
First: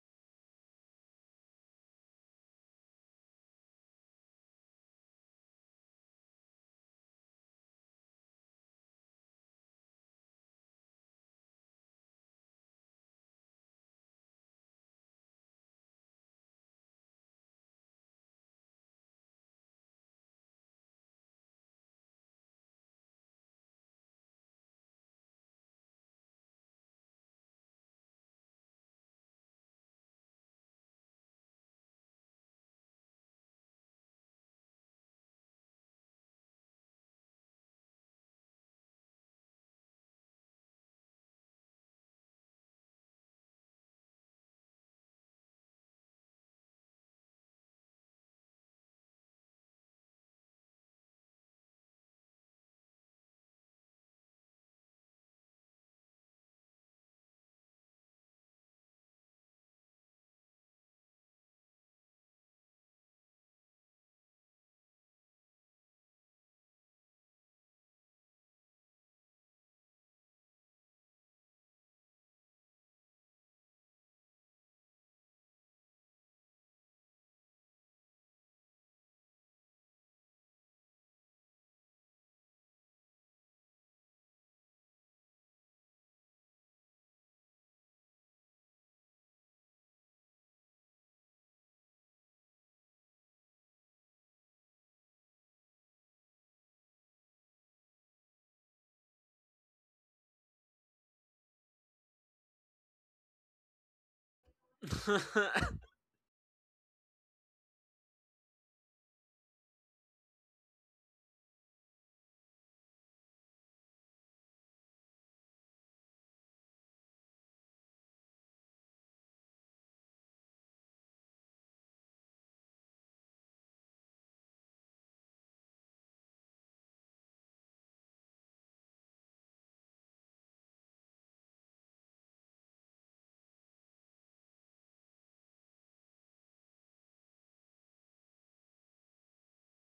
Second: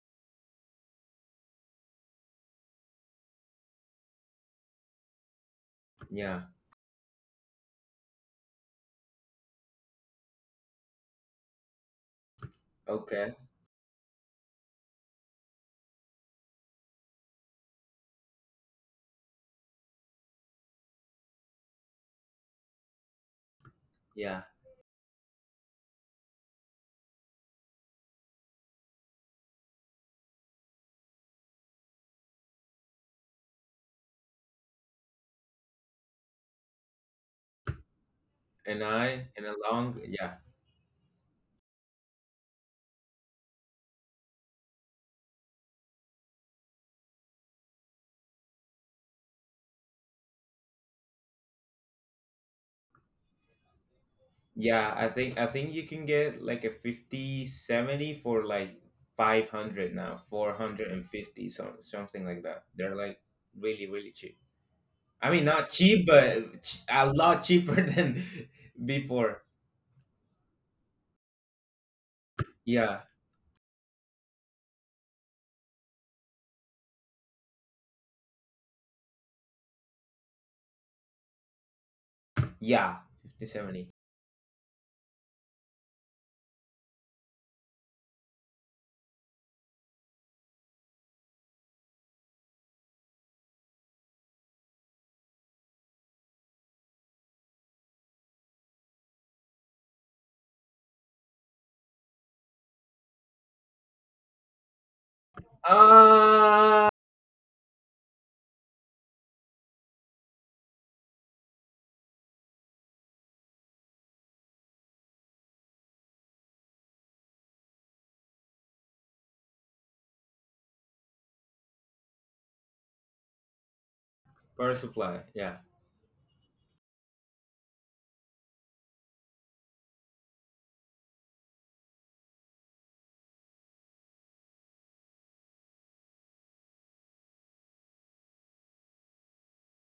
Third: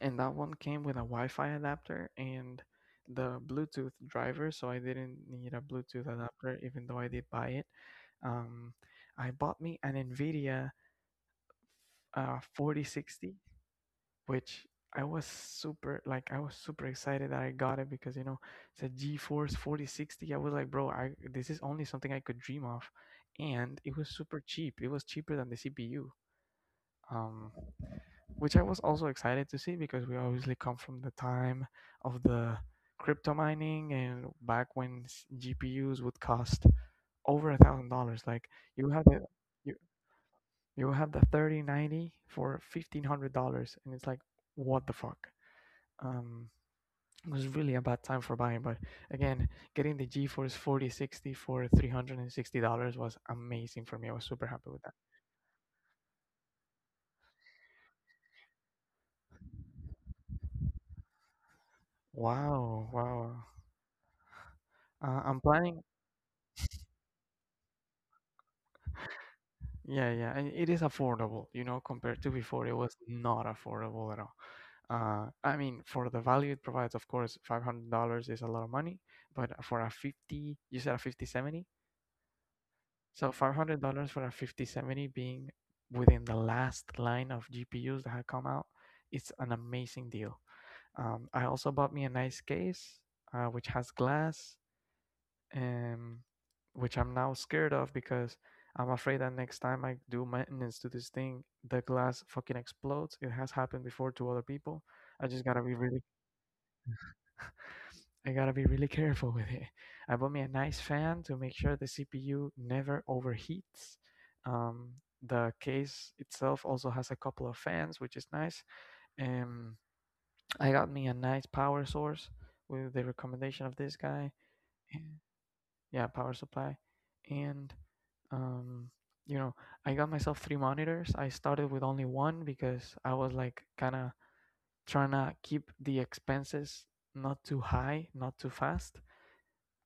Speaker 1: and that one came with a Wi-Fi adapter and the Bluetooth driver, so I didn't need a Bluetooth
Speaker 3: Yeah.
Speaker 1: adapter, even though I did buy it. Um, I bought me an NVIDIA uh,
Speaker 3: Okay.
Speaker 1: forty sixty, which I was super like I was super excited that I got it because you know it's a GeForce forty sixty. I was like, bro, I this is only something I could dream of, and it was super
Speaker 3: Yeah.
Speaker 1: cheap. It was cheaper than the C P U, um, which I was also excited to see because we obviously come from the time of the crypto mining, and back when s- G P Us would cost over a thousand dollars. Like,
Speaker 3: And
Speaker 1: you have the
Speaker 3: I, and a
Speaker 1: you
Speaker 3: long, yeah.
Speaker 1: you have the thirty ninety for fifteen hundred dollars, and it's like, what the fuck? um it was really a bad time for buying, but again, getting the GeForce forty sixty for three hundred sixty dollars was amazing for me. I was super happy with
Speaker 3: Yeah,
Speaker 1: that.
Speaker 3: I think I think you can get like a fifty seventy for like five hundred now, four hundred fifty, so something like that,
Speaker 1: Wow,
Speaker 3: they're like
Speaker 1: wow.
Speaker 3: really really cheap.
Speaker 1: uh,
Speaker 3: I
Speaker 1: I'm
Speaker 3: mean not
Speaker 1: planning.
Speaker 3: cheap, but ch- a lot cheaper than before.
Speaker 1: Yeah, yeah, and it is affordable, you know, compared to before. It was
Speaker 3: Yeah.
Speaker 1: not affordable at all. uh I mean, for the value it provides, of course five hundred dollars is a lot of money, but for a fifty, you said a fifty seventy.
Speaker 3: Yeah.
Speaker 1: So
Speaker 3: Fifty seventy.
Speaker 1: five hundred dollars for a fifty seventy being within the last line of G P Us that had come out, it's an amazing deal. Um, I also bought me a nice case, uh, which has glass, um, which I'm now scared of because I'm afraid that next time I do maintenance to this thing, the glass fucking explodes. It has happened before to other people. I
Speaker 3: 70,
Speaker 1: just gotta be really
Speaker 3: uh
Speaker 1: I gotta be really careful with it. I bought me a nice fan to make sure the C P U never overheats. Um, the case itself also has a couple of fans, which is nice. Um, I got me a nice power source with the recommendation of this guy.
Speaker 3: power supply, yeah.
Speaker 1: Yeah, power supply. And, um, you know, I got myself three monitors. I started with only one because I was like kind of trying to keep the expenses not too high, not too fast.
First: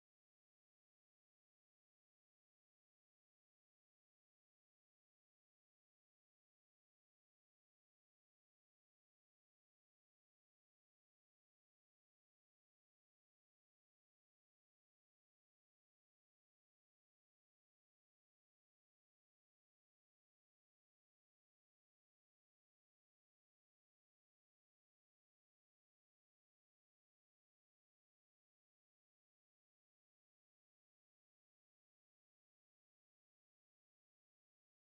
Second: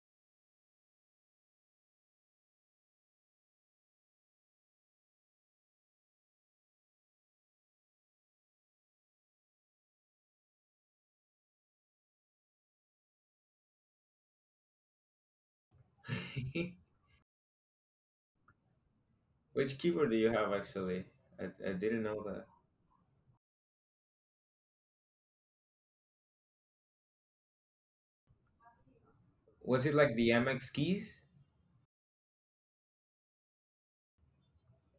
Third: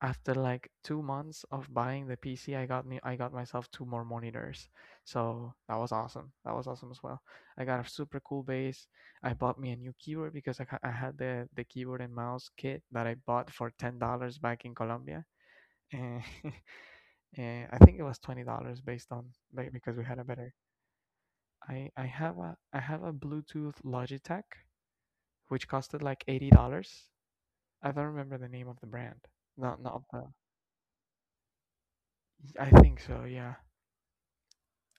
Speaker 1: After like two months of buying the P C, I got me I got myself two more monitors. So that was awesome. That was awesome as well. I got a super cool base. I bought me a new keyboard because I, ha- I had the the keyboard and mouse kit that I bought for ten dollars back in Colombia. And and I think it was twenty dollars based on ba-
Speaker 3: Which
Speaker 1: because we
Speaker 3: keyboard do
Speaker 1: had a
Speaker 3: you
Speaker 1: better.
Speaker 3: have, actually? I, I
Speaker 1: I
Speaker 3: didn't
Speaker 1: I
Speaker 3: know
Speaker 1: have
Speaker 3: that.
Speaker 1: a I have a Bluetooth Logitech which costed like eighty dollars. I don't remember the name of the brand. Not
Speaker 3: Was it
Speaker 1: not
Speaker 3: like
Speaker 1: the.
Speaker 3: the M X keys?
Speaker 1: I think so. Yeah.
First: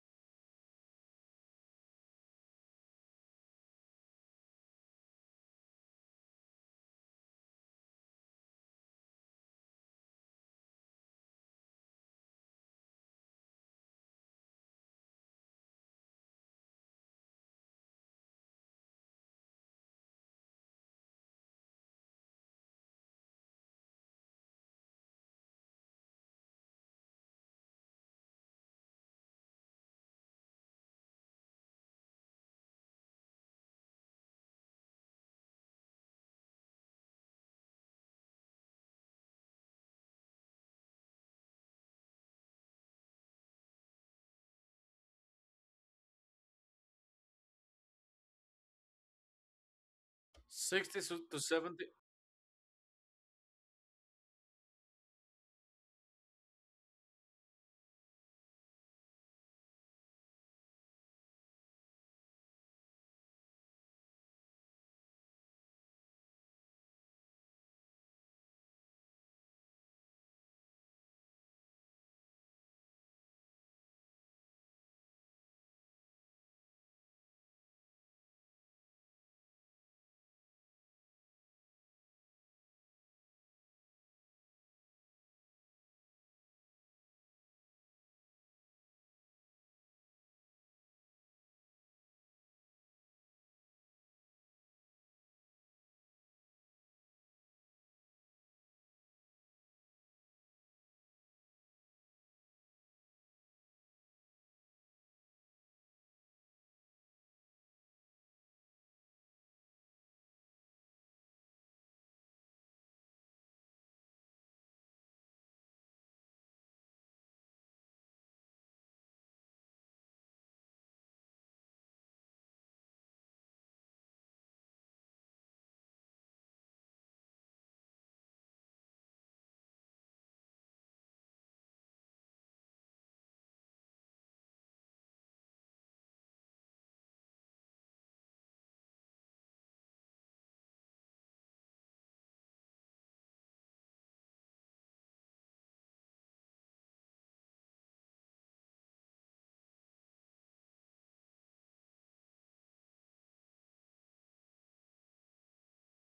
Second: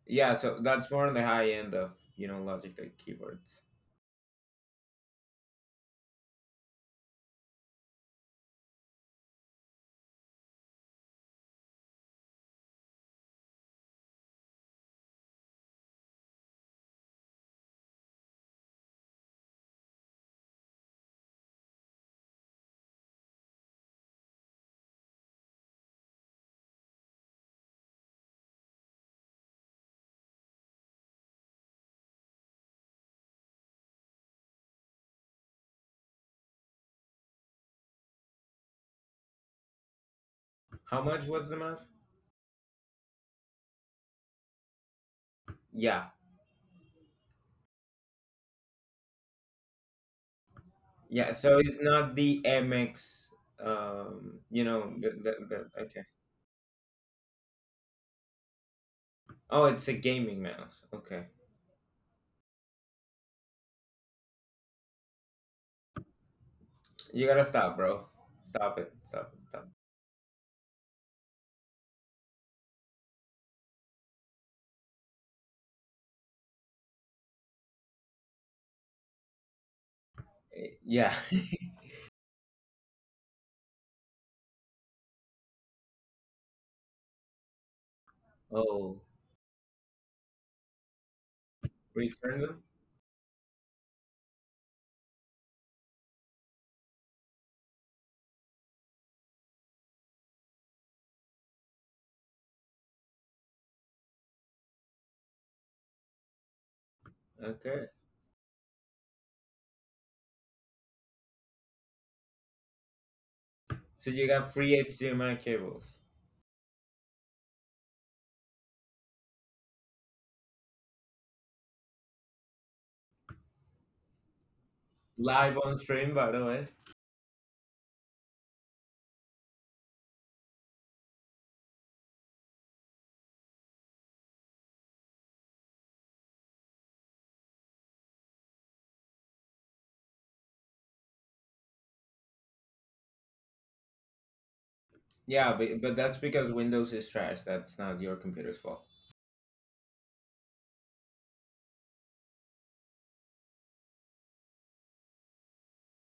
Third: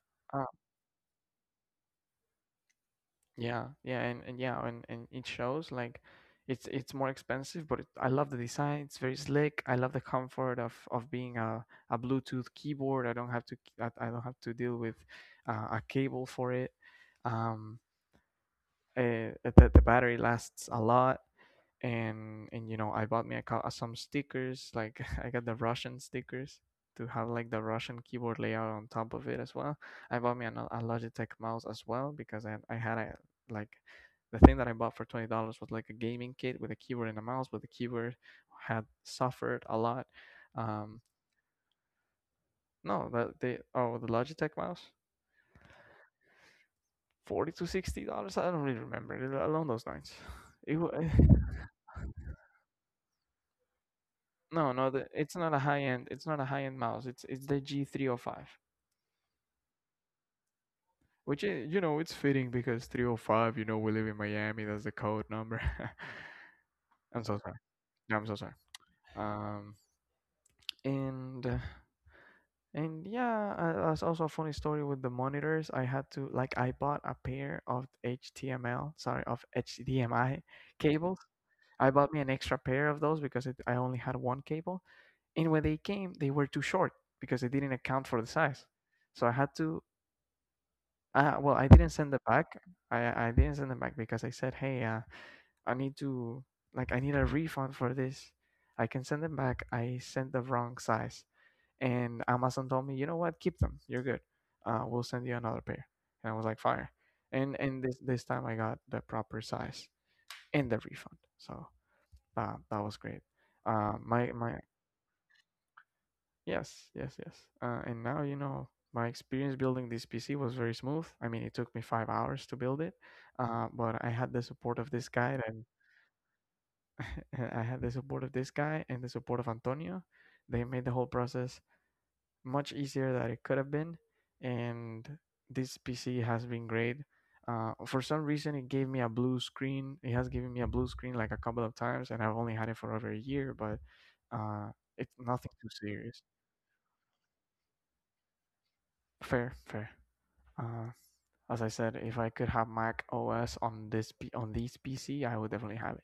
Speaker 3: Yeah,
Speaker 1: Uh,
Speaker 3: so that's more on the high end of, you know, Logitech keyboards.
Speaker 1: yeah, yeah, and, and yeah, and, and it shows like it's it's more expensive, but it, I love the design. It's very slick. I love the comfort of of being a, a Bluetooth keyboard. I don't have to I, I don't have to deal with uh, a cable for it. Um, uh, the the battery lasts a lot, and and you know I bought me a, cou- uh, some stickers. Like I got the Russian stickers to have like the Russian keyboard layout on top of it as well. I bought me an, uh, a Logitech mouse as well because i, I had a like the thing that I bought for twenty dollars. Was like a gaming kit with a keyboard and a mouse, but the keyboard had suffered a lot. um
Speaker 3: How much was the mouse?
Speaker 1: no, that they, oh, the Logitech mouse,
Speaker 3: Yeah.
Speaker 1: forty to sixty dollars, I don't really remember it- along those lines. It was
Speaker 2: sixty
Speaker 3: Yeah,
Speaker 2: to
Speaker 3: so it's
Speaker 2: seventy.
Speaker 3: not the M X, um, you
Speaker 1: no, no,
Speaker 3: know,
Speaker 1: the,
Speaker 3: the, the,
Speaker 1: it's not a
Speaker 3: the
Speaker 1: high
Speaker 3: okay.
Speaker 1: end. It's not a high end mouse. It's it's the G three oh five,
Speaker 3: Oh, it's a gaming mouse. Okay.
Speaker 1: which is, you know, it's fitting because three oh five. You know we live in Miami. That's the code number. I'm
Speaker 3: You
Speaker 1: so
Speaker 3: gotta
Speaker 1: sorry.
Speaker 3: stop, bro.
Speaker 1: Yeah, I'm so sorry.
Speaker 3: Stop it. Stop it. Stop.
Speaker 1: Um, and uh, and yeah, uh, that's also a funny story with the monitors. I had to like I bought a pair of H T M L, sorry, of H D M I
Speaker 3: It. Eh, Yeah.
Speaker 1: cables. I bought me an extra pair of those because it, I only had one cable, and when they came they were too short because they didn't account for the size,
Speaker 3: Oh,
Speaker 1: so I had to Uh, well, I didn't send it
Speaker 3: return
Speaker 1: back.
Speaker 3: them?
Speaker 1: I I didn't send it back because I said, "Hey, uh, I need to like I need a refund for this. I can send them back. I sent the wrong size." And Amazon told me, "You know what? Keep them. You're good. Uh, we'll send you another pair." And I was like, "Fire!" And and
Speaker 3: Okay.
Speaker 1: this this time I got the proper size and the refund. So uh, that was great. Uh,
Speaker 3: So you
Speaker 1: my
Speaker 3: got
Speaker 1: my
Speaker 3: free H D M I cables.
Speaker 1: Yes, yes, yes. Uh, and now, you know, my experience building this P C was very smooth. I mean, it took me five hours to build it, uh, but I had the support of this guy,
Speaker 3: Live
Speaker 1: and
Speaker 3: on stream, by the way.
Speaker 1: I had the support of this guy and the support of Antonio. They made the whole process much easier than it could have been. And this P C has been great. Uh, for some reason, it gave me a blue screen. It has given me a blue screen like a couple of times, and I've only had it for over a year, but uh, it's nothing
Speaker 3: Yeah,
Speaker 1: too
Speaker 3: but, but that's
Speaker 1: serious.
Speaker 3: because Windows is trash. That's not your computer's fault.
Speaker 1: Fair, fair. Uh, As I said, if I could have Mac O S on this P- on these P C, I would definitely have it.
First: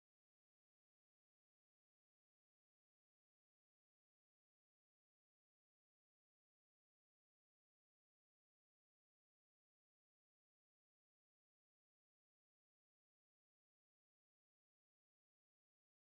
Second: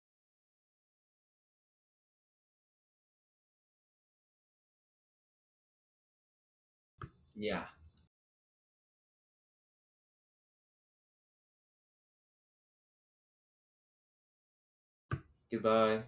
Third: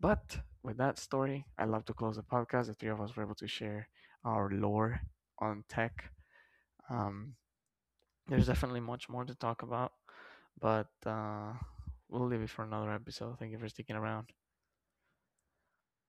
Speaker 1: But with that story, I love to close the podcast. The three of us were able to share our lore on tech. Um,
Speaker 3: Yeah.
Speaker 1: there's definitely much more to talk about, but uh, we'll leave it for another episode. Thank you for sticking around.
Speaker 3: Goodbye.